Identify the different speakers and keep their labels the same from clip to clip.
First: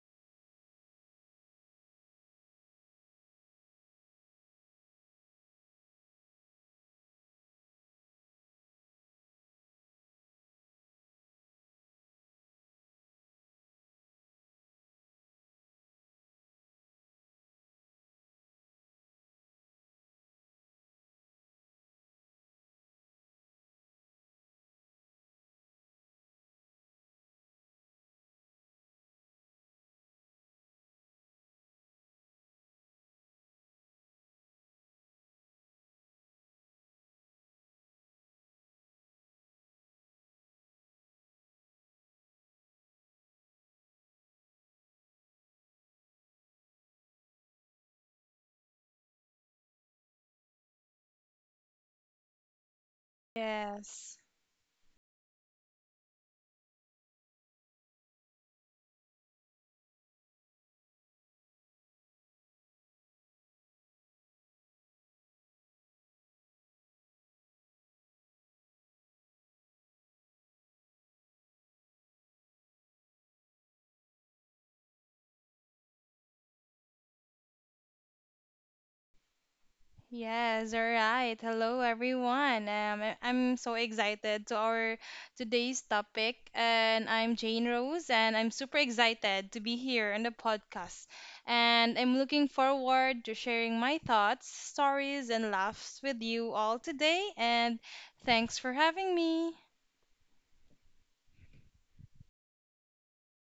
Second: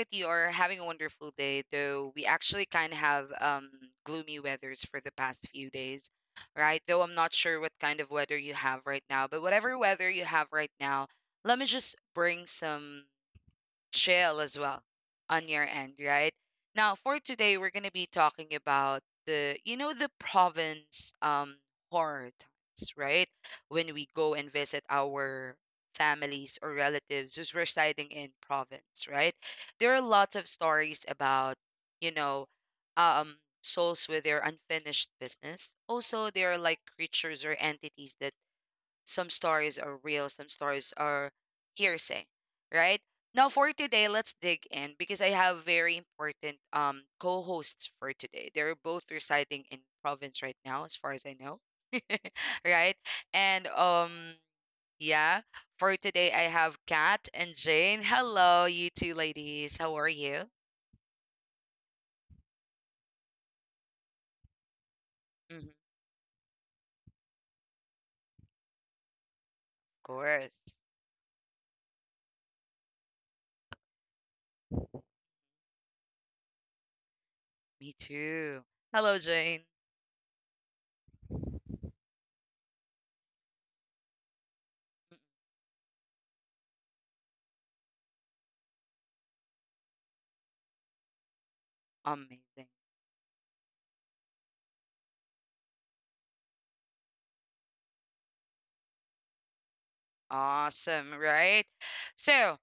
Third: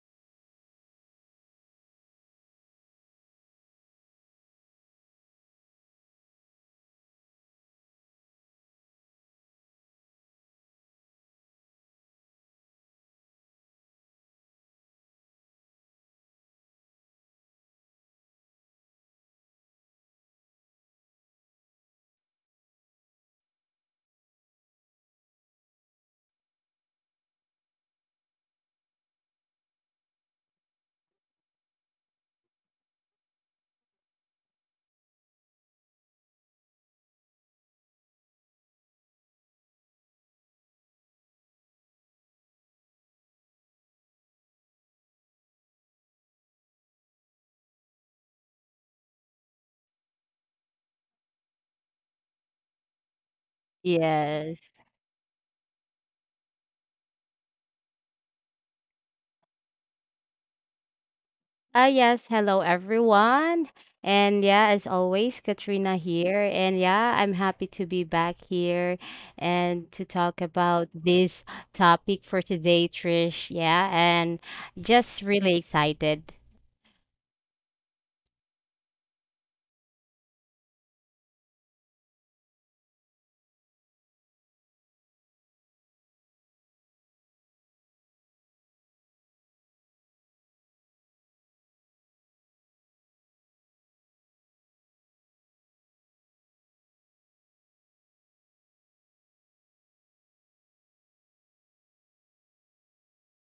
Speaker 1: that you are having a wonderful day, though we actually kind of have gloomy weathers for the past few days, right? Though I'm not sure what kind of weather you have right now, but whatever weather you have right now, let me just bring some chill as well on your end, right? Now, for today, we're going to be talking about the province horror times, right? When we go and visit our families or relatives who's residing in province, right? There are lots of stories about, you know, um souls with their unfinished business. Also, there are like creatures or entities that some stories are real, some stories are hearsay, right? Now for today, let's dig in because I have very important co-hosts for today. They're both residing in province right now, as far as I know, right? And
Speaker 2: Yes.
Speaker 3: Yes.
Speaker 1: yeah, for today I have Kat and Jane. Hello, you two ladies. How are you?
Speaker 3: Yes. Hello, everyone. And yeah, as always,
Speaker 1: Mhm. Of
Speaker 3: Katrina here. And yeah, I'm happy to be back here and to talk
Speaker 1: course.
Speaker 3: about this topic for today, Trish. Yeah, and just really excited.
Speaker 1: Me too. Hello, Jane.
Speaker 2: Yes, all right. Hello everyone. I'm so excited to our today's topic and I'm Jane Rose and I'm super excited to be here on the podcast. And I'm looking forward to
Speaker 1: Amazing.
Speaker 2: sharing my thoughts, stories and laughs with you all today and thanks for having me.
Speaker 1: Awesome, right? So,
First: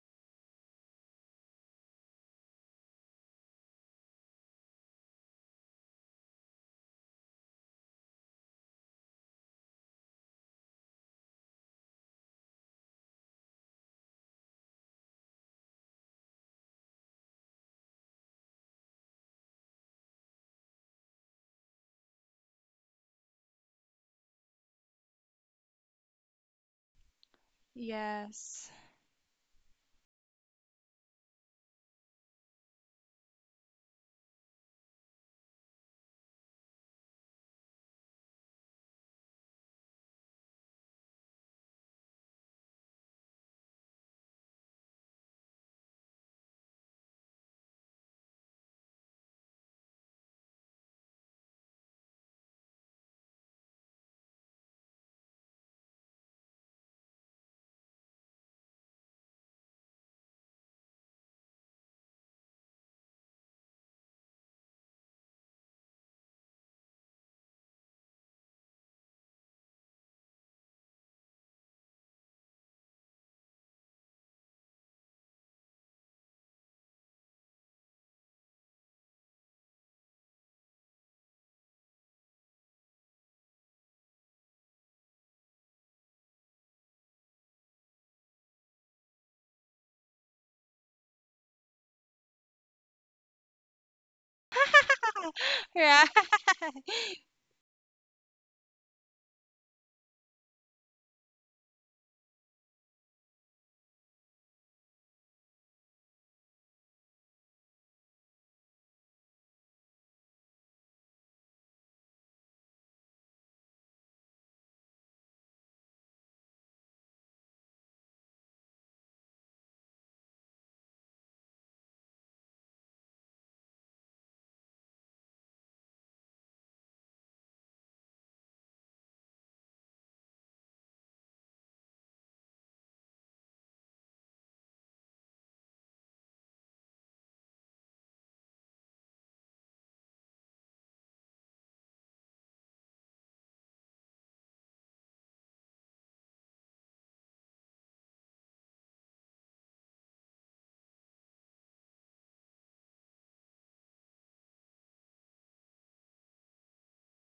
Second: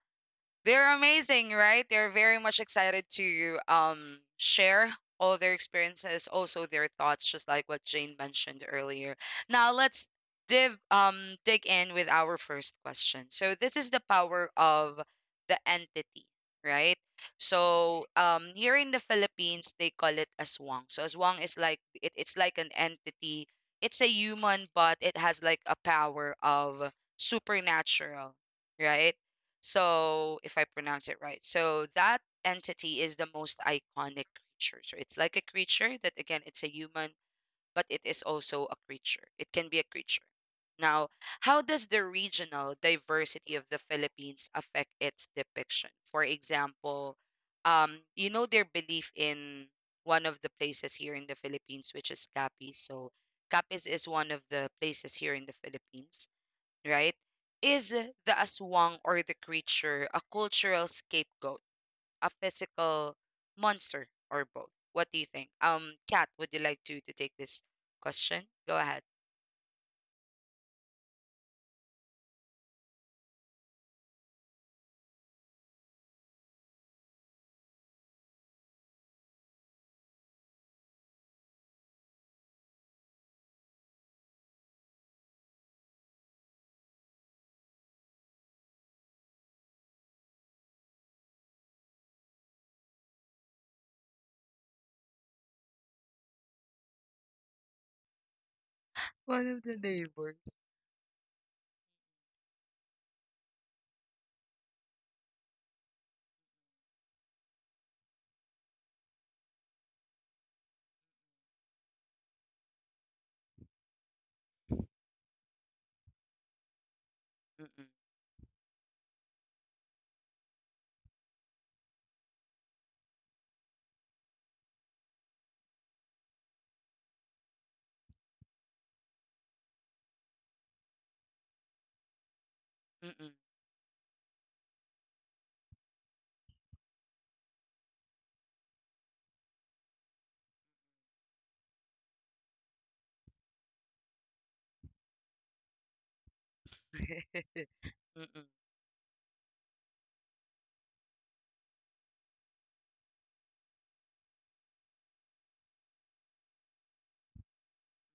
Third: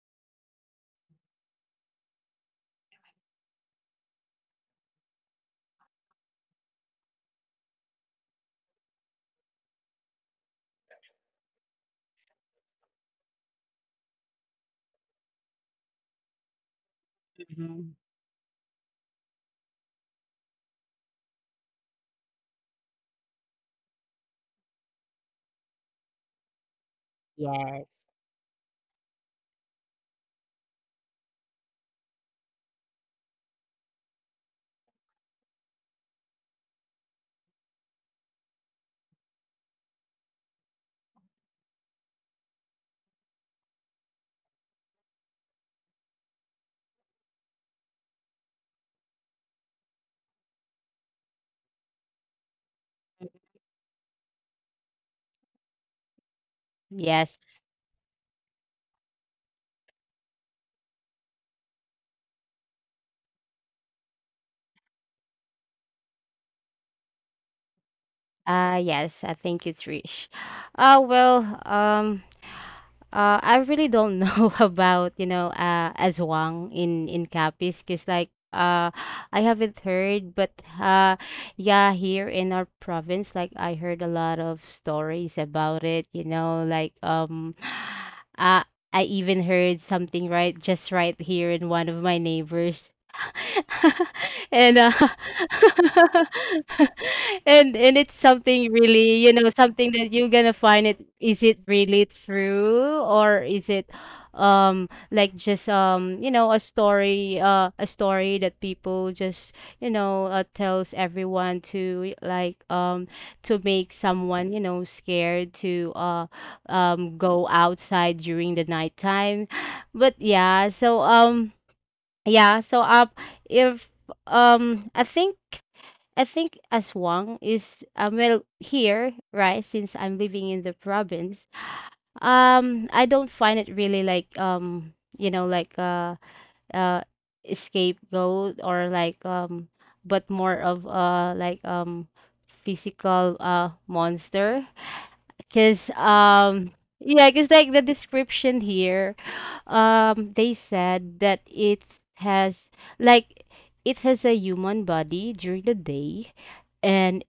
Speaker 1: they're amazing, right? They're very much excited to share all their experiences, also their thoughts, just like what Jane mentioned earlier. Now let's div dig in with our first question. So this is the power of the entity, right? So
Speaker 3: Mhm.
Speaker 1: here in the Philippines they call it aswang. So aswang is like it's like an entity. It's a human, but it has like a power of supernatural,
Speaker 3: Yes.
Speaker 1: right?
Speaker 2: Yes.
Speaker 1: So, if I pronounce it right. So, that entity is the most iconic creature. So, it's like a creature that, again, it's a human, but it is also a creature. It can be a creature. Now, how does the regional diversity of the Philippines affect its depiction? For example, their belief in one of the places here in the Philippines, which is Capiz. So, Capiz is one of the places here in the Philippines, right? Is the
Speaker 3: Yes.
Speaker 1: aswang or the creature a cultural scapegoat, a physical monster, or both? What do you think? Kat, would you like to take this question? Go ahead.
Speaker 3: Yes. I thank you, Trish. Uh, well, um, I really don't know about, aswang in Capiz, because I haven't heard, but uh, yeah, here in our province, like I heard a lot of stories about it. Uh, I even heard something right just right here in one of my neighbors. and
Speaker 2: Right.
Speaker 3: And it's
Speaker 1: One of
Speaker 3: something
Speaker 1: the
Speaker 3: really, you
Speaker 1: neighbors.
Speaker 3: know, something that you're gonna find, it is it really true or is it like just you know, a story that people just, you know, tells everyone to to make someone, you know, scared to
Speaker 1: Mm-mm,
Speaker 3: go outside during the nighttime. But yeah so yeah, so if I think I think aswang is, well here, right, since I'm living in the province.
Speaker 1: mm-mm,
Speaker 3: I don't find it really like, um uh scapegoat, or like but more of physical monster. Cause yeah, cause
Speaker 1: mm-mm,
Speaker 3: like the description here, um, they said that it has like it has a human body during the day, and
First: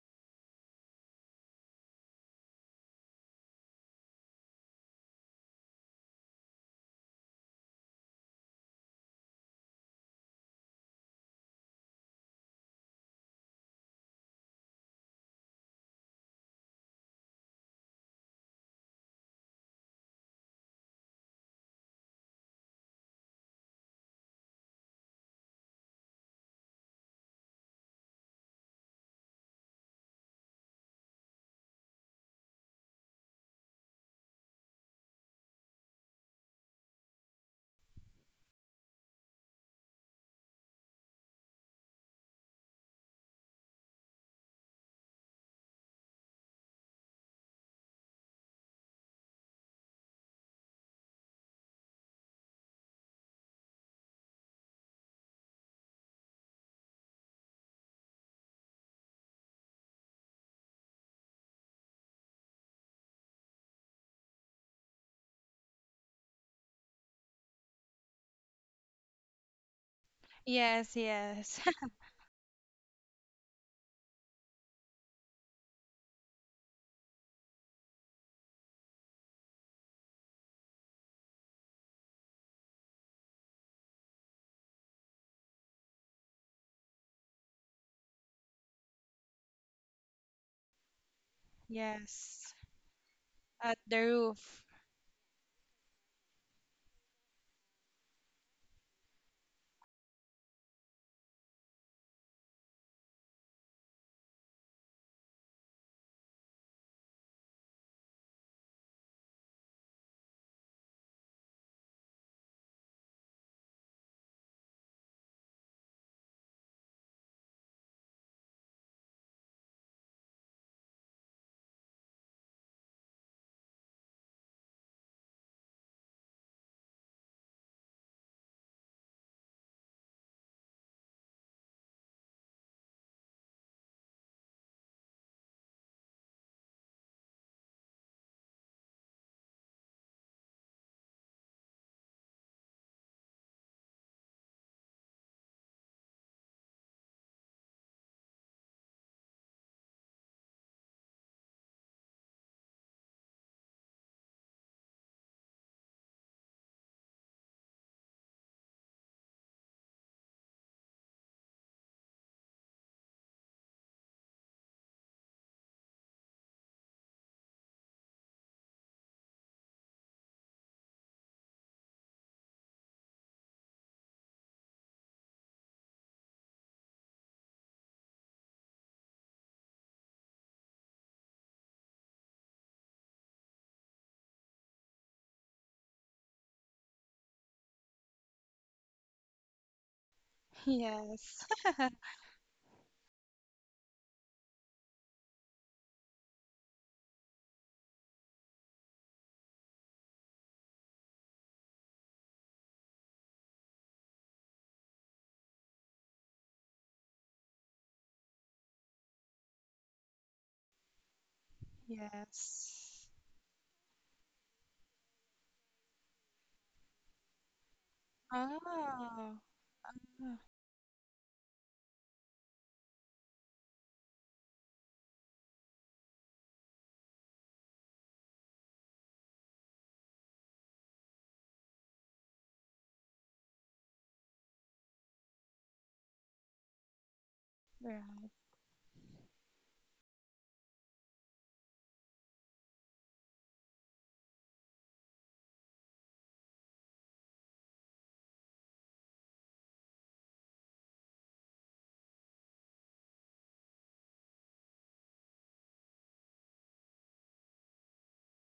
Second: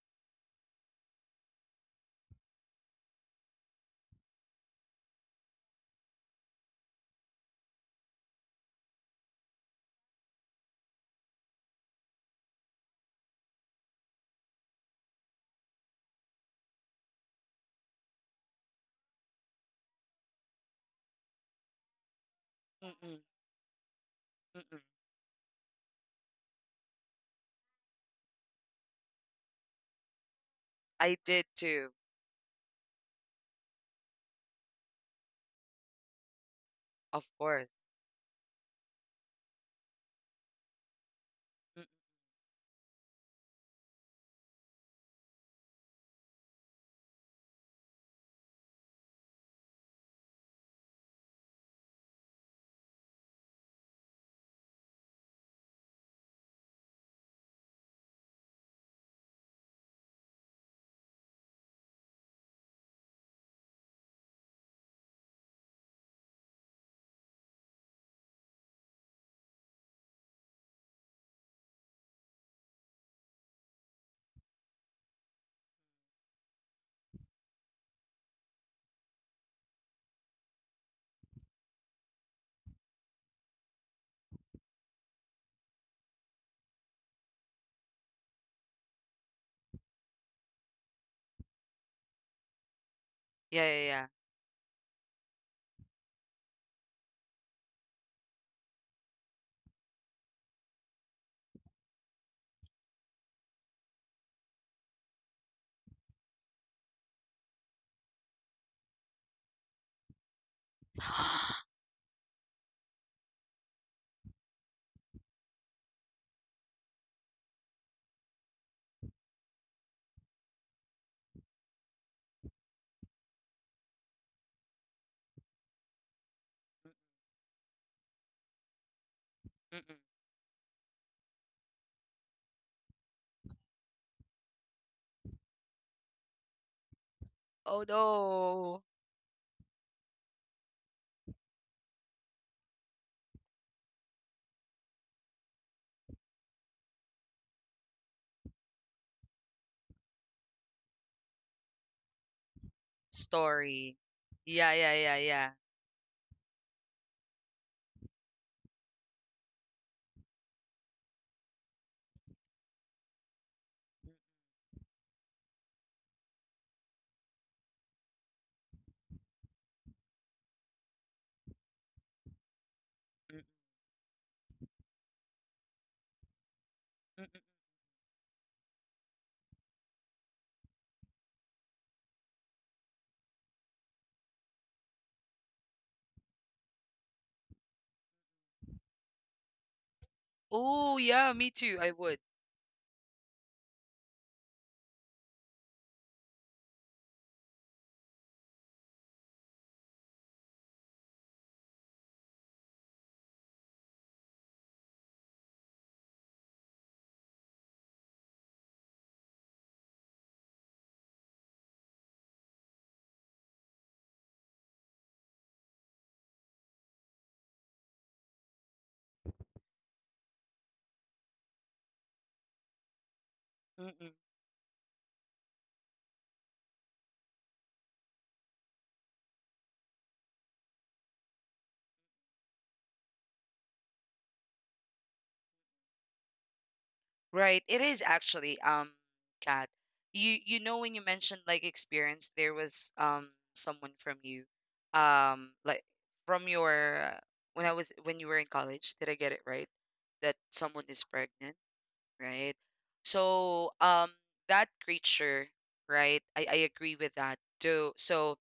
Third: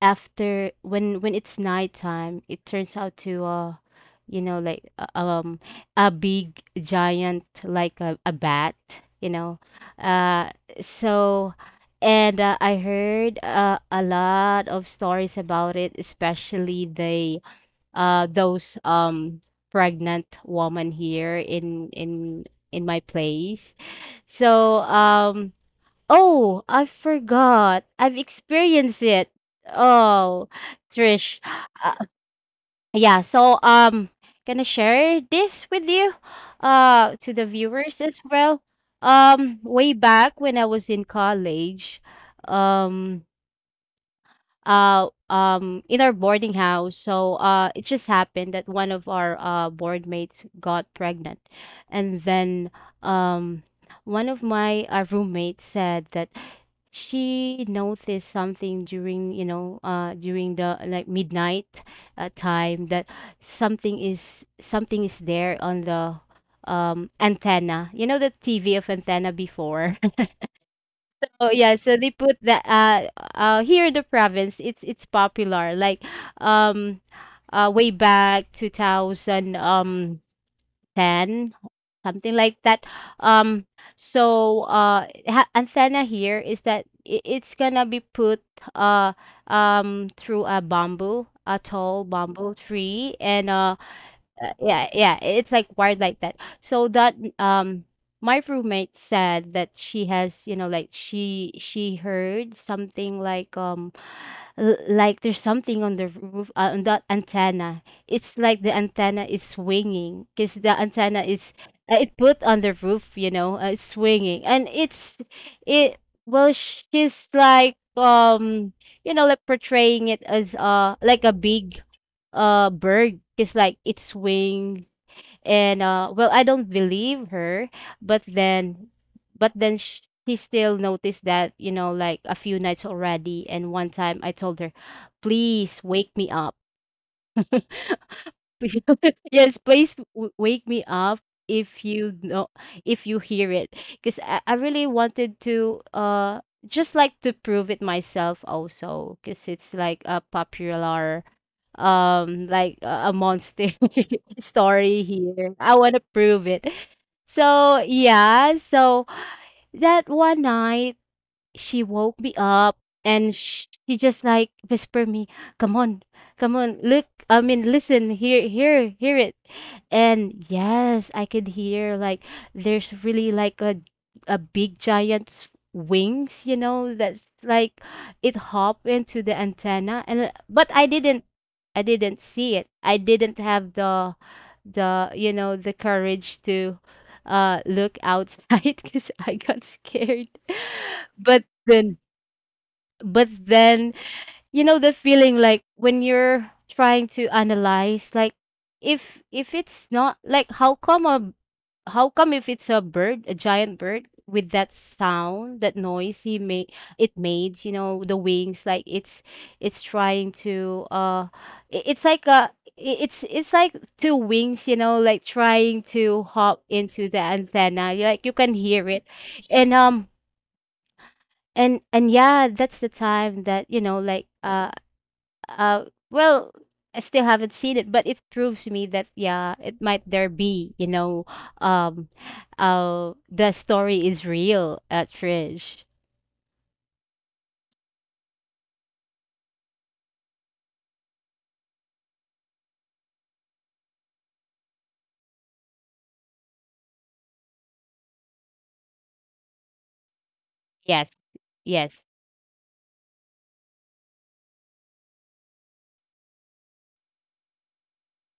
Speaker 3: after when it's nighttime, it turns out to you know like uh, um a big giant like a bat, you know. uh so. And I heard a lot of stories about it, especially they those pregnant woman here in my
Speaker 1: mm-mm,
Speaker 3: place. So
Speaker 1: mm-mm.
Speaker 3: um oh, I forgot. I've experienced it. Oh,
Speaker 1: I
Speaker 3: Trish.
Speaker 1: did
Speaker 3: Uh,
Speaker 1: too,
Speaker 3: yeah, gonna share this with you,
Speaker 1: of
Speaker 3: to the
Speaker 1: course.
Speaker 3: viewers as well. Way back when I was in
Speaker 1: Mm-mm.
Speaker 3: college, um in our boarding house, so, it just happened that one of our board mates got pregnant, and then, um, one of my, roommates said that she noticed something during, you know, during the like midnight, time, that something is there on the antenna, you know, the tv of antenna before.
Speaker 2: Yes,
Speaker 3: Oh
Speaker 2: yes.
Speaker 3: yeah, so they put the, here in the province it's popular like, um, way back 2000, um, 10, something like that. Um ha- antenna here is that I- it's gonna be put uh through a bamboo, a tall bamboo
Speaker 2: Yes.
Speaker 3: tree, and
Speaker 1: Yeah,
Speaker 2: At
Speaker 1: yeah,
Speaker 2: the
Speaker 1: yeah.
Speaker 2: roof.
Speaker 3: yeah, yeah, it's like wired like that. So that my roommate said that she has, you know, like, she heard something like, like there's something on the roof, on that antenna. It's like the antenna is swinging because the antenna is, it put on the roof, you know, it's swinging and it's it. Well, she's like, you know, like portraying it as like a big bird. It's like it swings, and well, I don't believe her, but then but then
Speaker 1: Mm,
Speaker 3: sh-
Speaker 1: mm.
Speaker 3: she still noticed that, you know, like a few nights already, and one time I told her, please wake me up.
Speaker 1: Oh no,
Speaker 3: Yes, please w- wake me up if you know, if you hear it, because I really wanted to just like to prove it myself also, because it's like a popular, um, a monster
Speaker 1: story. Yeah,
Speaker 3: story
Speaker 1: yeah, yeah,
Speaker 3: here.
Speaker 1: yeah.
Speaker 3: I want to prove it. So yeah, so that one night she woke me up, and sh- she just like whispered me, come on, come on, look I mean listen, hear it. And yes, I could hear like there's really
Speaker 1: Mm,
Speaker 3: like a big giant's wings, you know, that's
Speaker 1: mm-mm.
Speaker 3: like it hop into the antenna. And but I didn't, I didn't see it, I didn't have the, you know, the courage to look outside because I got scared.
Speaker 1: Oh
Speaker 3: But
Speaker 1: yeah,
Speaker 2: Yes.
Speaker 1: me too.
Speaker 3: then
Speaker 1: I would.
Speaker 3: then, you know the feeling like when you're trying to analyze like, if it's not like, how come if it's a bird, a giant bird, with that sound, that noise he made, it made, you know, the wings like it's trying to it's like
Speaker 2: Yes.
Speaker 3: it's like two wings, you know, like trying to hop into the antenna. You- like you can hear it.
Speaker 2: Oh,
Speaker 3: and um
Speaker 2: uh,
Speaker 3: and and yeah, that's the time that, you know,
Speaker 1: Mm-mm.
Speaker 3: like uh well, I still haven't seen it, but it proves to me that yeah, it might there be, you know, um the story is real at Trish.
Speaker 1: Right. It is
Speaker 2: yeah.
Speaker 1: actually, Kat. You know when you mentioned like experience, there was someone from you, like from your when I was when you were in college. Did I get it right? That someone is
Speaker 3: Yes.
Speaker 1: pregnant,
Speaker 3: Yes.
Speaker 1: right? So that creature, right? I agree with that too. So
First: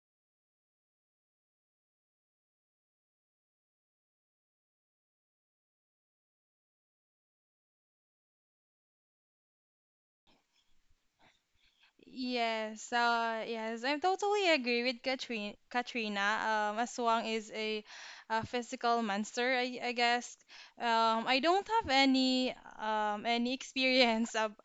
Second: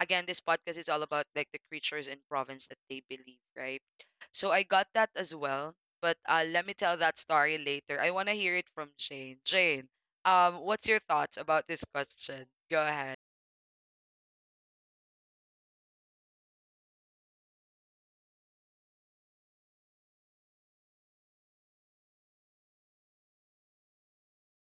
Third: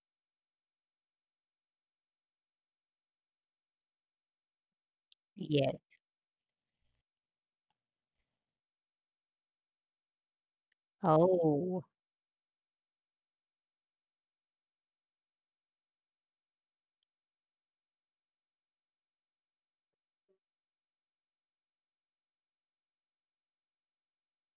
Speaker 1: again, this podcast is all about like the creatures and province that they believe, right? So I got that as well.
Speaker 3: Yes.
Speaker 1: But let me tell that story later. I want to hear it from Jane. Jane, what's your thoughts about this
Speaker 3: Oh.
Speaker 1: question? Go
Speaker 2: Yes,
Speaker 1: ahead.
Speaker 2: uh, yes, I totally agree with Katrina. Katrina, Aswang is a physical monster, I guess. I don't have any any experience ab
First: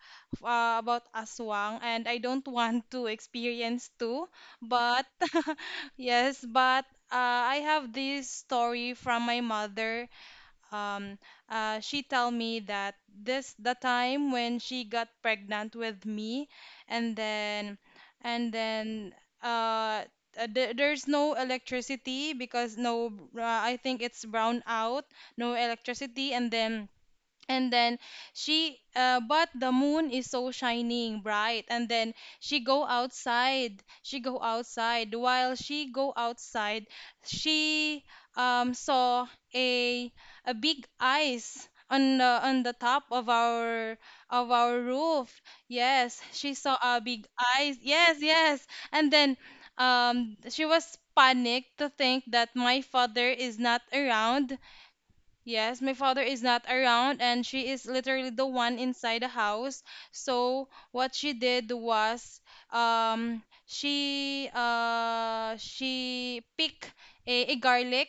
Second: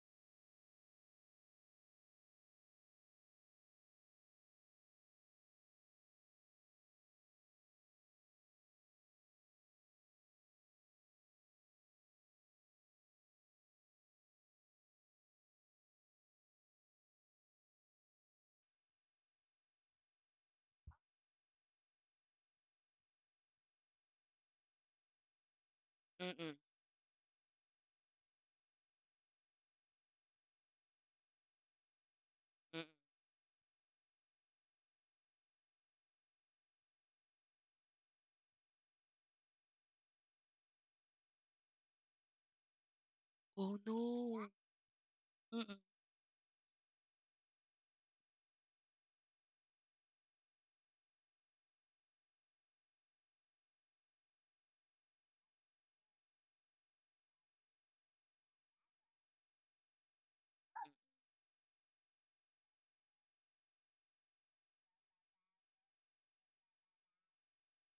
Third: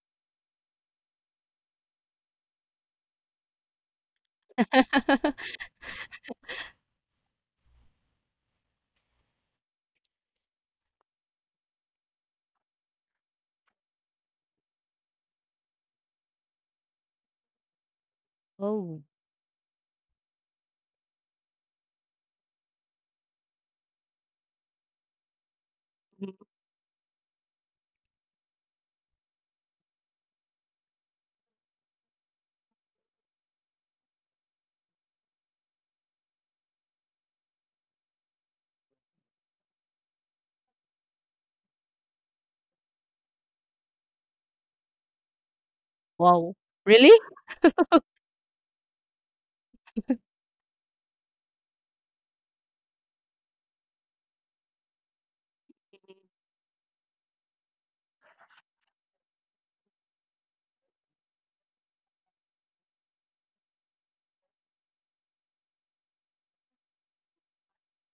Speaker 2: about Aswang, and I don't want to experience too. But yes, but I have this story from my mother. um, she tell me that this the time when she got pregnant with me, and then and
Speaker 3: Oh.
Speaker 2: then uh, there- there's no electricity because no, I think it's brown out, no electricity, and
Speaker 3: Mm.
Speaker 1: Mm-mm,
Speaker 2: then and then she but the moon is so shining bright and then she go
Speaker 1: mm-mm.
Speaker 2: outside she go outside while she go outside she saw a a big ice on the top of
Speaker 1: Oh
Speaker 2: our of
Speaker 1: no.
Speaker 2: our roof.
Speaker 1: Mm-mm.
Speaker 2: Yes, she
Speaker 3: Wow.
Speaker 2: saw a big
Speaker 3: Really?
Speaker 2: ice. Yes, yes. And then she was panicked to think that my father is not around. Yes, my father is not around, and she is literally the one inside the house. So what she did was, she pick a garlic,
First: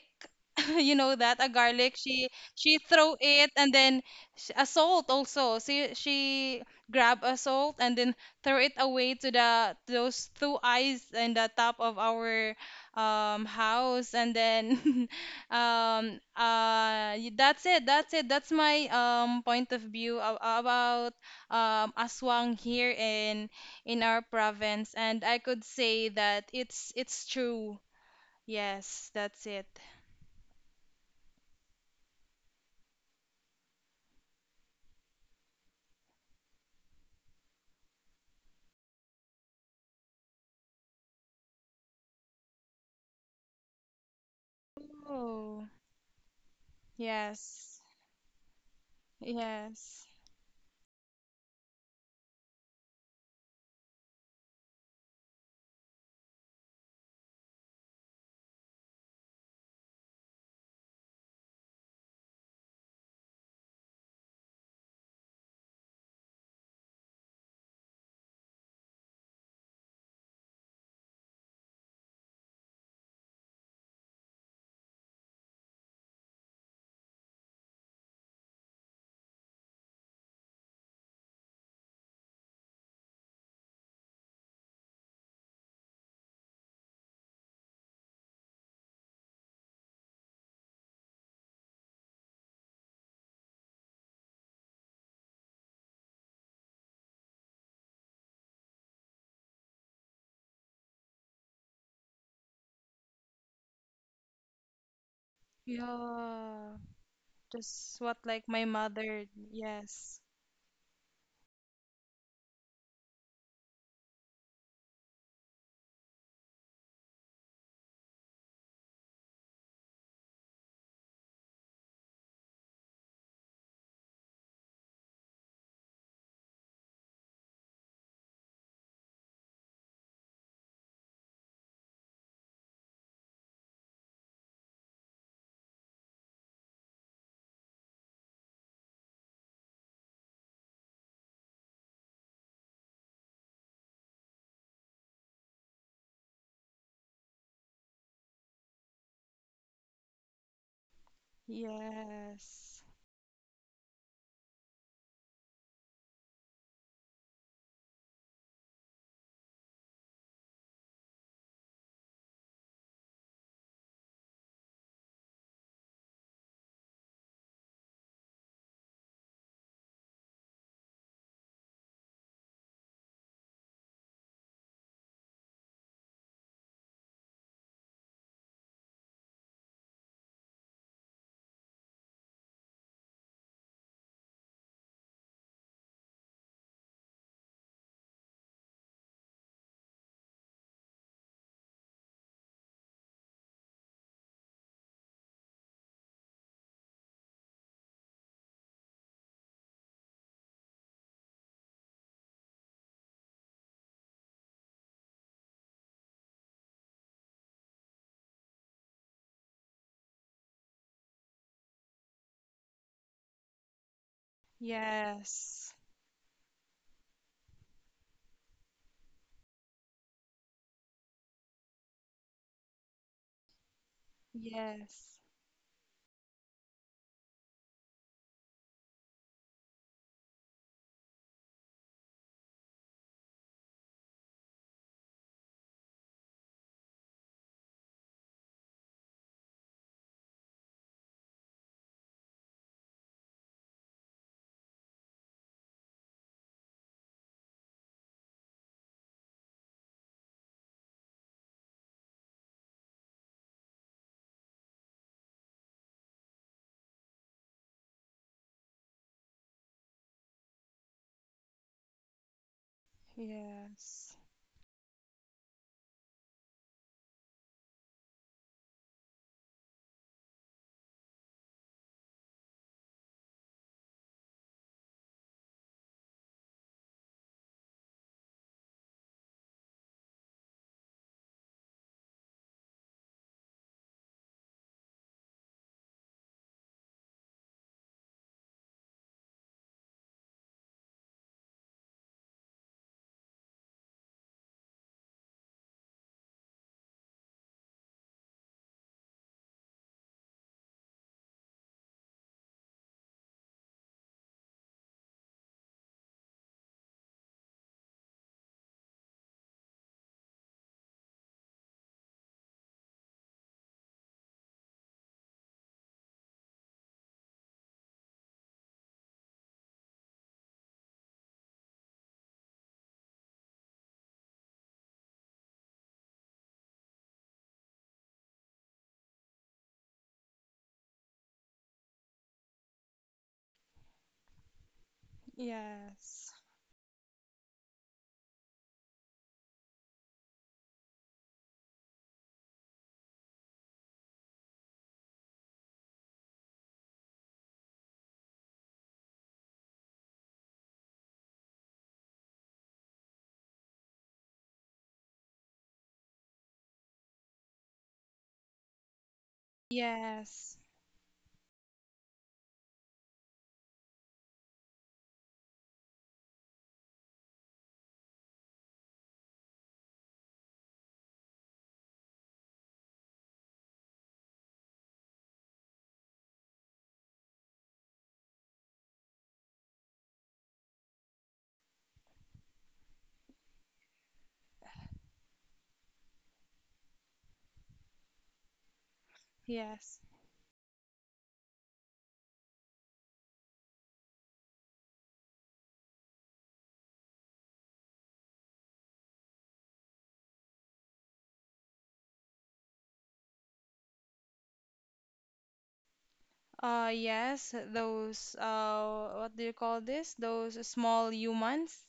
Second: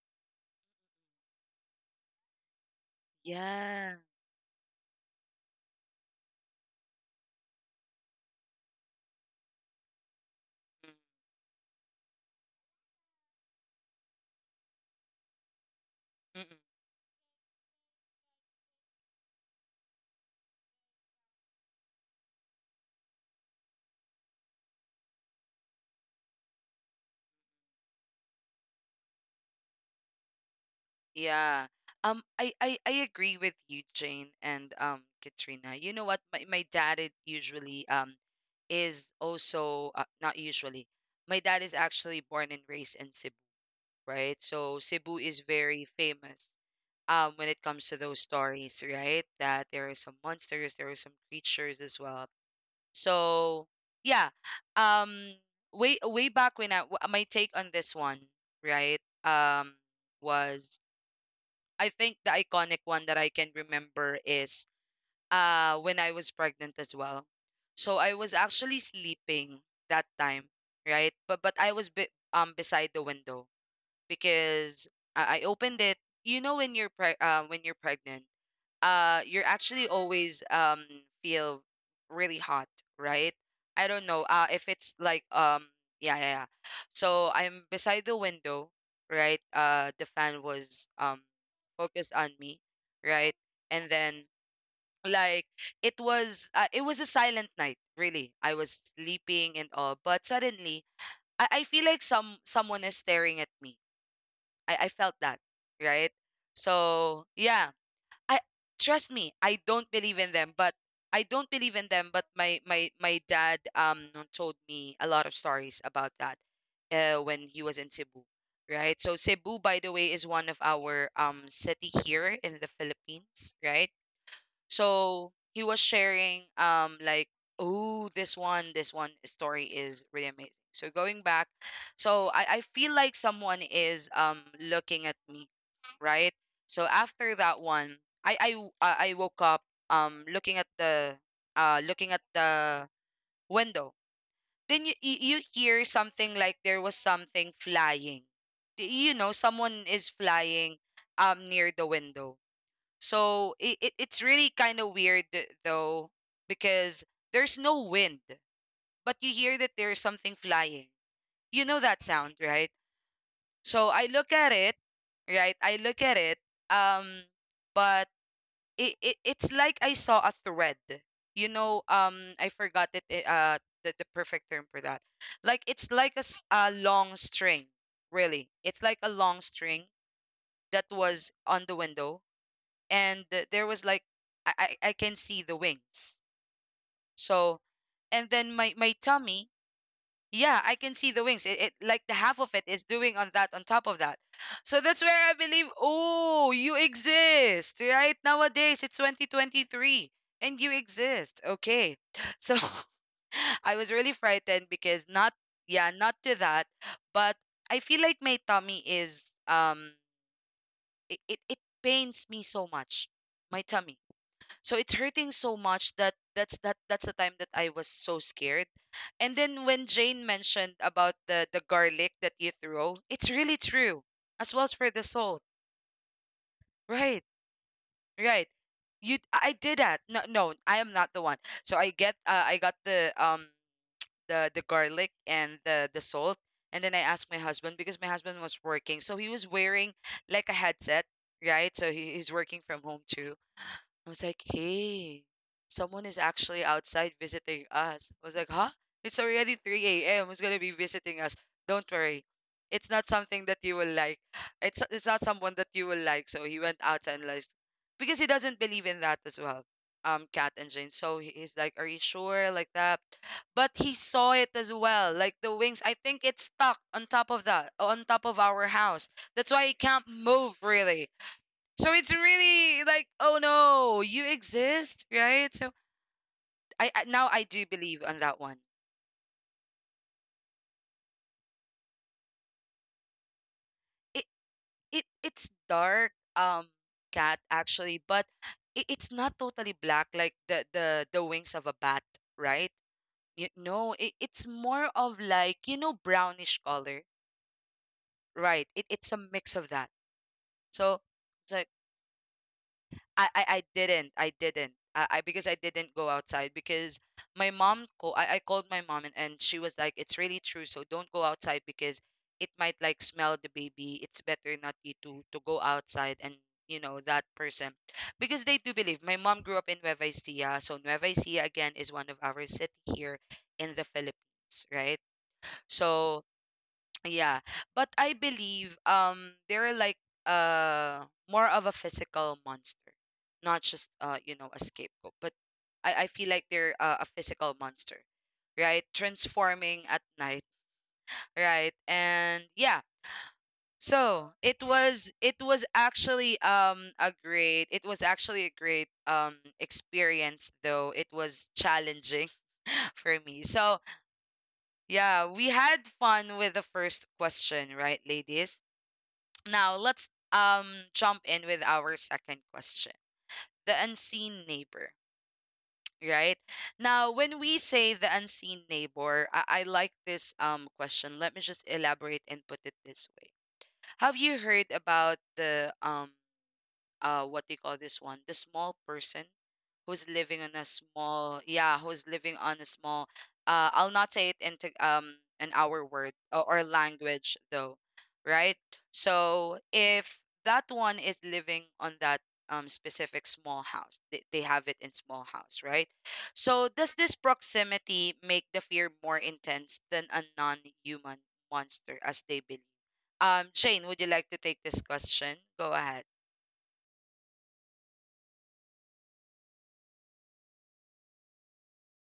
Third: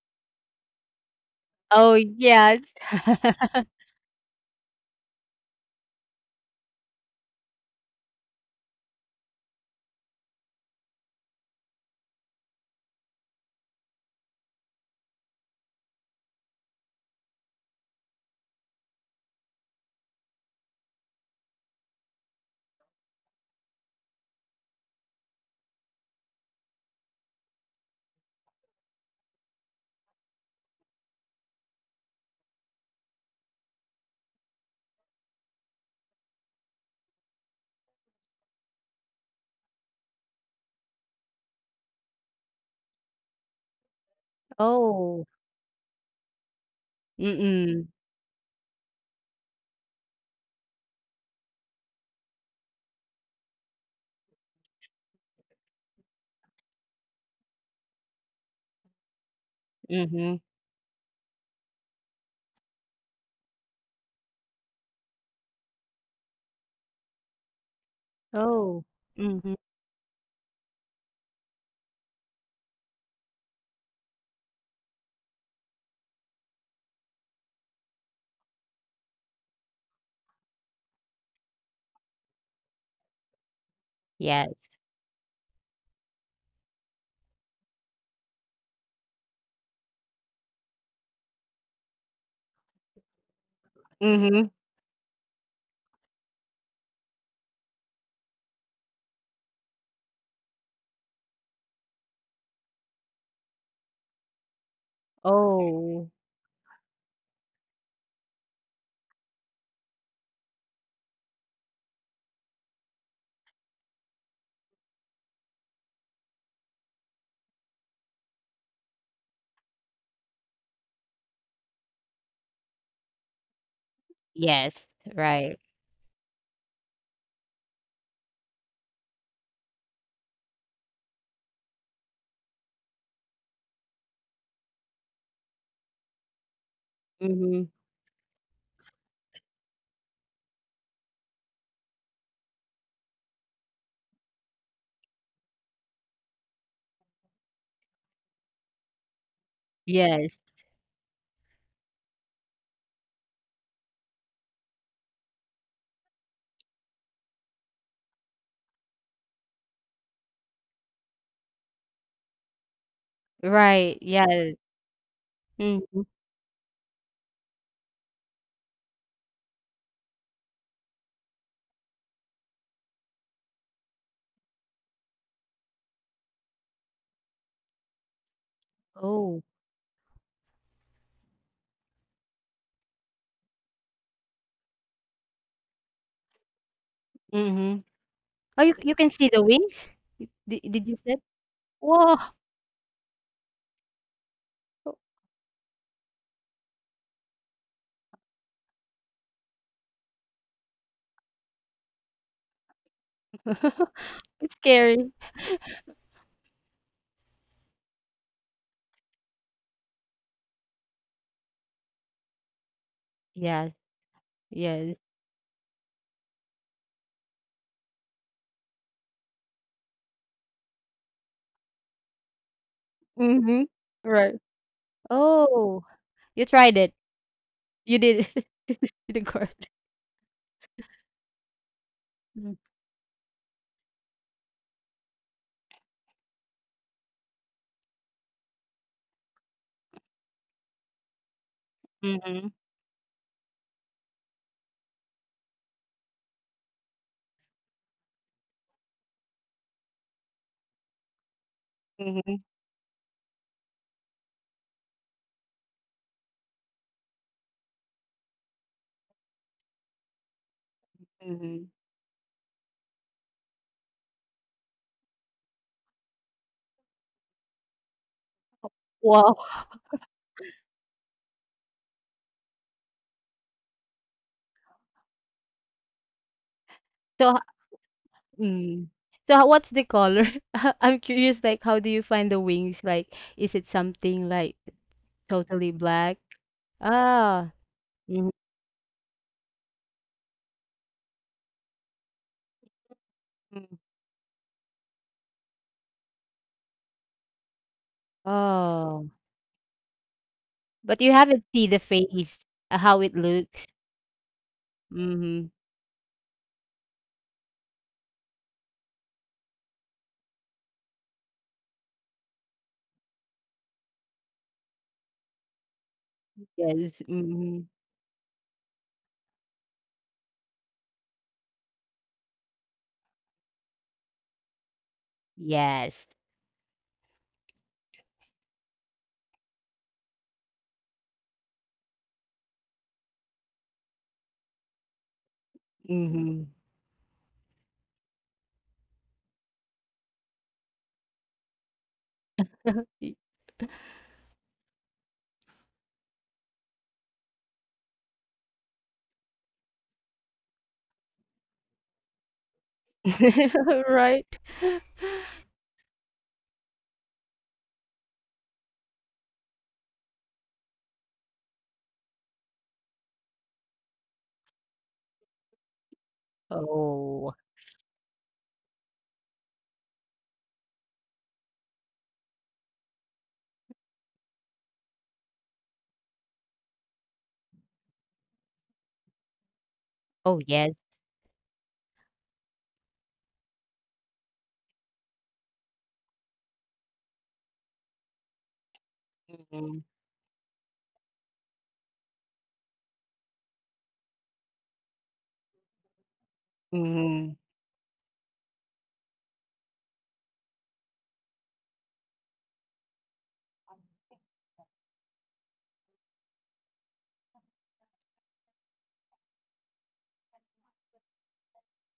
Speaker 2: you know that a
Speaker 3: Oh
Speaker 2: garlic. She
Speaker 3: yes.
Speaker 2: she throw it and
Speaker 1: Yeah.
Speaker 2: then a salt also. She grab a salt and then throw it away to the those two eyes in the top of our house, and then
Speaker 1: Mm-mm.
Speaker 2: that's it. That's it. That's my point of view about aswang here in our province, and I could say that it's true. Yes, that's it.
Speaker 1: Yeah. I agree with you, Jane, and Katrina. You know what? My dad is usually is also not usually. My dad is actually born and raised in Cebu, right? So Cebu
Speaker 3: Oh.
Speaker 1: is
Speaker 2: Oh,
Speaker 1: very famous when it
Speaker 2: yes,
Speaker 3: Mm-mm.
Speaker 1: comes to those stories, right? That there are
Speaker 2: yes,
Speaker 1: some monsters, there are some creatures as well. So yeah, um, way back when I w- my take on this one, right? Um,
Speaker 3: Mm-hmm.
Speaker 1: was I think the iconic one that I can remember is when I was pregnant as well. So I was actually
Speaker 3: Oh. Mm-hmm.
Speaker 1: sleeping that time, right? But I was beside the window because I opened it. You know when you're when you're pregnant, you're actually always feel really hot, right? I don't know if
Speaker 3: Yes.
Speaker 1: it's like yeah. So I'm beside the window, right? The fan was focused on me, right? And then,
Speaker 3: Mm-hmm.
Speaker 1: like, it was a silent night really. I was sleeping and all, but suddenly I feel like someone is staring at me. I felt that, right?
Speaker 3: Oh.
Speaker 2: yeah.
Speaker 1: So yeah,
Speaker 2: Just what
Speaker 1: I—
Speaker 2: like my
Speaker 1: trust me,
Speaker 2: mother.
Speaker 1: I don't believe in
Speaker 2: Yes,
Speaker 1: them, but I don't believe in them, but my dad told me a lot of stories about that, when he was in Cebu, right? So Cebu, by the way, is one of our city here in the Philippines, right?
Speaker 3: Yes.
Speaker 1: So he
Speaker 3: Right.
Speaker 1: was sharing like, oh, this one story is really amazing. So going back, so I feel like someone is looking at me, right? So after that
Speaker 3: Mm-hmm.
Speaker 1: one, I woke up um looking at the looking at the window. Then you hear something like there was something flying. You know, someone is
Speaker 3: Yes.
Speaker 1: flying near the window,
Speaker 2: yes,
Speaker 1: so it it's really kind of weird though because there's no wind, but you hear that there's something flying. You know that sound, right? So
Speaker 3: Right,
Speaker 1: I look at
Speaker 3: yes.
Speaker 1: it, right? I look
Speaker 3: Mhm.
Speaker 1: at it, um, but it it's like I saw a thread. You know, I forgot it, the perfect term for that. Like it's like a, a long string, really. It's like a long
Speaker 3: Oh,
Speaker 1: string that was on the window, and there was like I can see the wings. So
Speaker 3: mhm.
Speaker 1: and then
Speaker 3: Oh,
Speaker 1: my
Speaker 3: you
Speaker 1: my
Speaker 3: you can see
Speaker 1: tummy—
Speaker 3: the wings?
Speaker 1: yeah,
Speaker 3: Did
Speaker 1: I can
Speaker 3: did you
Speaker 1: see the
Speaker 3: said?
Speaker 1: wings. It like the half
Speaker 3: Woah!
Speaker 1: of it is doing on that, on top of that. So that's where I believe, oh, you exist, right? Nowadays it's 2023 and you exist. Okay. So I was really
Speaker 3: It's
Speaker 1: frightened because—
Speaker 3: scary.
Speaker 1: not yeah, not to that, but I feel like my tummy is it, it, it pains me so much. My
Speaker 3: Yes,
Speaker 1: tummy. So it's
Speaker 3: yes.
Speaker 1: hurting so
Speaker 2: yes,
Speaker 1: much that that's the time that I was so scared. And then when Jane mentioned about the garlic that you throw, it's really
Speaker 3: Mhm.
Speaker 1: true
Speaker 3: Right.
Speaker 1: as well as for the
Speaker 2: yes,
Speaker 1: salt.
Speaker 3: Oh, you tried it.
Speaker 1: Right,
Speaker 3: You did
Speaker 1: right.
Speaker 3: it.
Speaker 1: You—
Speaker 3: You did
Speaker 1: I
Speaker 3: good.
Speaker 1: did that. No, no, I am not the one. So I get, I
Speaker 3: Mm.
Speaker 1: got the garlic and the salt, and then I asked my husband because my husband was working, so he was wearing like a headset, right? So he's working
Speaker 3: Mhm,
Speaker 1: from home too. I was like, hey, someone is actually outside visiting us. I was like, huh? It's already 3 a.m. Who's going to be visiting us? Don't worry.
Speaker 3: mhm,
Speaker 1: It's not something that you will like. It's not someone that you will like. So he went outside, and like, because he doesn't believe in that as well. Cat and Jane. So he's like,
Speaker 3: mhm.
Speaker 1: are you sure? Like that. But he
Speaker 2: yes,
Speaker 1: saw it as well. Like the wings, I think it's stuck on top of that, on top of our house.
Speaker 3: Wow!
Speaker 1: That's why he can't move really. So it's really like, oh no, you exist, right? So I now I
Speaker 3: So
Speaker 1: do believe on that one.
Speaker 3: mm. So ho- what's the color? I'm curious, like, how do you find the wings? Like, is it
Speaker 1: It
Speaker 3: something, like,
Speaker 1: it's
Speaker 3: totally
Speaker 1: dark,
Speaker 3: black?
Speaker 1: um, cat
Speaker 3: Ah.
Speaker 1: actually, but
Speaker 3: Mhm.
Speaker 1: it's not totally black like the wings of a bat, right? You—
Speaker 3: Mm.
Speaker 1: no, it, it's more of like, you know, brownish color, right? It, it's
Speaker 3: Oh,
Speaker 1: a mix of that. So
Speaker 3: but you haven't
Speaker 1: it's like
Speaker 3: seen the face, how it
Speaker 1: I
Speaker 3: looks.
Speaker 1: didn't. I didn't. I because I
Speaker 3: Mhm.
Speaker 1: didn't go outside because my mom call I called my mom, and she was like, it's really true, so don't go outside because it might like smell the baby. It's better not you to go outside. And you know
Speaker 3: Yes.
Speaker 1: that
Speaker 3: Mhm.
Speaker 1: person, because they do believe. My mom grew up in Nueva Ecija, so Nueva Ecija again is one of our city here in the Philippines, right?
Speaker 3: Yes.
Speaker 1: So yeah. But I believe they're like more of a physical monster, not just a scapegoat. But I feel like
Speaker 2: yes.
Speaker 3: Mhm.
Speaker 1: they're a physical monster, right? Transforming at night, right? And yeah. So it was actually a great it was actually a great experience, though it was challenging for me. So
Speaker 3: Right?
Speaker 1: yeah, we had fun with the first question, right, ladies? Now let's
Speaker 2: Yes.
Speaker 1: jump in with our second question. The unseen neighbor, right? Now when
Speaker 3: Oh.
Speaker 1: we say the unseen neighbor, I like this question. Let me just elaborate and put it this way. Have you heard about the what do you call this one? The small person who's living
Speaker 3: Oh,
Speaker 1: in a
Speaker 3: yes.
Speaker 1: small yeah who's living on a small I'll not say it into an our word or language though, right? So
Speaker 3: Mhm.
Speaker 2: Yes.
Speaker 1: if that one is living on that specific small house, they have it in small house, right? So does this
Speaker 3: Mhm.
Speaker 1: proximity make the fear more intense than a non-human monster as they believe? Jane, would you like to take this question? Go ahead.
Speaker 2: Yes, those what do you call this? Those small humans,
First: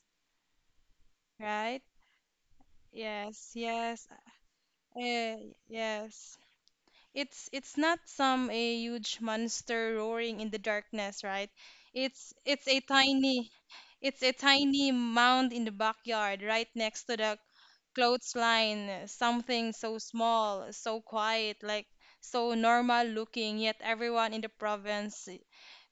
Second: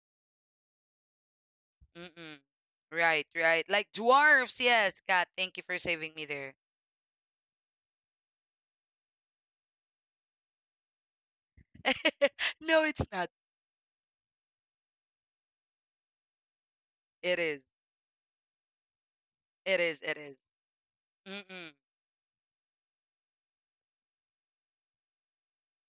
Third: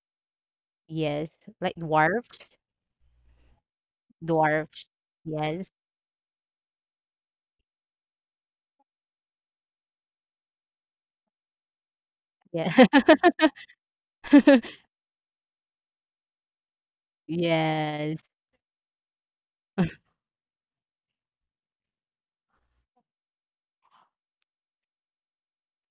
Speaker 3: Yes. Like
Speaker 2: right?
Speaker 1: Mm-mm.
Speaker 3: dwarfs.
Speaker 1: Right,
Speaker 2: Yes,
Speaker 1: right. Like
Speaker 2: yes,
Speaker 1: dwarfs,
Speaker 3: Dwarfs.
Speaker 1: yes, Kat,
Speaker 2: eh,
Speaker 1: thank you
Speaker 3: Yes.
Speaker 1: for saving me
Speaker 2: yes,
Speaker 1: there.
Speaker 2: It's not some a huge monster roaring in the darkness, right? It's it's
Speaker 3: Yeah.
Speaker 2: a
Speaker 1: No, it's not.
Speaker 2: tiny it's a tiny mound in the backyard right next to the
Speaker 1: It is.
Speaker 3: Yes.
Speaker 2: clothesline, something
Speaker 1: It
Speaker 2: so
Speaker 1: is. It is.
Speaker 2: small, so quiet,
Speaker 1: Mm-mm.
Speaker 2: like so normal looking, yet everyone in the province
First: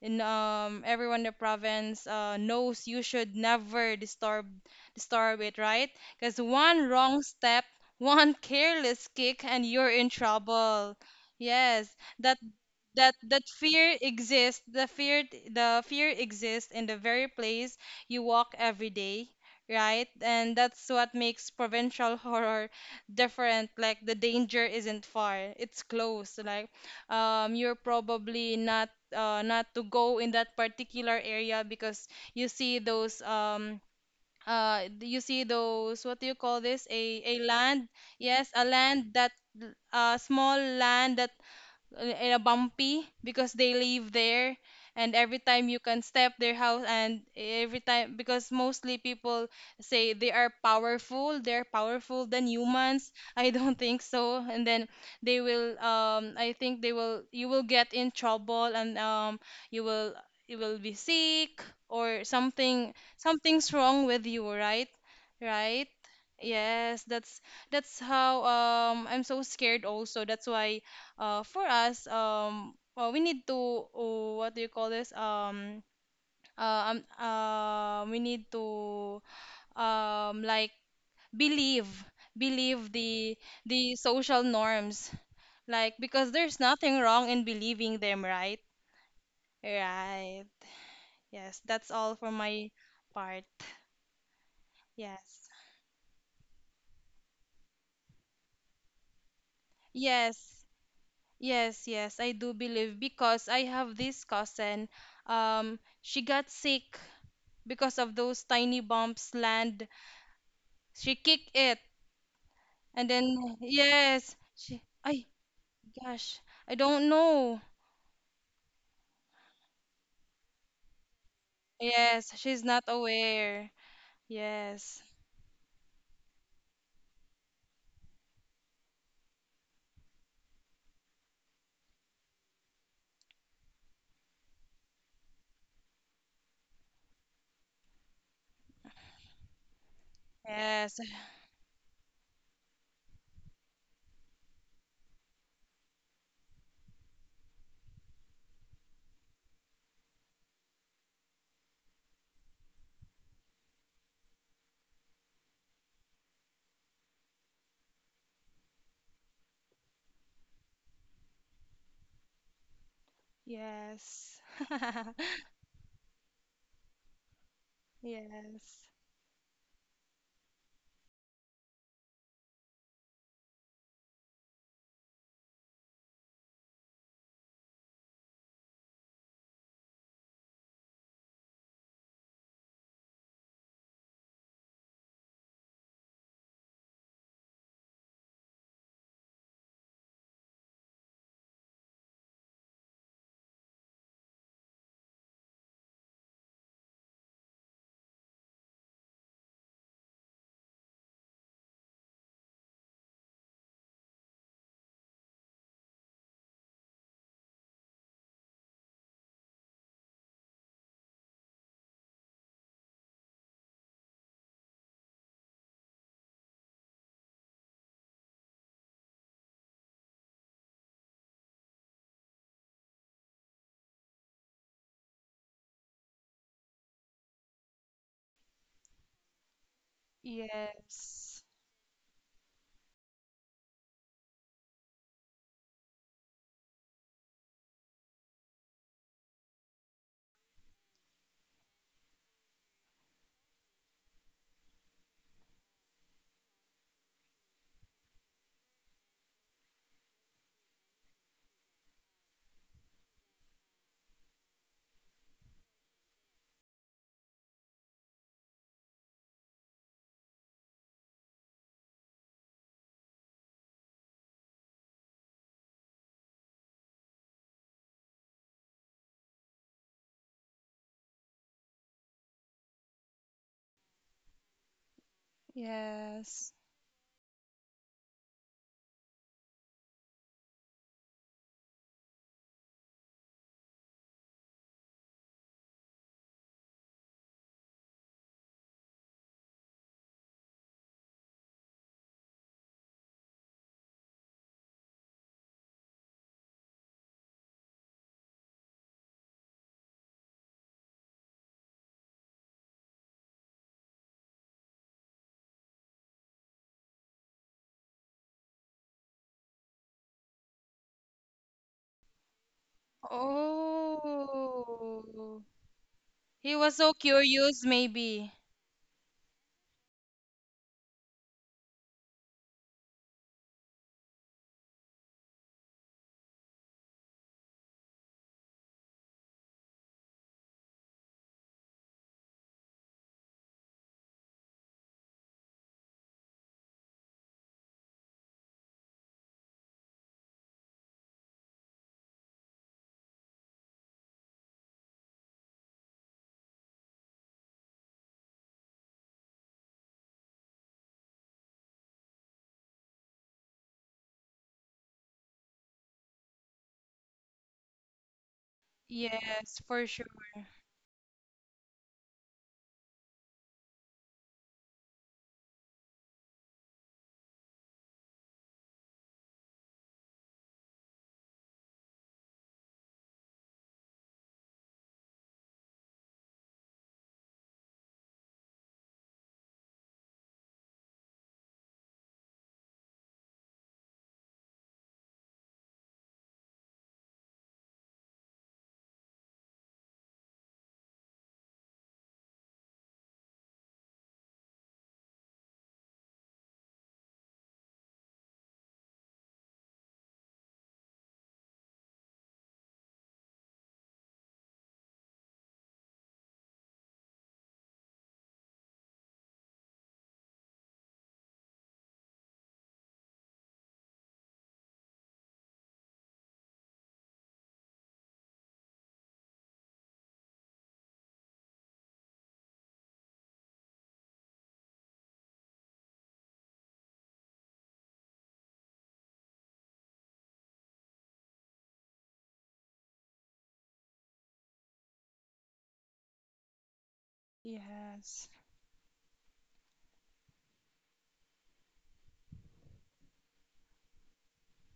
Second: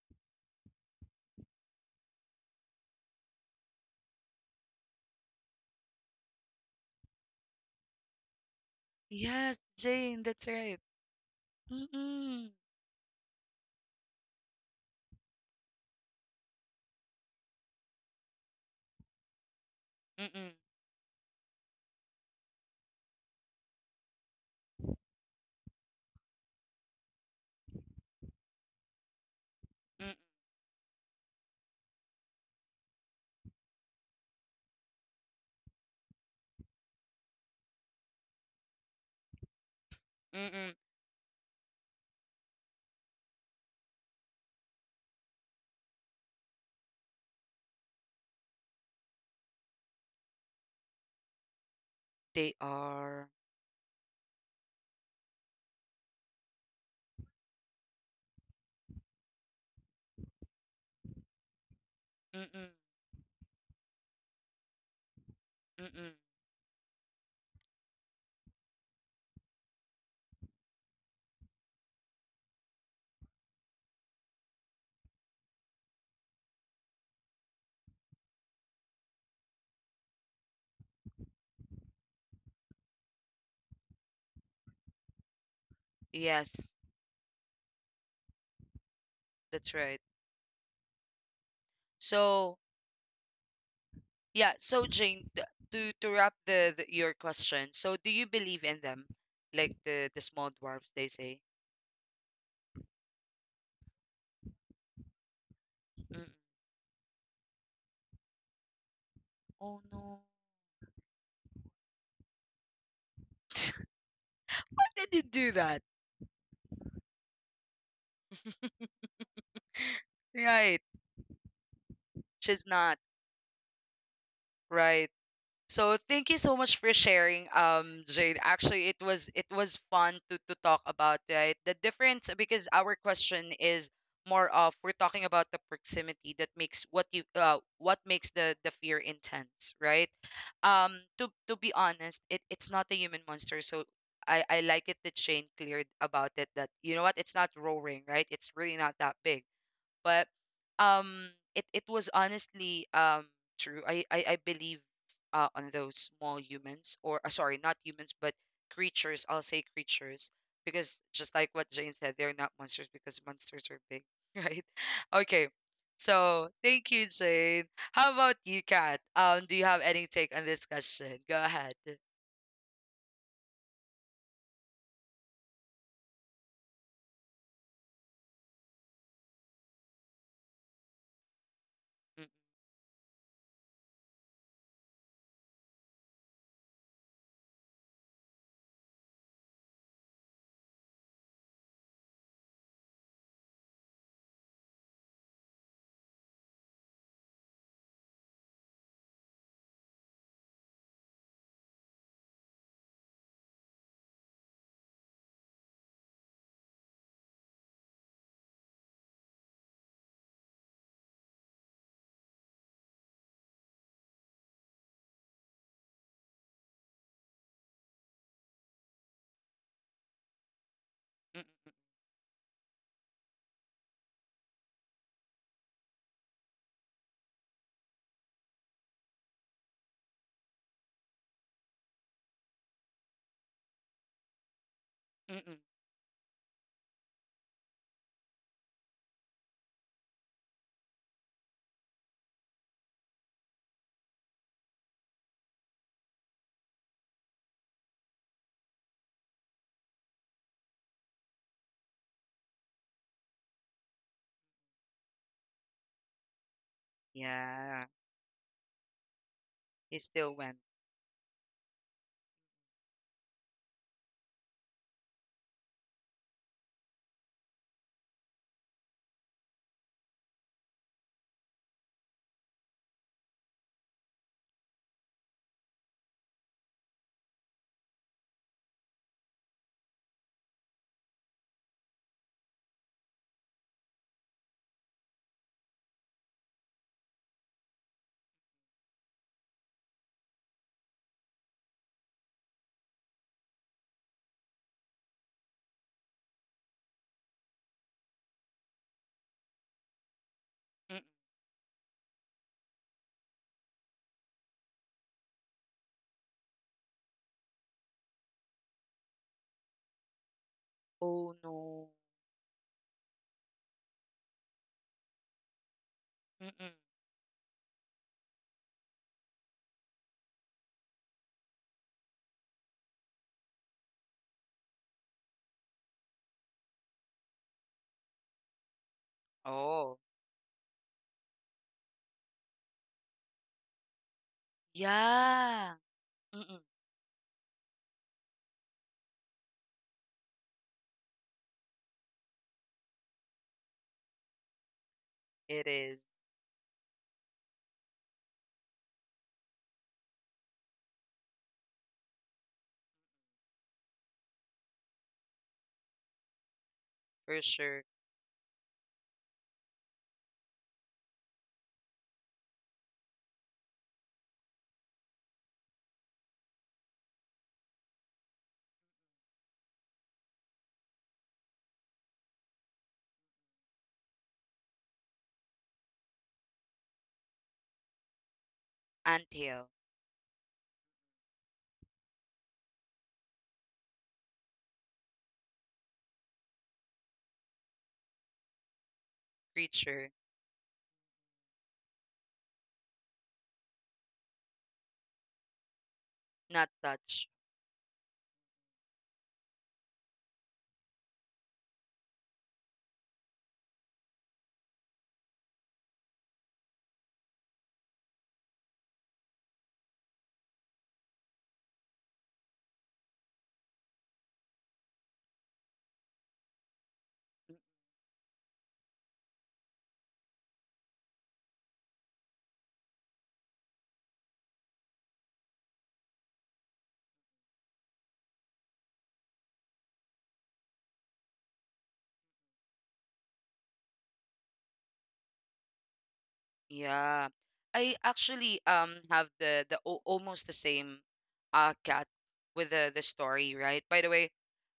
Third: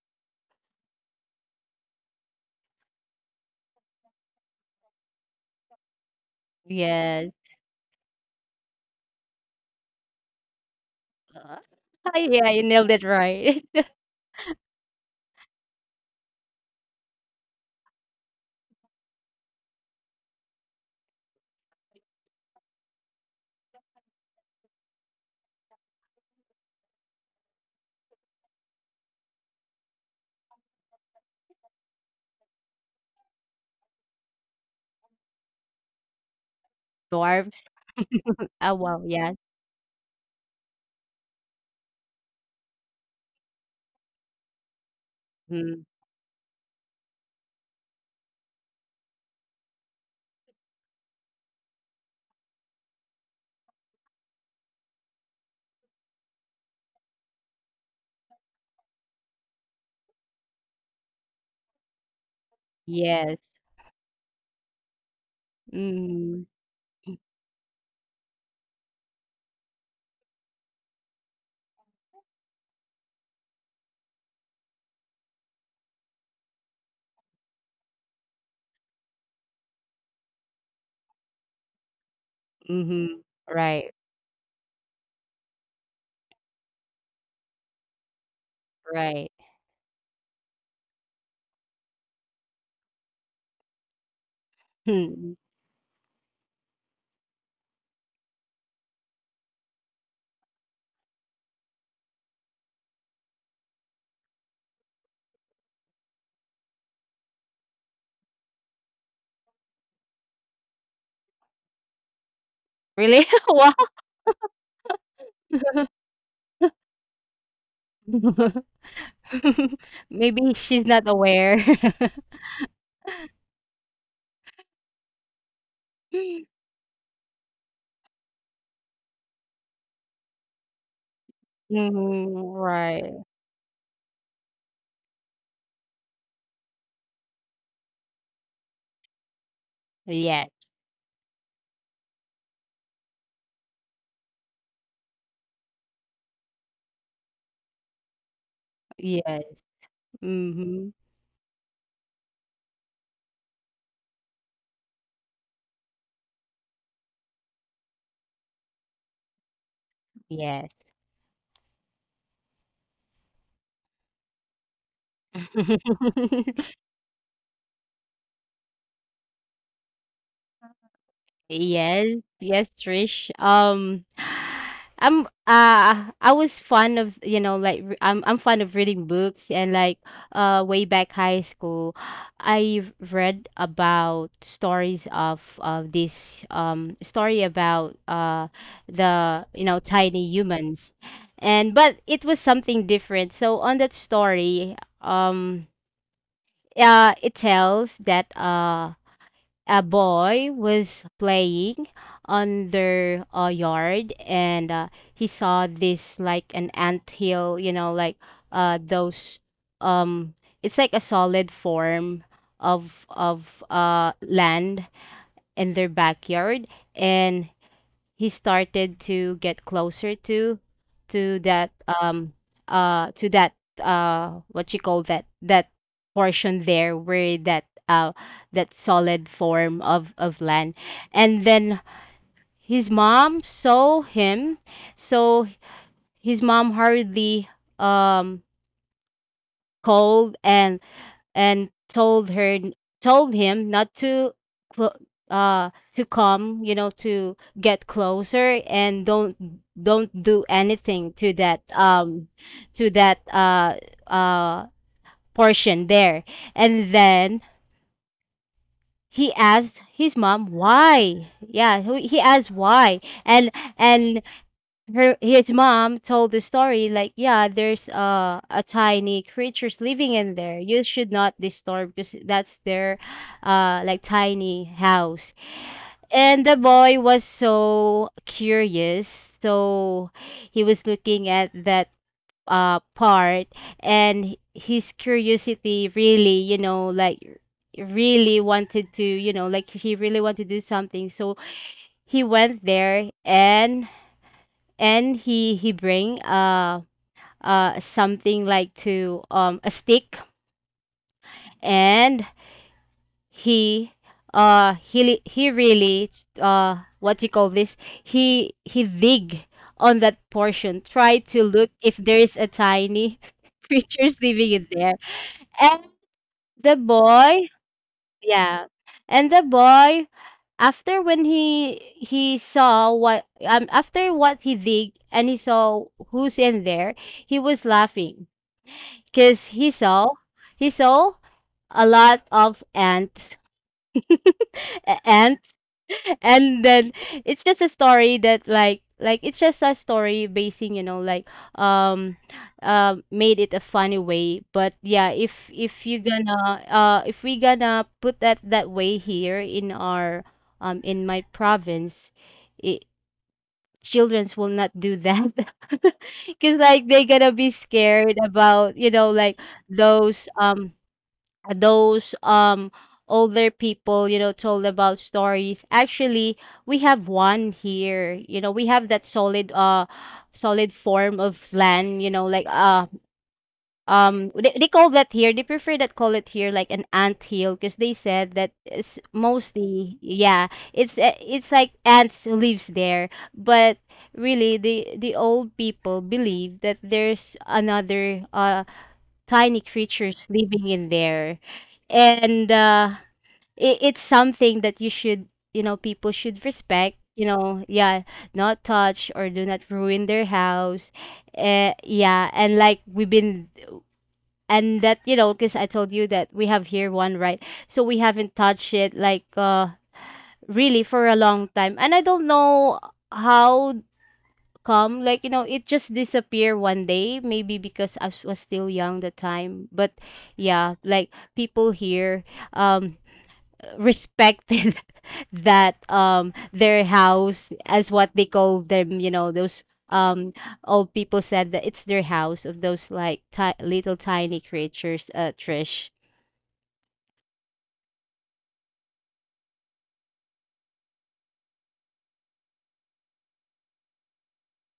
Speaker 2: in everyone in the province knows you should never disturb it, right? Because one wrong
Speaker 3: Yes.
Speaker 2: step, one careless kick,
Speaker 1: Yes,
Speaker 2: and you're in
Speaker 1: Jane, that's right.
Speaker 2: trouble.
Speaker 3: Uh,
Speaker 2: Yes, that
Speaker 3: yeah,
Speaker 1: Mm-mm.
Speaker 3: you nailed it
Speaker 2: that
Speaker 3: right.
Speaker 2: fear exists. The fear exists in the very place you walk every day, right?
Speaker 1: Mm-mm.
Speaker 2: And that's what makes provincial horror different. Like the danger isn't far. It's close. Like you're probably not not to go
Speaker 1: Mm-mm.
Speaker 2: in that particular area because you see those um you see those what do you call this? A
Speaker 3: Dwarfs.
Speaker 2: land. Yes, a
Speaker 3: Oh, wow.
Speaker 2: land that
Speaker 3: Yes.
Speaker 2: a small
Speaker 1: Mm-mm.
Speaker 2: land that in a bumpy because they live there and every time you
Speaker 3: Mm.
Speaker 2: can step their house and every time because mostly people say they are powerful they're powerful than
Speaker 1: They
Speaker 2: humans
Speaker 1: are.
Speaker 2: I don't think so and then they will I think they will you will get in trouble and you will you will be sick or
Speaker 1: Mm-mm.
Speaker 2: something
Speaker 3: Yes.
Speaker 2: something's wrong with you, right? Right.
Speaker 1: Mm-mm.
Speaker 3: Mhm.
Speaker 2: Yes, that's how I'm so scared also, that's why for us, well, we need to, what do you call this? We need to, like believe, believe
Speaker 3: Mhm. Right.
Speaker 2: the social norms, like because there's
Speaker 1: Yes,
Speaker 2: nothing wrong in believing them, right?
Speaker 3: Right.
Speaker 1: that's right.
Speaker 2: Right. Yes, that's all for
Speaker 1: So,
Speaker 2: my part.
Speaker 1: yeah, so
Speaker 3: Hmm.
Speaker 1: Jane,
Speaker 2: Yes.
Speaker 1: to wrap the your question, so do you believe in them? Like the
Speaker 2: Yes.
Speaker 1: small dwarfs, they say.
Speaker 2: Yes, yes, I do believe because I have this cousin. She
Speaker 1: Mm-mm.
Speaker 2: got sick because of those tiny bumps land.
Speaker 1: Oh no.
Speaker 2: She kicked it and
Speaker 3: Really?
Speaker 2: then
Speaker 3: Wow.
Speaker 2: yes she
Speaker 1: Why did
Speaker 2: I
Speaker 1: you do that?
Speaker 2: gosh I don't know.
Speaker 3: Maybe she's
Speaker 1: Right.
Speaker 3: not aware.
Speaker 2: Yes, she's
Speaker 1: She's
Speaker 2: not
Speaker 1: not,
Speaker 2: aware. Yes,
Speaker 1: right? So thank you so much for sharing, Jade. Actually, it was fun to talk about, right, the difference,
Speaker 3: Mhm,
Speaker 1: because our
Speaker 3: right.
Speaker 1: question is more of we're talking about the proximity that makes what you what makes the fear intense, right?
Speaker 3: Yes,
Speaker 1: Um,
Speaker 2: yes,
Speaker 1: to be honest, it it's not a human monster, so. I like it that Shane cleared about it, that you know what, it's not roaring, right? It's really not that big,
Speaker 3: yes.
Speaker 1: but
Speaker 3: Mhm,
Speaker 1: it it was honestly true. I believe on those small humans or sorry, not humans but creatures. I'll say creatures
Speaker 3: yes.
Speaker 1: because just like what Jane said, they're not monsters because monsters are big,
Speaker 2: yes.
Speaker 1: right? Okay. So thank you, Jane. How about you,
Speaker 2: Yes,
Speaker 1: Kat? Do you have any take on this question? Go ahead.
Speaker 3: Yes, yes, Trish. I was fond of, you know, like re- I'm fond of reading books, and like way back high school,
Speaker 1: Mm,
Speaker 3: I read about stories of this story about the, you know, tiny humans, and but it was something different. So on that story, um, it tells that a boy was playing on their yard, and he saw this like an anthill, you know, like those um it's like a solid form of land in their backyard, and he started to get closer to
Speaker 1: mm,
Speaker 3: to that, to that, what you call that, that portion there, where that, that solid form of land.
Speaker 2: yes,
Speaker 3: And then his mom saw him,
Speaker 1: mm,
Speaker 3: so
Speaker 1: mm.
Speaker 3: his mom hurriedly, um, called, and told her, told him not to clo- uh to come, you know, to get closer, and don't do anything to that, to that, uh portion there. And then
Speaker 1: Yeah,
Speaker 3: he asked
Speaker 1: he
Speaker 3: his
Speaker 1: still
Speaker 3: mom
Speaker 1: went.
Speaker 3: why, yeah, who- he asked why. and and her his mom told the story like, yeah, there's a tiny creatures living in there, you should not disturb because that's their like tiny house. And
Speaker 2: yes.
Speaker 3: the boy was so curious, so he was looking at that part, and his curiosity really, you know, like really wanted to, you know, like, he really wanted to do something. So he went there, and he bring something like to a stick,
Speaker 1: Mm.
Speaker 3: and he really what you call this he dig on that portion, try
Speaker 1: Oh
Speaker 3: to look
Speaker 1: no.
Speaker 3: if there is a tiny creatures living in there.
Speaker 2: Oh,
Speaker 3: And
Speaker 2: he
Speaker 1: Mm-mm.
Speaker 3: the
Speaker 2: was so
Speaker 3: boy
Speaker 2: curious maybe.
Speaker 3: Yeah. And the boy, after when he saw what, um, after what he did, and he saw who's in there, he was laughing because he
Speaker 1: Oh.
Speaker 3: saw, he saw a lot of ants. A-
Speaker 1: Yeah. Mm-mm.
Speaker 3: and then it's just a story that like, it's just a story basing, you know, like um made it a funny way. But yeah,
Speaker 1: It
Speaker 3: if
Speaker 1: is
Speaker 3: you gonna if we gonna put that that way here in our, um, in my province, it children's will not do that because like they gonna
Speaker 1: for
Speaker 3: be
Speaker 1: sure.
Speaker 3: scared about, you know, like
Speaker 2: Yes, for sure.
Speaker 3: those um, those um, older people, you know, told about stories. Actually, we have one here, you know, we have that solid solid form of land, you know, like they call that here, they prefer that call it here like an ant hill, because they said that it's
Speaker 1: Anthill,
Speaker 3: mostly, yeah, it's like ants lives there, but really the old people believe that there's another tiny
Speaker 1: creature,
Speaker 3: creatures living in there. And it, it's something that you should, you know, people should
Speaker 1: not
Speaker 3: respect. You
Speaker 1: touch.
Speaker 3: know, yeah, not touch or do not ruin their house. Yeah, and like we've been, and that, you know, because I told you that we have here one, right? So we haven't touched it like, really for a long time. And I don't know how come, like, you know, it just disappear one day, maybe because I s- was still young the time. But yeah, like people here um respected that their house as what they call them, those um old people said that it's their house of those like little tiny creatures, Trish.
Speaker 1: Yeah. I
Speaker 2: Yes,
Speaker 1: actually have the almost the same cat with the story, right? By the way,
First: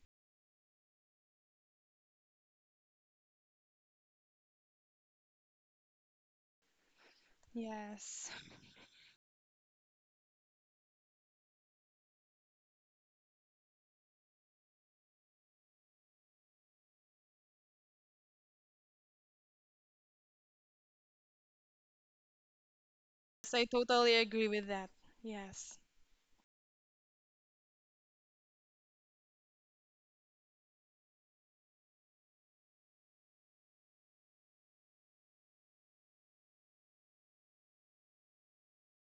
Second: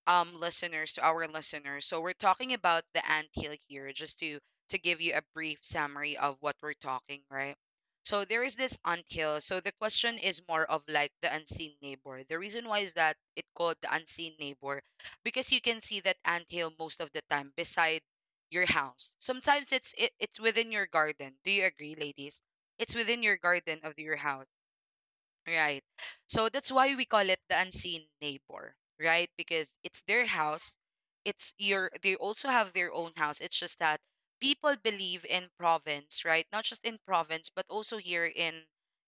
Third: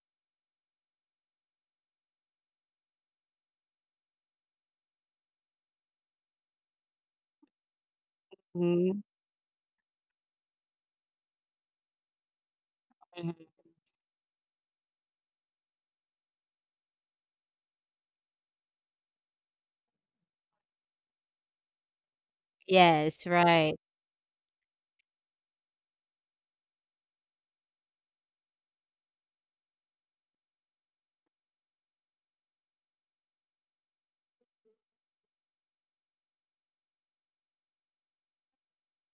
Speaker 1: listeners, to our listeners, so we're talking about the anthill here just to give you a brief summary of what we're talking, right? So
Speaker 2: yes,
Speaker 1: there is this
Speaker 3: Mm,
Speaker 1: anthill, so the question is more of like the unseen neighbor. The reason why is that
Speaker 3: mhm.
Speaker 1: it called the unseen neighbor because you can see that anthill most of the time beside your house. Sometimes it's it's within your garden. Do you agree, ladies? It's within
Speaker 3: Yes,
Speaker 1: your
Speaker 2: so I
Speaker 3: right.
Speaker 1: garden of
Speaker 2: totally
Speaker 1: your
Speaker 2: agree
Speaker 1: house.
Speaker 2: with that. Yes.
Speaker 1: Right. So that's why we call it the unseen neighbor, right? Because it's their house. It's your they also have their own house. It's just that people believe in province, right? Not just in province, but also here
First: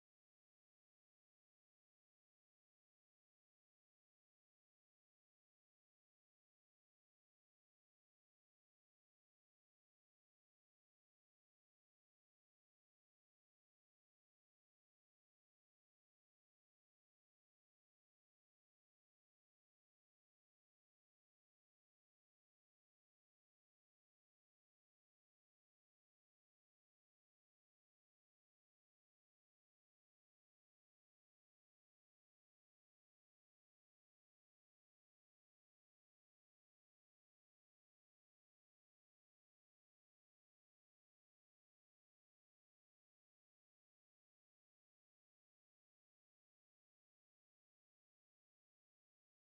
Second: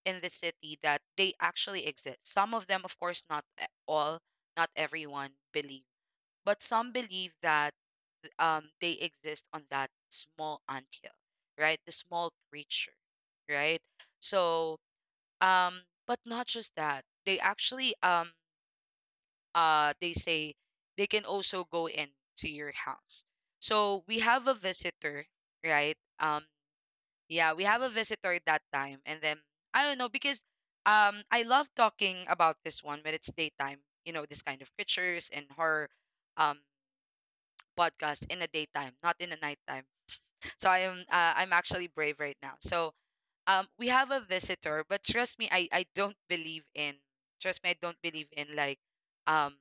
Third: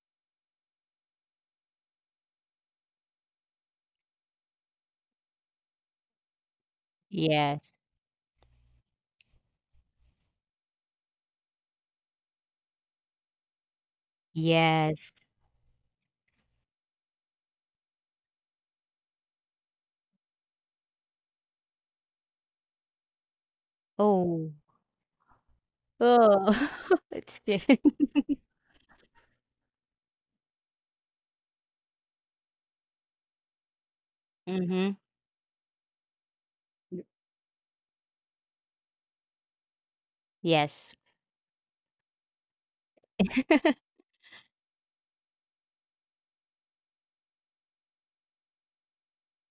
Speaker 1: in the city, that they actually exist. Some of them, of course, not all, not everyone believe, but some believe that
Speaker 3: Yes.
Speaker 1: they exist on that small anthill, right? The small creature, right? So
Speaker 3: Yes.
Speaker 1: um but not just that, they actually they say they can also go into your house, so we have a
Speaker 3: Oh.
Speaker 1: visitor, right?
Speaker 3: Oh, it's
Speaker 1: Yeah, we have a
Speaker 3: different.
Speaker 1: visitor that time. And then I don't know, because I love talking about this one when it's daytime, you know, this kind of
Speaker 3: Mm-hmm.
Speaker 1: creatures and horror um podcast, in the daytime, not in the nighttime. So I am
Speaker 3: Yes.
Speaker 1: I'm actually brave right now. So we have a visitor, but trust me, I don't believe in trust me, I don't believe in like um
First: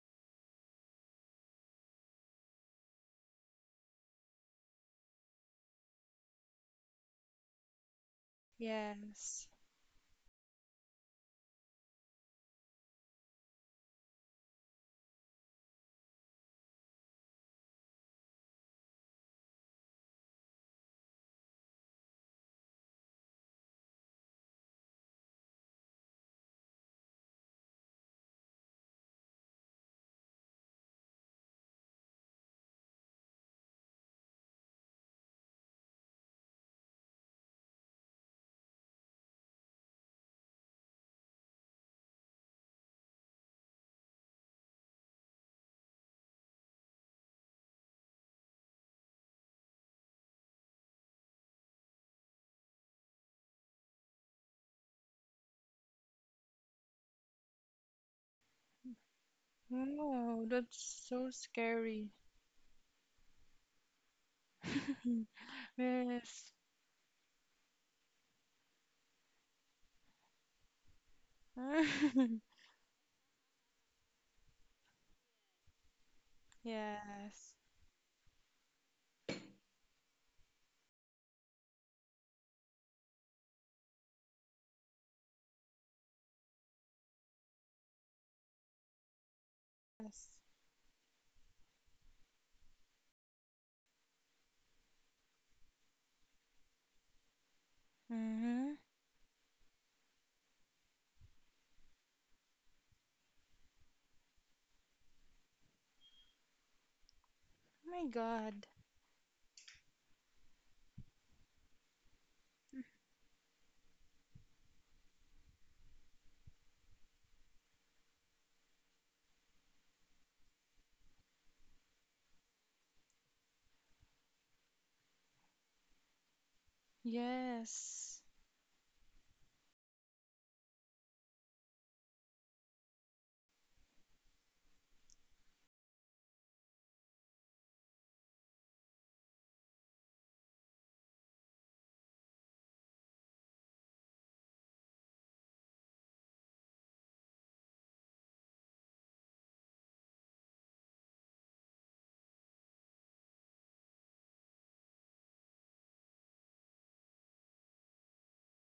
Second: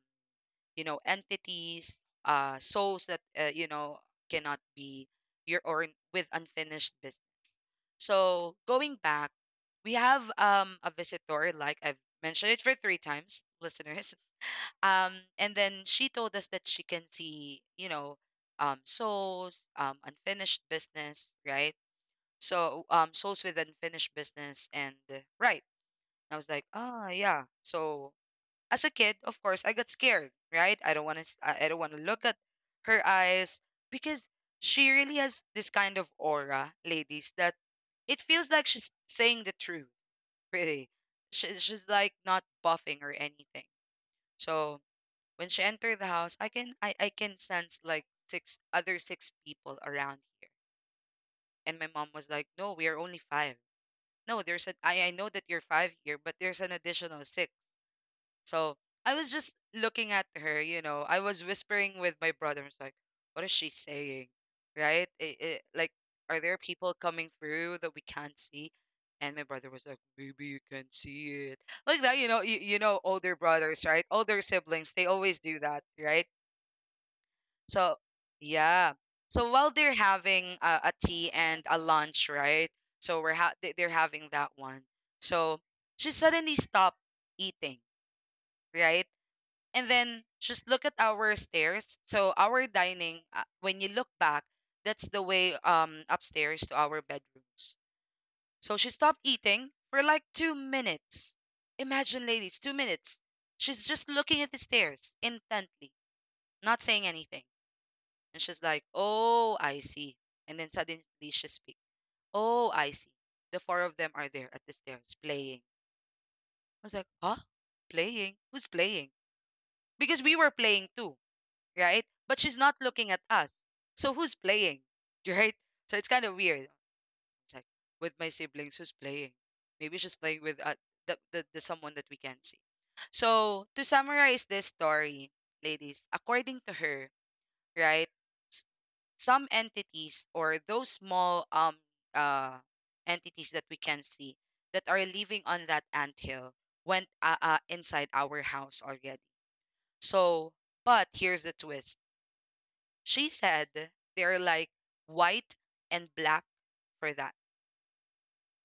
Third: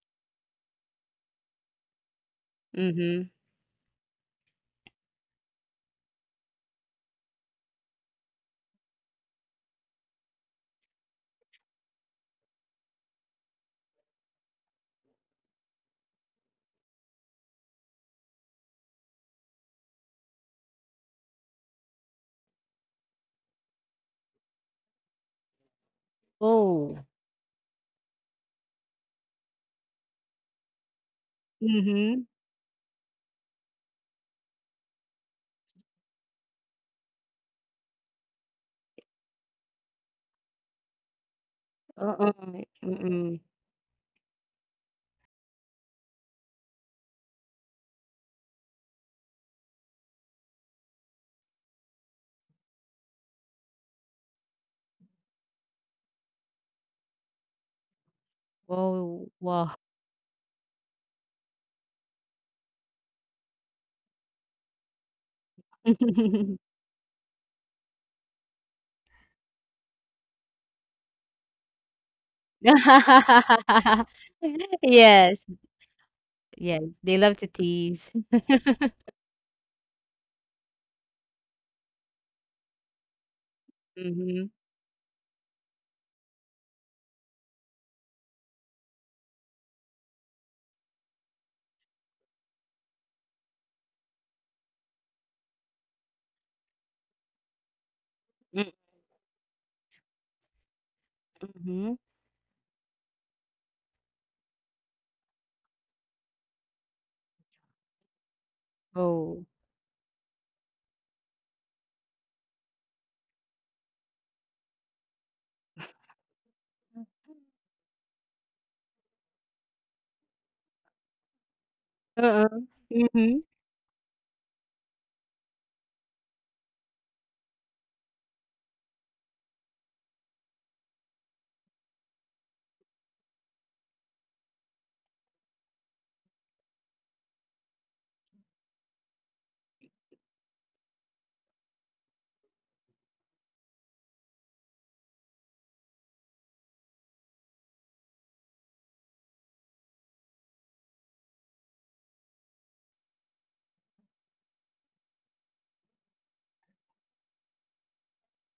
Speaker 1: you know, entities, souls that,
Speaker 3: Mhm.
Speaker 1: you know, cannot be your or with unfinished business. So going back,
Speaker 2: Yes.
Speaker 1: we have a visitor. Like I've mentioned it for 3 times, listeners. And then she told us that she can see, you know, souls, unfinished business, right? So Souls with Unfinished Business. And right. I was like,
Speaker 3: Oh.
Speaker 1: ah, yeah. So as a kid, of course, I got scared, right? I don't want to I don't want to look
Speaker 3: Mhm.
Speaker 1: at her eyes because she really has this kind of aura, ladies, that it feels like she's saying the truth, really. She's like
Speaker 3: Oo,
Speaker 1: not buffing or
Speaker 3: mm.
Speaker 1: anything. So when she entered the house, I can I can sense like 6 other 6 people around here. And my mom was like, "No, we are only 5." No, there's a, I know that you're 5 here, but there's an additional 6. So I was
Speaker 3: Wow,
Speaker 1: just
Speaker 3: wow.
Speaker 1: looking at
Speaker 2: Oh,
Speaker 1: her, you know,
Speaker 2: that's
Speaker 1: I
Speaker 2: so
Speaker 1: was whispering
Speaker 2: scary.
Speaker 1: with my brother. I was like, what is she saying? Right? Like, are
Speaker 2: Yes.
Speaker 1: there people coming through that we can't see? And my brother was like, maybe you can see it. Like that, you know, you, you know, older brothers, right? Older siblings, they always
Speaker 3: Yes,
Speaker 1: do that, right?
Speaker 3: yes, they love to
Speaker 2: Yes.
Speaker 1: So,
Speaker 3: tease.
Speaker 1: yeah. So while they're having a tea and a lunch, right? So we're they're having that
Speaker 3: Mhm.
Speaker 1: one. So she suddenly stopped eating, right? And then
Speaker 2: Yes.
Speaker 1: just look at our stairs. So our dining, when you look back, that's the way upstairs to our bedrooms.
Speaker 2: Mm-hmm.
Speaker 1: So
Speaker 3: Mm,
Speaker 2: Oh
Speaker 1: she stopped eating for like 2 minutes.
Speaker 3: mhm.
Speaker 1: Imagine, ladies, 2 minutes. She's just looking at the stairs intently, not saying anything.
Speaker 2: my
Speaker 1: And she's
Speaker 2: God.
Speaker 1: like,
Speaker 3: Oh.
Speaker 1: Oh, I see. And then suddenly she speaks, Oh, I see. The four of them are there at the stairs playing. I was like, Huh? Playing? Who's playing? Because we were playing too, right? But
Speaker 3: Oo.
Speaker 1: she's not looking at
Speaker 3: Mhm.
Speaker 1: us. So who's playing? Right? So it's kind of weird. It's like, with
Speaker 2: Yes.
Speaker 1: my siblings, who's playing? Maybe she's playing with the someone that we can't see. So to summarize this story, ladies, according to her, right? Some entities or those small uh entities that we can see, that are living on that anthill, went inside our house already. So but here's the twist. She said they're like white and black for that.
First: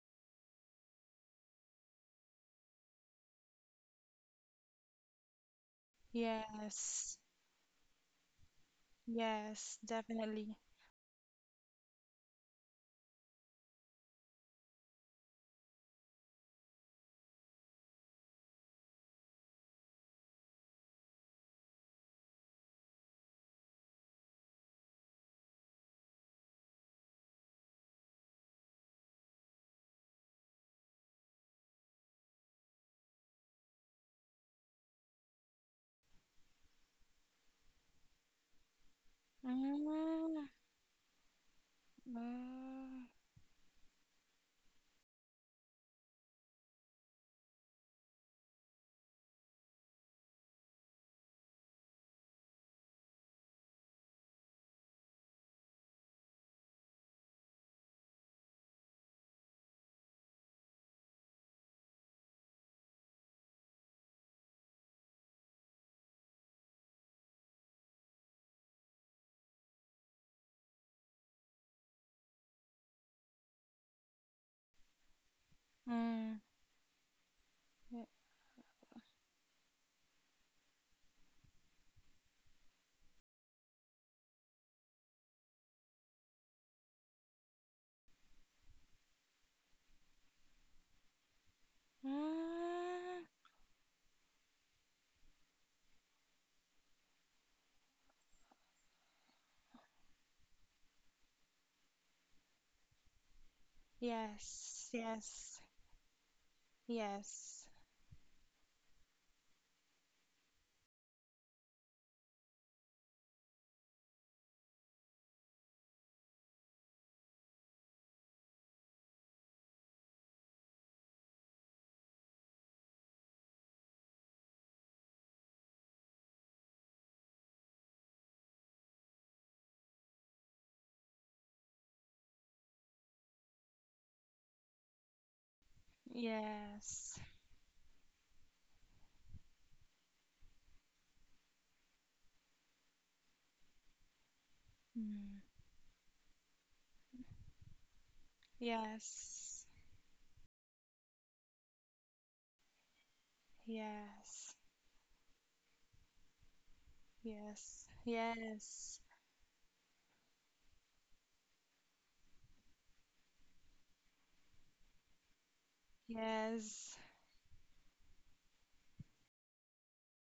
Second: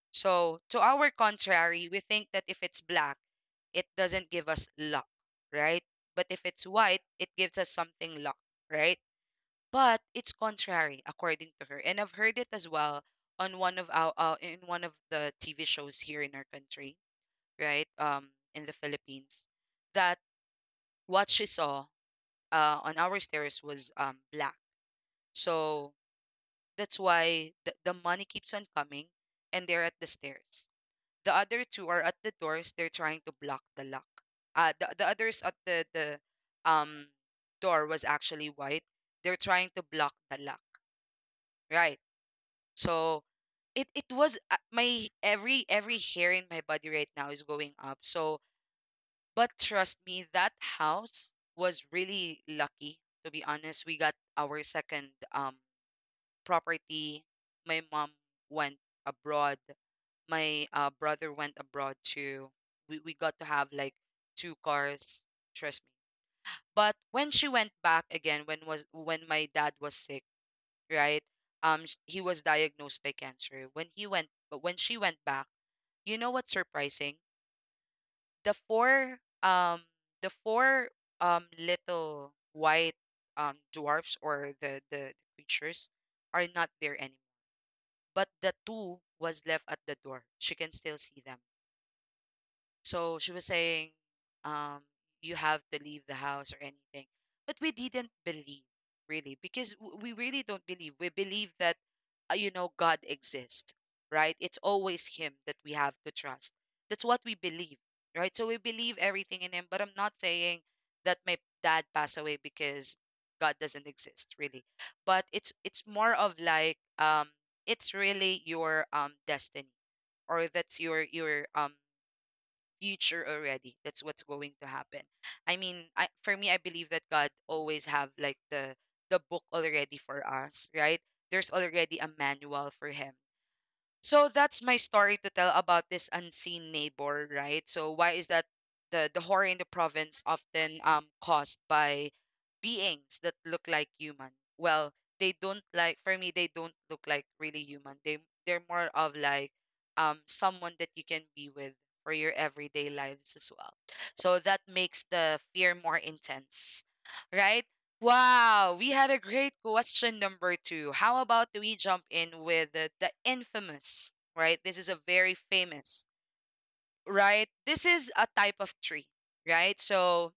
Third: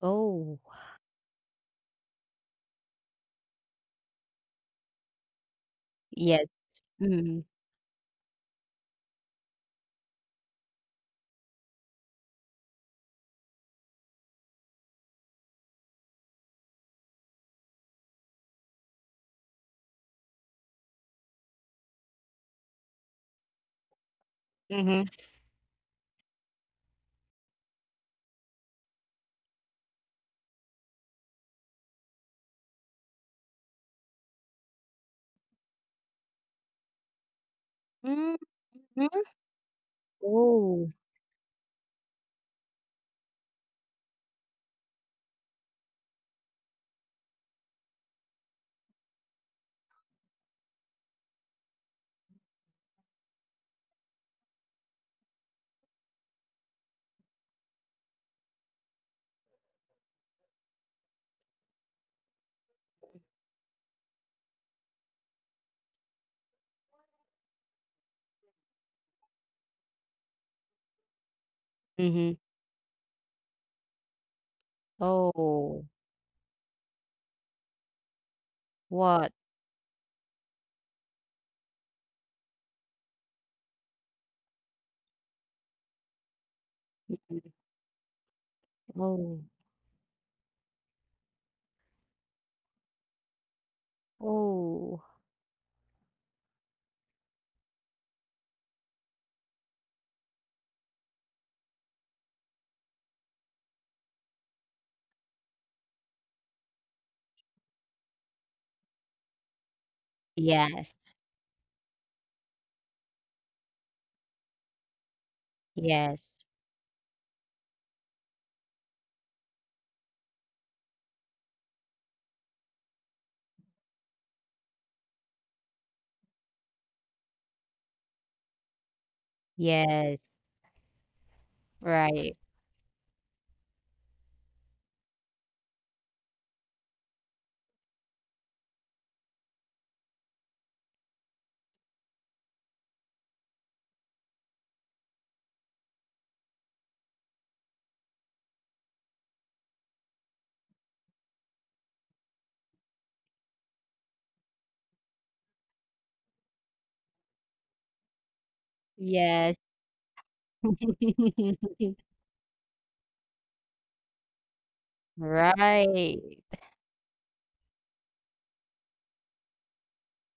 Speaker 3: Oh,
Speaker 1: So to our contrary, we think that if it's black, it doesn't give us luck, right? But if
Speaker 3: yes.
Speaker 1: it's white,
Speaker 2: Yes.
Speaker 1: it
Speaker 3: Mhm.
Speaker 1: gives us something luck, right?
Speaker 2: Yes,
Speaker 1: But it's
Speaker 2: definitely.
Speaker 1: contrary according to her, and I've heard it as well on one of our in one of the TV shows here in our country, right? In the Philippines, that what she saw, on our stairs was black.
Speaker 3: Mhm.
Speaker 1: So that's why the money keeps on coming, and they're at the stairs. The other two are at the doors, they're trying to block the lock. The others at the um door was
Speaker 3: Mhm.
Speaker 1: actually white. They're trying to block the
Speaker 2: Mm-hmm.
Speaker 1: lock,
Speaker 3: Oh.
Speaker 1: right?
Speaker 2: Mm.
Speaker 1: So it was my every hair in my body right now is going up. So but trust me, that house was really lucky. To be honest, we got our second property. My mom went abroad. My brother went abroad too. We got to have like 2 cars. Trust me. But when she went back again, when was when my dad was sick, right? He
Speaker 3: Mhm.
Speaker 1: was diagnosed by cancer. When he went, but when she went back,
Speaker 3: Oh.
Speaker 1: you know what's surprising?
Speaker 2: Yeah.
Speaker 1: The four,
Speaker 3: What?
Speaker 1: um, the four, little white, dwarfs or the creatures are not there anymore.
Speaker 3: Mhm.
Speaker 1: But the two
Speaker 3: Oh.
Speaker 1: was left at the door. She can still see them. So
Speaker 2: Mm.
Speaker 1: she was saying, um,
Speaker 3: Oh.
Speaker 1: you have to leave the house or anything. But we didn't believe, really, because we really don't believe. We believe that, you know, God exists, right? It's
Speaker 2: Yes.
Speaker 1: always Him that
Speaker 2: Yes.
Speaker 1: we have to trust. That's what we
Speaker 2: Yes.
Speaker 1: believe, right? So we believe everything in Him. But I'm not saying
Speaker 3: Yes,
Speaker 1: that my dad passed away because God doesn't exist, really. But it's more of
Speaker 3: yes,
Speaker 1: like it's really your destiny, or that's your future already. That's what's going to happen. I mean, I, for me, I believe that God always have like the book already for
Speaker 3: yes.
Speaker 1: us, right? There's already a
Speaker 3: Right.
Speaker 1: manual for Him. So that's my story to tell about this unseen
Speaker 2: Yes.
Speaker 1: neighbor, right? So why is that the horror in the province often caused by beings that look like human? Well, they
Speaker 2: Mm.
Speaker 1: don't like for me they don't look like really human. They they're more of like
Speaker 2: Yes.
Speaker 1: someone that you can be with for your everyday lives as well. So
Speaker 2: Yes.
Speaker 1: that makes the fear more intense, right?
Speaker 2: Yes.
Speaker 1: Wow, we
Speaker 2: Yes.
Speaker 1: had a great
Speaker 3: Yes.
Speaker 1: question number two. How about we jump in with the infamous, right? This is a very famous,
Speaker 3: Right.
Speaker 2: Yes,
Speaker 1: right? This is a type of tree, right? So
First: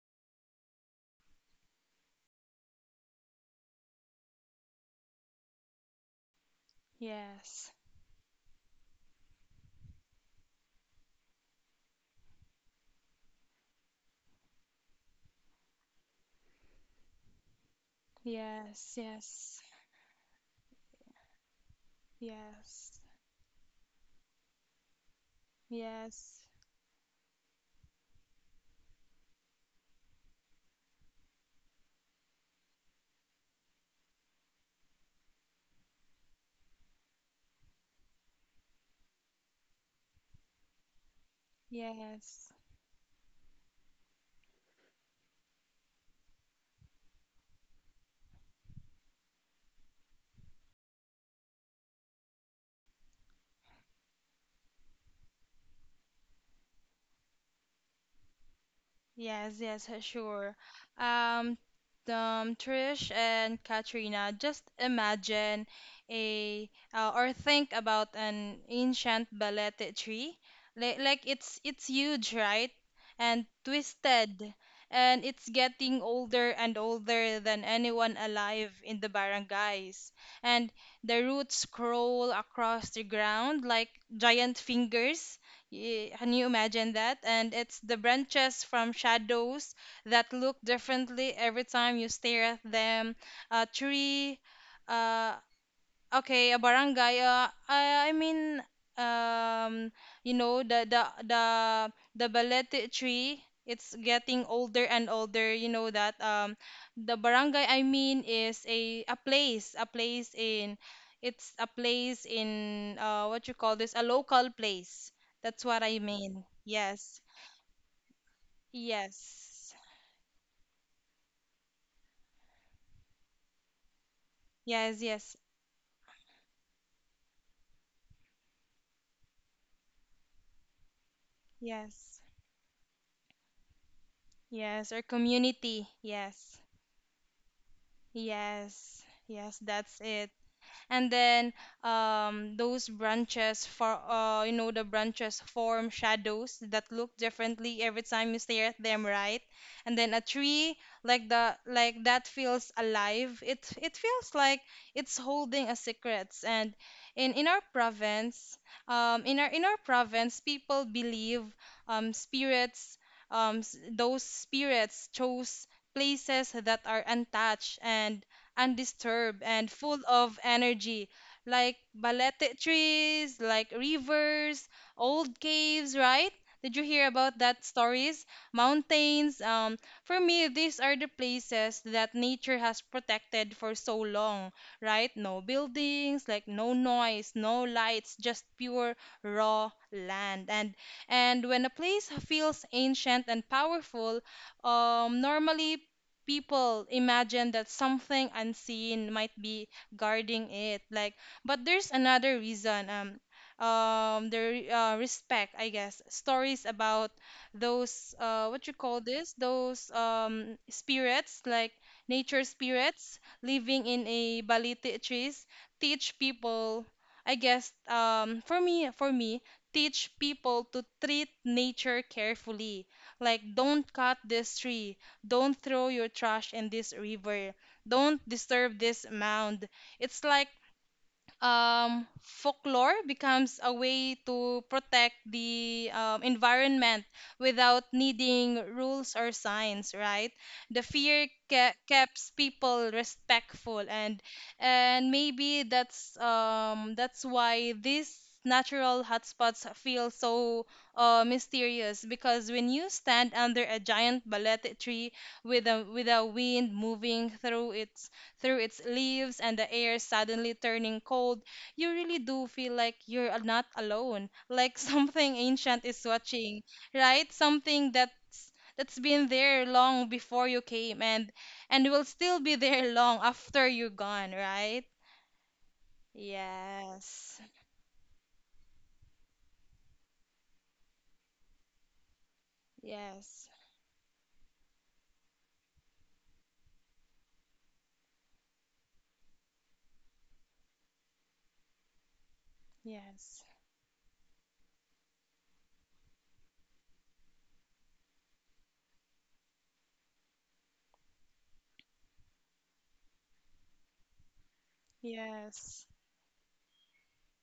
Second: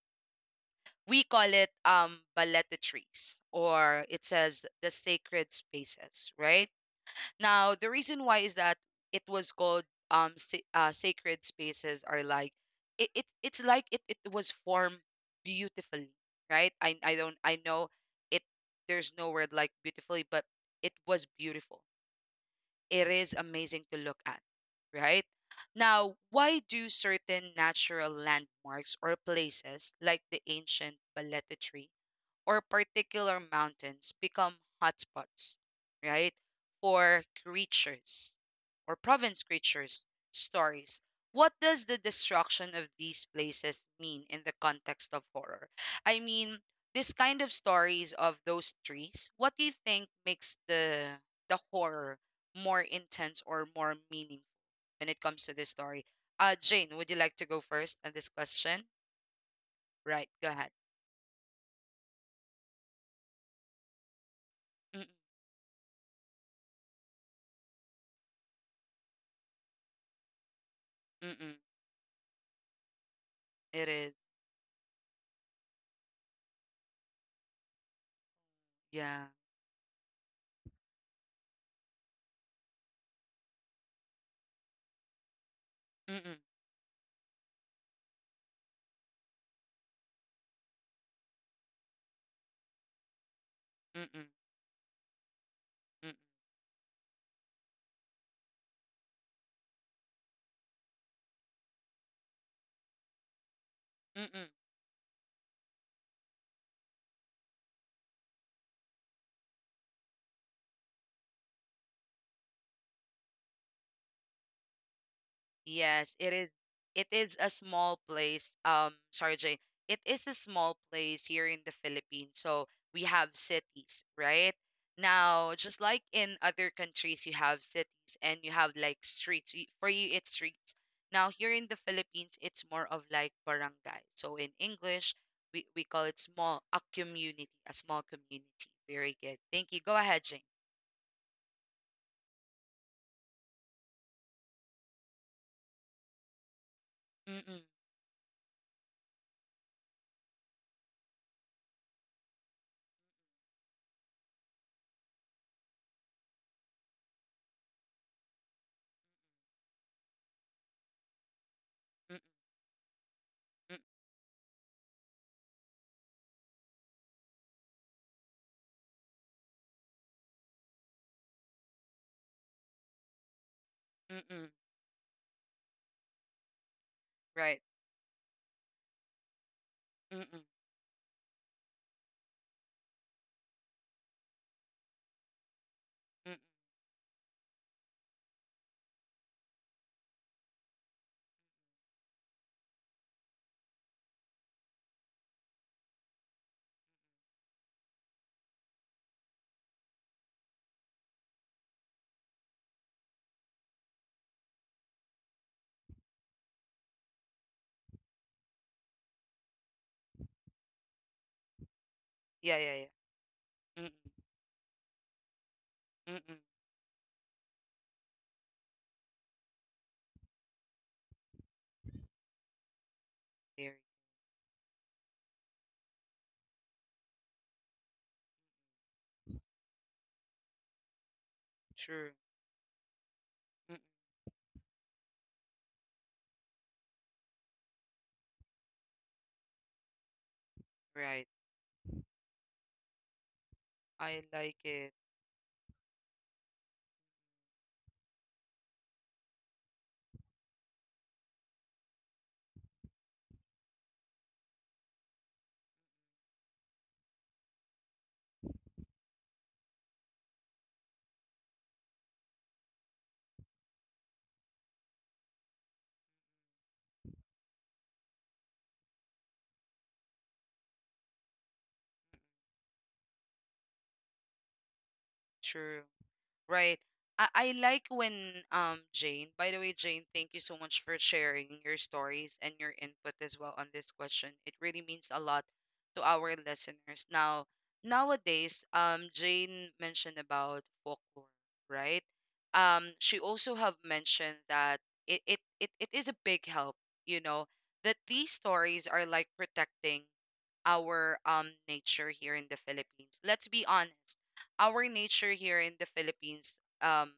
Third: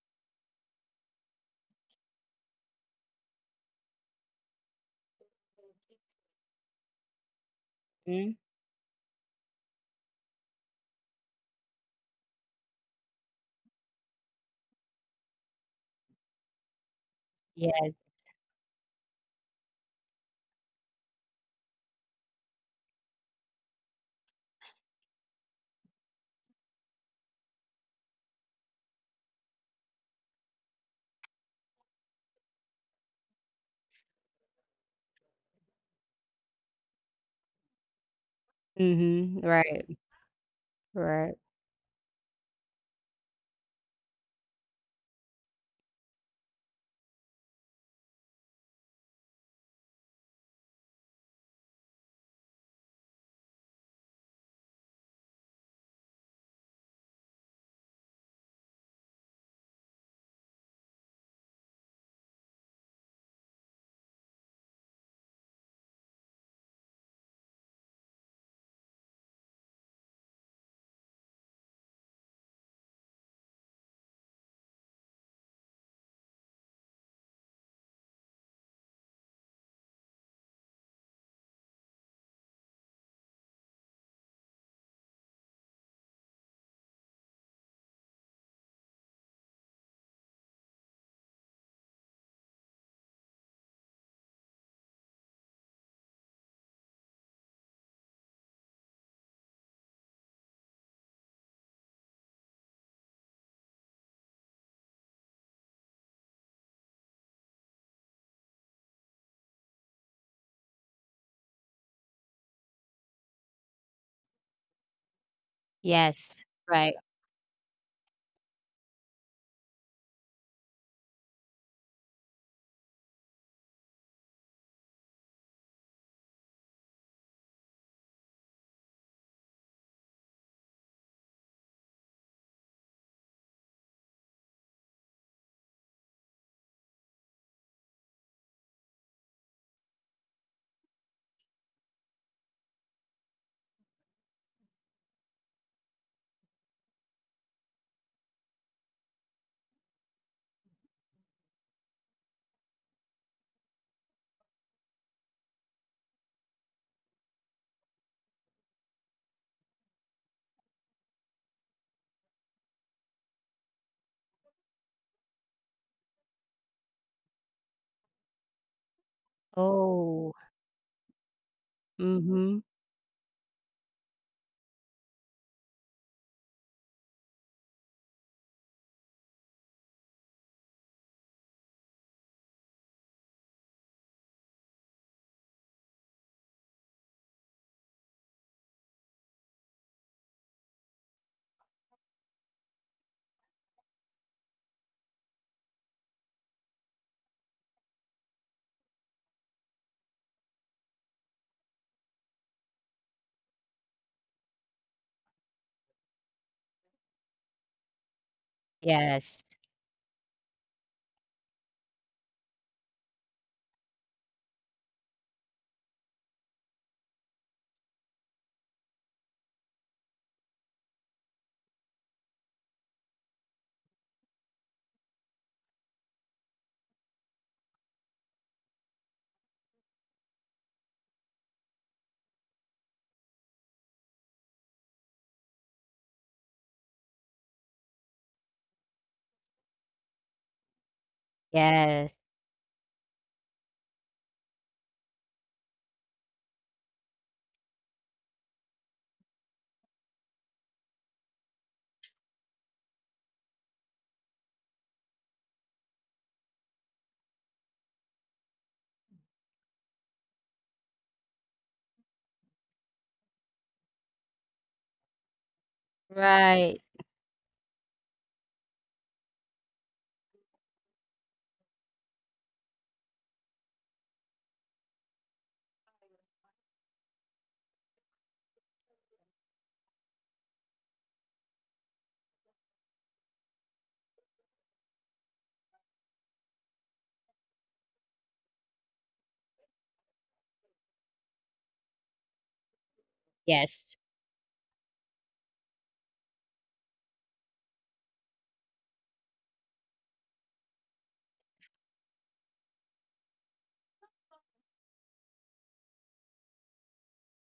Speaker 1: we call it baleta trees, or it says the sacred spaces, right?
Speaker 2: yes,
Speaker 1: Now, the reason
Speaker 3: Mhm.
Speaker 1: why is that it was called sacred spaces are like it, it was formed beautifully, right? I know
Speaker 3: Yes.
Speaker 1: it
Speaker 2: yes,
Speaker 1: there's no word
Speaker 2: yes,
Speaker 1: like beautifully, but it was beautiful. It is amazing to look at, right? Now,
Speaker 2: yes,
Speaker 1: why do certain natural landmarks or places like the ancient Baleta tree or particular mountains become hotspots, right? For creatures or
Speaker 3: Mhm.
Speaker 1: province
Speaker 3: Right.
Speaker 1: creatures stories.
Speaker 3: Right.
Speaker 1: What does
Speaker 2: yes,
Speaker 1: the
Speaker 2: yes.
Speaker 1: destruction of these places mean in the context of horror? I mean, this kind of stories of those trees, what do you think makes the horror more intense or more meaningful when it comes to this story? Jane, would you like to go first on this question?
Speaker 2: Yes, yes,
Speaker 1: Right, go
Speaker 2: sure.
Speaker 1: ahead.
Speaker 2: Um, Trish and Katrina, just
Speaker 1: Mm-mm,
Speaker 2: imagine a or think about an ancient balete tree. Like
Speaker 1: mm-mm.
Speaker 2: it's huge, right? And
Speaker 1: It is.
Speaker 2: twisted, and it's getting older and older than anyone alive in the
Speaker 1: Yeah.
Speaker 2: barangays. And the roots crawl across the ground like giant fingers. Y- Can
Speaker 1: Mm-mm,
Speaker 2: you imagine that? And it's the branches from shadows that look differently every time you stare at them. A
Speaker 1: mm-mm,
Speaker 2: tree, uh,
Speaker 1: mm-mm,
Speaker 2: okay, a barangay. I mean, um, you know, the the balete tree. It's getting
Speaker 1: mm-mm.
Speaker 2: older and older. You know that the barangay I mean is a place in, it's a place in what you call this, a local place. That's what I
Speaker 1: Yes,
Speaker 3: Yes.
Speaker 1: it
Speaker 2: mean.
Speaker 1: is.
Speaker 3: Right.
Speaker 1: It
Speaker 2: Yes,
Speaker 1: is a small place. Sorry, Jane.
Speaker 2: yes,
Speaker 1: It is a small place here in the Philippines. So we have cities, right?
Speaker 2: yes, yes,
Speaker 1: Now, just like in other countries, you have cities and you have like streets. For you, it's streets. Now, here in the
Speaker 2: yes,
Speaker 1: Philippines, it's more of like barangay. So in
Speaker 2: yes. Or
Speaker 1: English, we,
Speaker 2: community.
Speaker 1: we call it
Speaker 2: Yes,
Speaker 1: small, a community, a small community.
Speaker 2: yes,
Speaker 1: Very good.
Speaker 2: yes.
Speaker 1: Thank you.
Speaker 2: That's
Speaker 1: Go
Speaker 2: it.
Speaker 1: ahead, Jane.
Speaker 2: And then those branches for you know the branches form shadows that look
Speaker 1: Mm-mm,
Speaker 2: differently every time you stare at them, right? And then a tree like the like that feels alive. It feels like it's holding a secrets and in in our province in our province people believe
Speaker 1: mm-mm,
Speaker 2: spirits
Speaker 1: mm-mm,
Speaker 2: those spirits chose places that are untouched and undisturbed and full
Speaker 3: Oh.
Speaker 2: of energy, like balete
Speaker 3: Mhm.
Speaker 2: trees, like
Speaker 1: mm-mm.
Speaker 2: rivers, old caves, right? Did you hear about
Speaker 1: Right.
Speaker 2: that stories? Mountains. For me,
Speaker 1: Mm-mm,
Speaker 2: these are the places that nature has protected for so long, right? No buildings,
Speaker 1: mm.
Speaker 2: like no noise, no lights, just pure raw land. And when a place feels ancient and powerful, normally people imagine that something unseen might be guarding it like but there's another reason respect I guess stories about those what you call this
Speaker 3: Yes.
Speaker 2: those spirits like nature
Speaker 1: Yeah, yeah, yeah.
Speaker 2: spirits living
Speaker 1: Mm-mm,
Speaker 2: in a baliti trees teach
Speaker 1: mm.
Speaker 2: people I guess for me teach people to treat nature carefully, like
Speaker 1: Very
Speaker 2: don't cut this tree, don't throw your trash in this river. Don't disturb this mound. It's like
Speaker 1: true.
Speaker 2: folklore becomes a
Speaker 1: Mm,
Speaker 2: way to protect the environment without needing rules or signs, right? The
Speaker 1: right.
Speaker 3: Yes.
Speaker 2: keeps people respectful,
Speaker 1: I like it.
Speaker 2: and maybe that's why these natural hotspots feel so mysterious because when you stand under a giant balete tree with a wind moving through it through its leaves and the air suddenly turning cold, you really do feel like you're not alone, like something ancient is watching,
Speaker 3: Right.
Speaker 2: right? Something that's been there long before you came and will still be there long after you're gone, right?
Speaker 1: True. Right. I,
Speaker 2: Yes.
Speaker 1: I like when Jane, by the way, Jane, thank you so much for sharing your stories and your input
Speaker 2: Yes.
Speaker 1: as well on this question. It really means a lot to our listeners. Now, nowadays, Jane mentioned about folklore, right?
Speaker 2: Yes.
Speaker 1: She also
Speaker 3: Yes.
Speaker 1: have mentioned that it is a big help, you know, that these stories are like protecting our nature here in the Philippines. Let's be honest. Our nature here
Speaker 2: Yes.
Speaker 1: in the Philippines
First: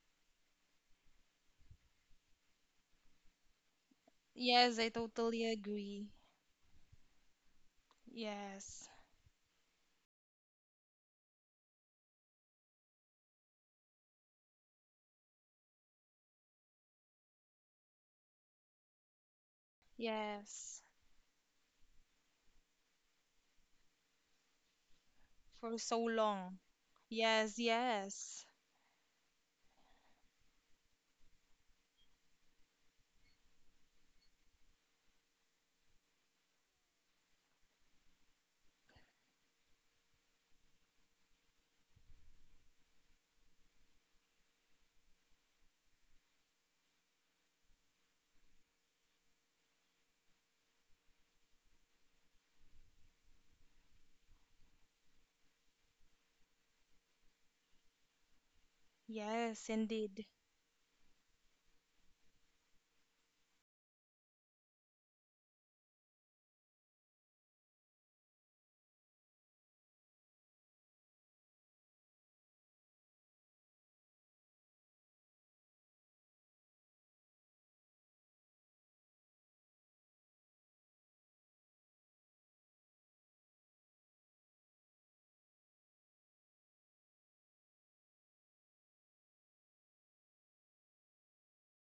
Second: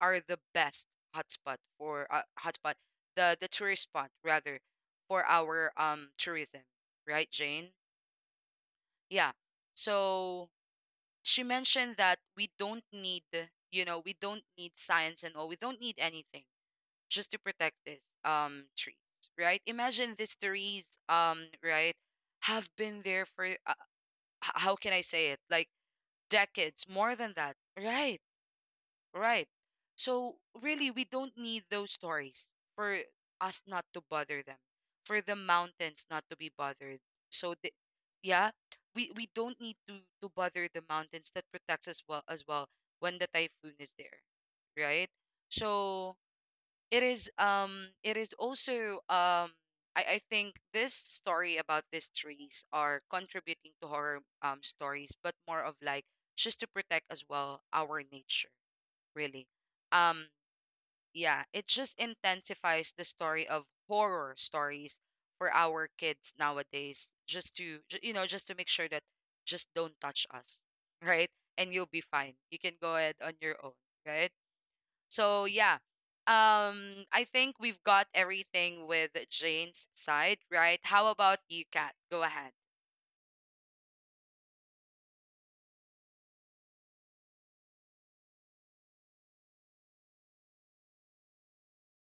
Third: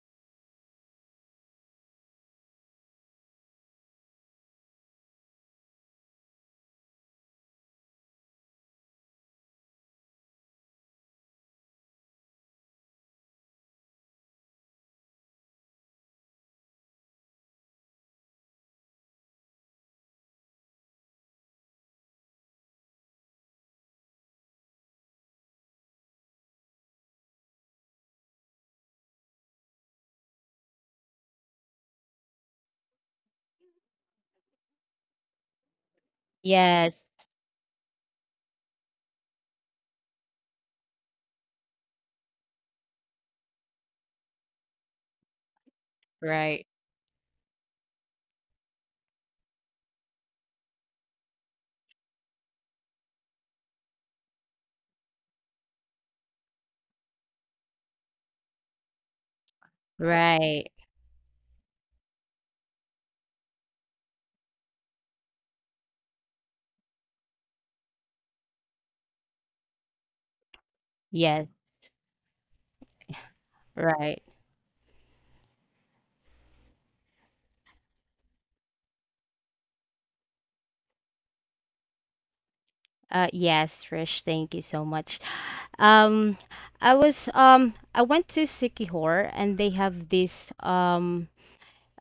Speaker 1: are the best hotspot for hotspot the tourist spot rather
Speaker 2: Yes, I
Speaker 1: for
Speaker 2: totally
Speaker 1: our
Speaker 2: agree.
Speaker 1: tourism, right, Jane?
Speaker 2: Yes.
Speaker 1: Yeah. So she mentioned that we don't need you know we don't need science and all we don't need anything just to protect this trees, right, imagine these trees
Speaker 2: Yes.
Speaker 1: right have been there for how can I say it? Like
Speaker 2: For so long.
Speaker 1: decades, more than that.
Speaker 2: Yes,
Speaker 1: Right,
Speaker 2: yes.
Speaker 1: right. So really, we don't need those stories for us not to bother them, for the mountains not to be bothered.
Speaker 3: Yes.
Speaker 1: So the, yeah, we don't need to bother the mountains that protects us well as well when the typhoon is there, right? So
Speaker 3: Right.
Speaker 1: it is also I think this story about these trees are contributing to horror stories, but more of like just to protect as well our nature, really.
Speaker 2: Yes,
Speaker 1: Um
Speaker 2: indeed.
Speaker 3: Right.
Speaker 1: yeah, it just intensifies the story of horror stories for our kids nowadays, just to you know, just to make sure that just don't touch us, right?
Speaker 3: Yes.
Speaker 1: And you'll be fine. You can go ahead on your own, right?
Speaker 3: Right.
Speaker 1: So yeah, I think we've got everything with Jane's side, right? How about you, Kat? Go ahead.
Speaker 3: Yes, Rish, thank you so much. Um, I went to Sikihor, and they have this um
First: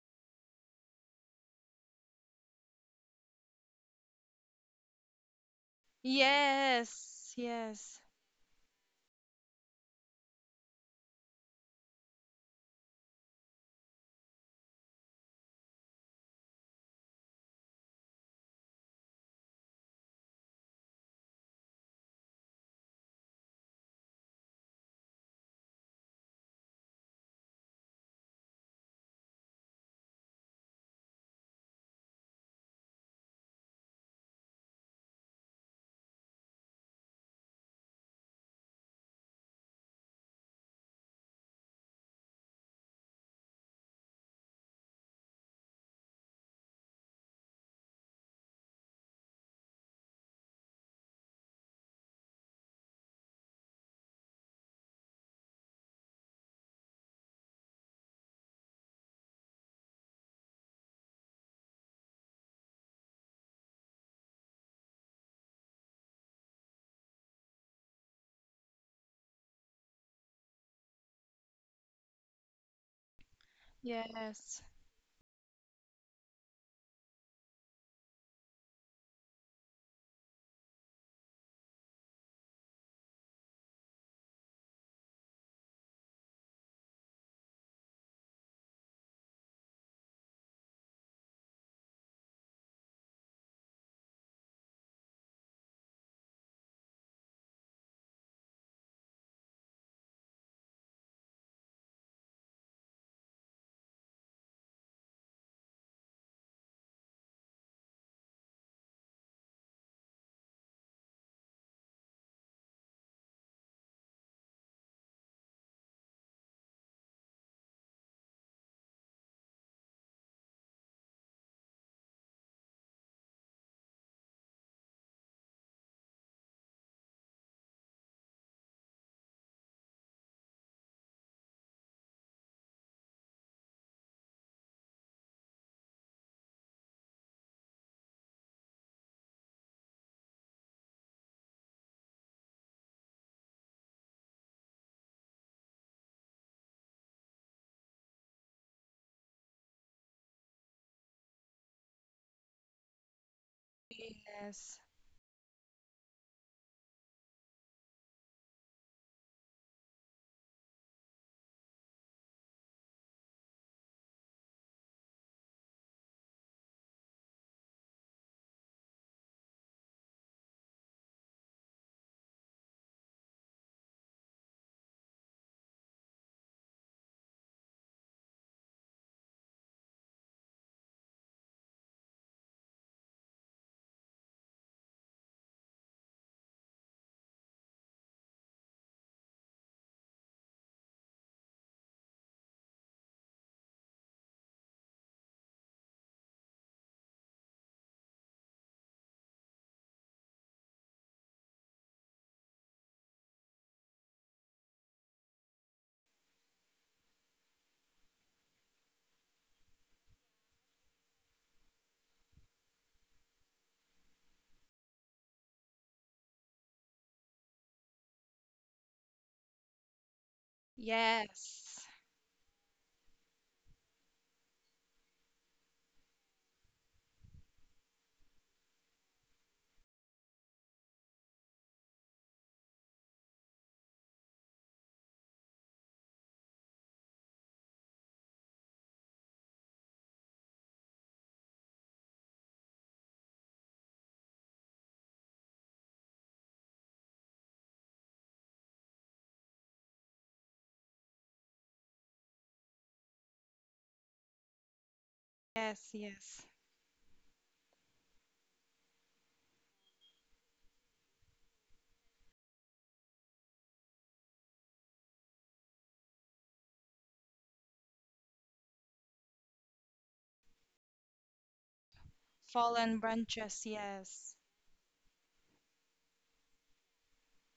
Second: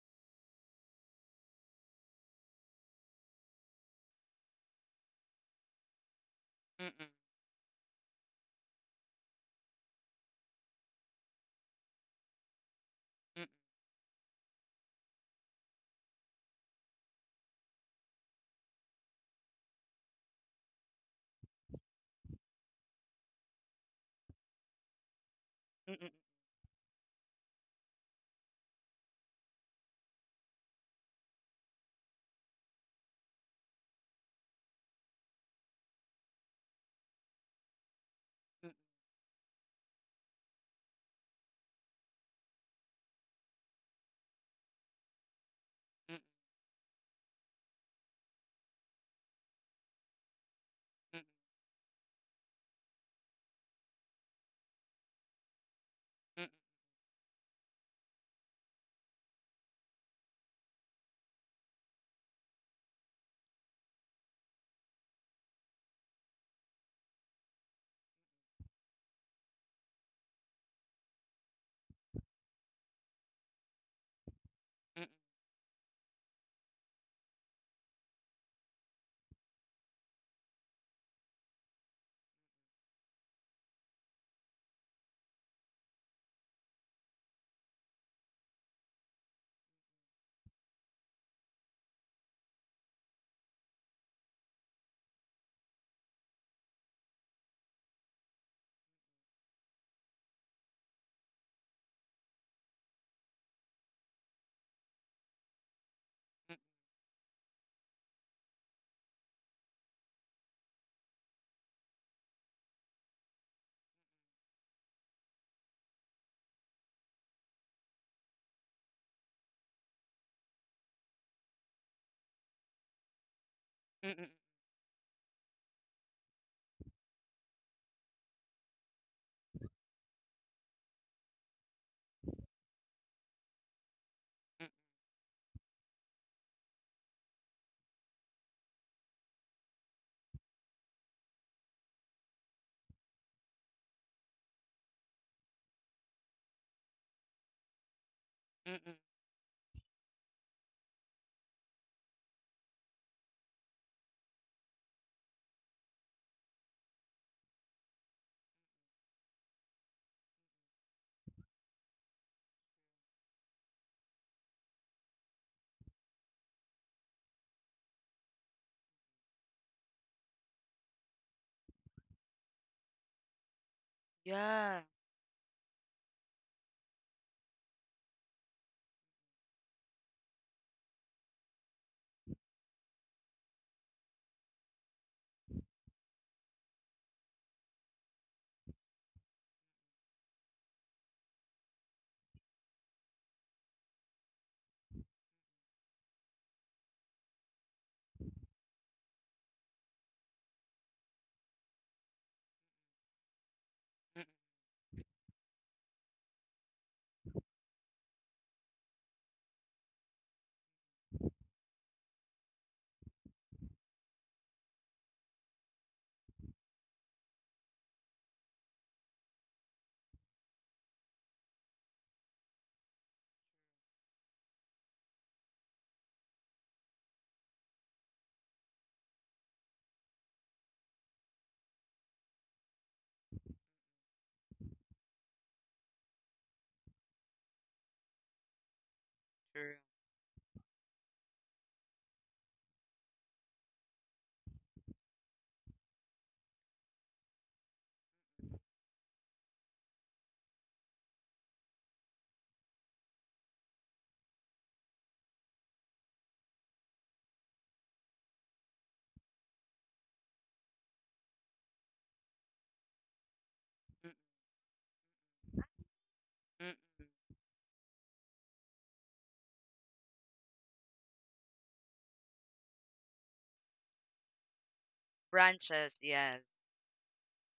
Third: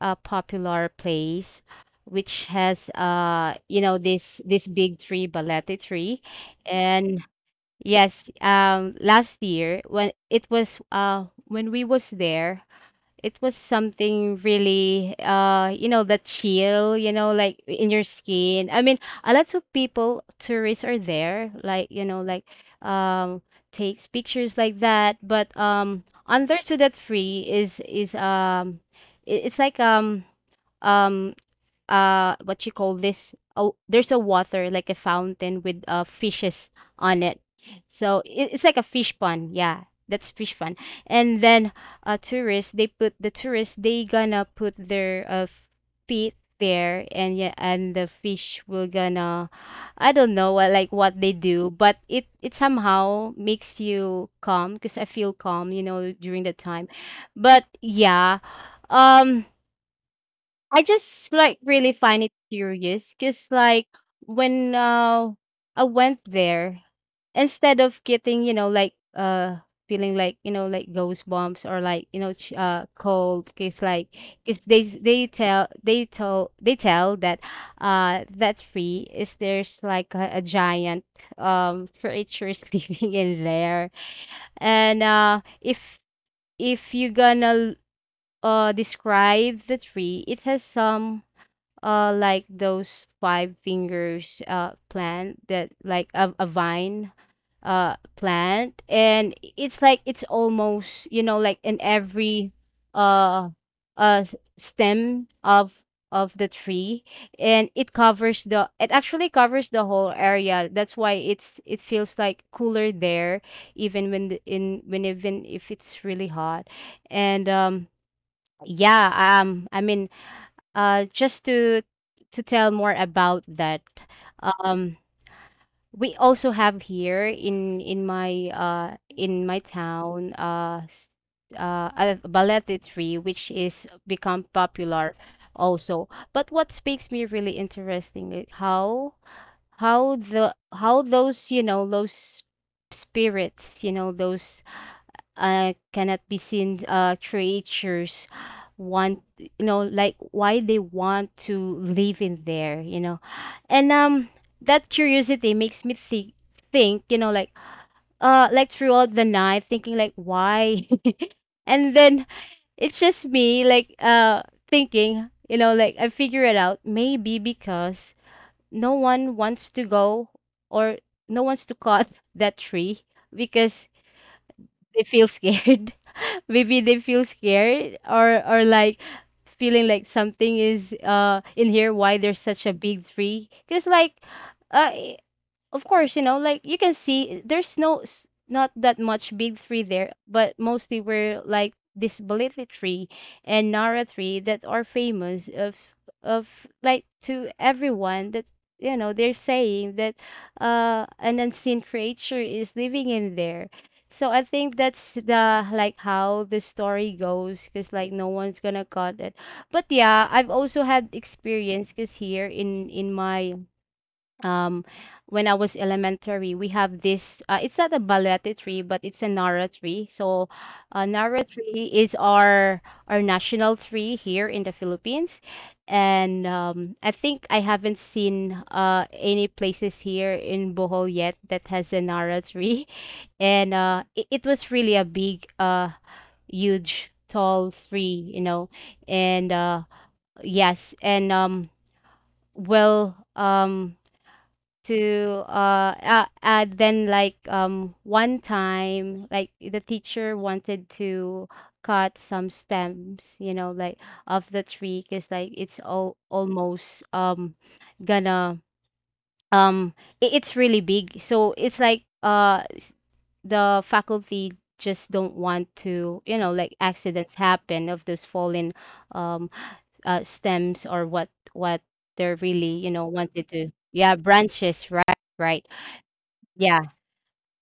Speaker 3: uh, popular place, which has this big tree, balete tree.
Speaker 1: Mm-mm,
Speaker 3: And
Speaker 2: Yes, yes,
Speaker 3: yes, last year, when it was when we was there, it
Speaker 1: mm-mm,
Speaker 3: was something really, the chill, like in your skin. I mean, a lot of people, tourists, are there, like, um takes pictures like that. But
Speaker 1: mm-mm,
Speaker 3: under to that free is it's like, um what you call this? Oh, there's a water, like a fountain with fishes on it. So it's like a fish pond. Yeah, that's fish pond. And then tourists, they gonna put their
Speaker 1: mm-mm,
Speaker 3: feet there. And yeah, and the fish will gonna, I don't know what, like what they do, but it somehow makes you calm, because I feel calm, during
Speaker 1: mm-mm,
Speaker 3: the time. But yeah, um I just like really find it curious, because like when I went there, instead of getting, feeling like, ghost bumps, or like, cold. Because like, because
Speaker 2: yes,
Speaker 3: they
Speaker 1: mm-mm,
Speaker 3: they tell that that tree is there's like a giant creature sleeping in there. And if you're gonna describe the tree, it has some like those five fingers plant, that like a vine plant. And it's like, it's almost, in every uh stem of the tree. And it actually covers the whole area. That's why it feels like cooler there, even when the, in when even if it's really hot. And yeah, I mean, just to tell more about that,
Speaker 1: mm-mm, mm-mm,
Speaker 3: um, we also have here in my in my town, a ballet tree which is become popular also. But what makes me really interesting is how those, spirits, you know those cannot be seen creatures
Speaker 1: mm-mm, mm-mm.
Speaker 3: want, why they want to live in there, and
Speaker 2: yes,
Speaker 3: that curiosity makes me think, throughout the night, thinking like why. And then, it's just me like thinking, I figure it out, maybe because no one wants to go, or no wants to cut that tree because
Speaker 1: Yeah,
Speaker 3: they feel scared. Maybe they feel scared, or like feeling like something is in here, why there's such a big tree. Because like, uh of course, you know, like you can see there's no not that much big tree there, but mostly were like this Baliti tree and Nara tree that are famous of like to everyone, that they're saying that an unseen creature is living in there.
Speaker 1: mm-mm,
Speaker 3: So I think that's the like how the story goes, because like no one's gonna cut it. But yeah, I've also had experience, because here in my um when I was elementary, we have this it's not a balete tree, but it's a nara tree. So nara
Speaker 2: yes,
Speaker 3: tree is our national tree here in the Philippines. And I think I haven't seen any places here in Bohol yet that has a nara tree. And it was really a big, huge, tall tree, you know. And
Speaker 1: true.
Speaker 3: yes, and well, to then, like, one time, like the teacher wanted to cut some stems, of the tree, because like it's
Speaker 2: yes,
Speaker 3: all
Speaker 2: yes.
Speaker 3: almost gonna um I- it's really big. So it's like the
Speaker 1: Mm-mm,
Speaker 3: faculty just don't want to,
Speaker 1: mm-mm.
Speaker 3: accidents happen, of those fallen um stems, or what they're really,
Speaker 2: Fallen
Speaker 3: wanted to,
Speaker 2: branches,
Speaker 3: yeah,
Speaker 2: yes,
Speaker 3: branches, right? Right,
Speaker 1: Branches. Yes.
Speaker 3: yeah.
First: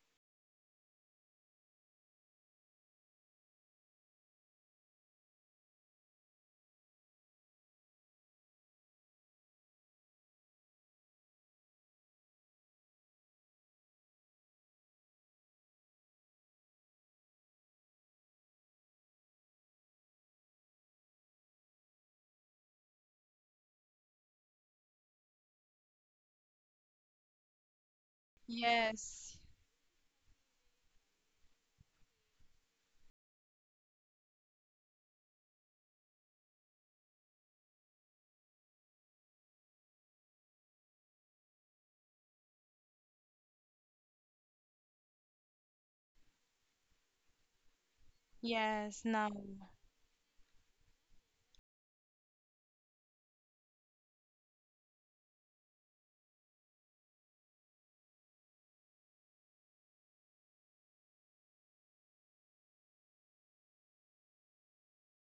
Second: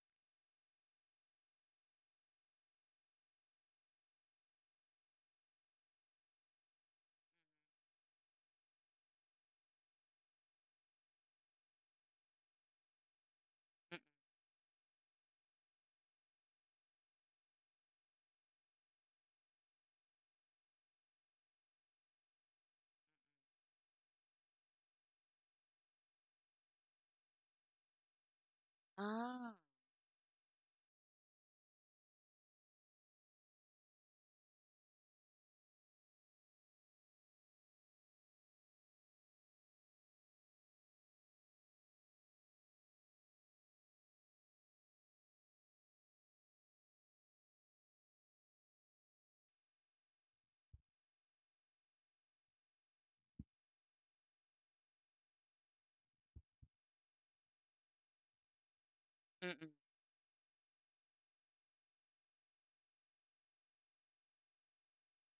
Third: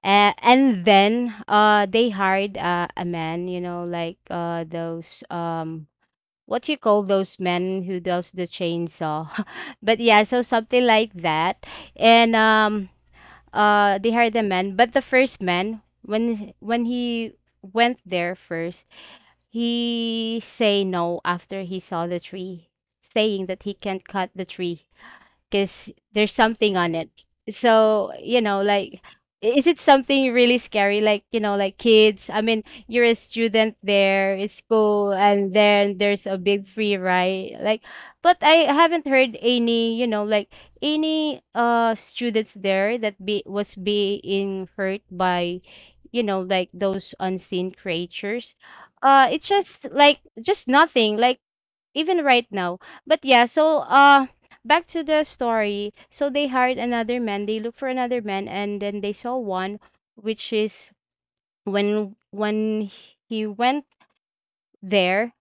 Speaker 3: And then they hired a man, you know, like those what you call, those men who does the chainsaw. But yeah, so something like that. And
Speaker 1: Mm-mm.
Speaker 3: they hired a man, but the first man, when he went there first, he say no after he saw the tree, saying that he can't cut the tree because there's something on it. So,
Speaker 2: yes,
Speaker 1: Ah,
Speaker 3: is it something really scary? Like, kids, I mean, you're a student there, it's school, and then there's a big free ride. Like, but I haven't heard any, any students there that be was being hurt by, those unseen creatures.
Speaker 2: yes, now,
Speaker 3: It's just like just nothing. Like even right now. But yeah, so back to the story. So they hired another man, they looked for another man, and then they saw
Speaker 1: mm-mm.
Speaker 3: one, which is, when he went there,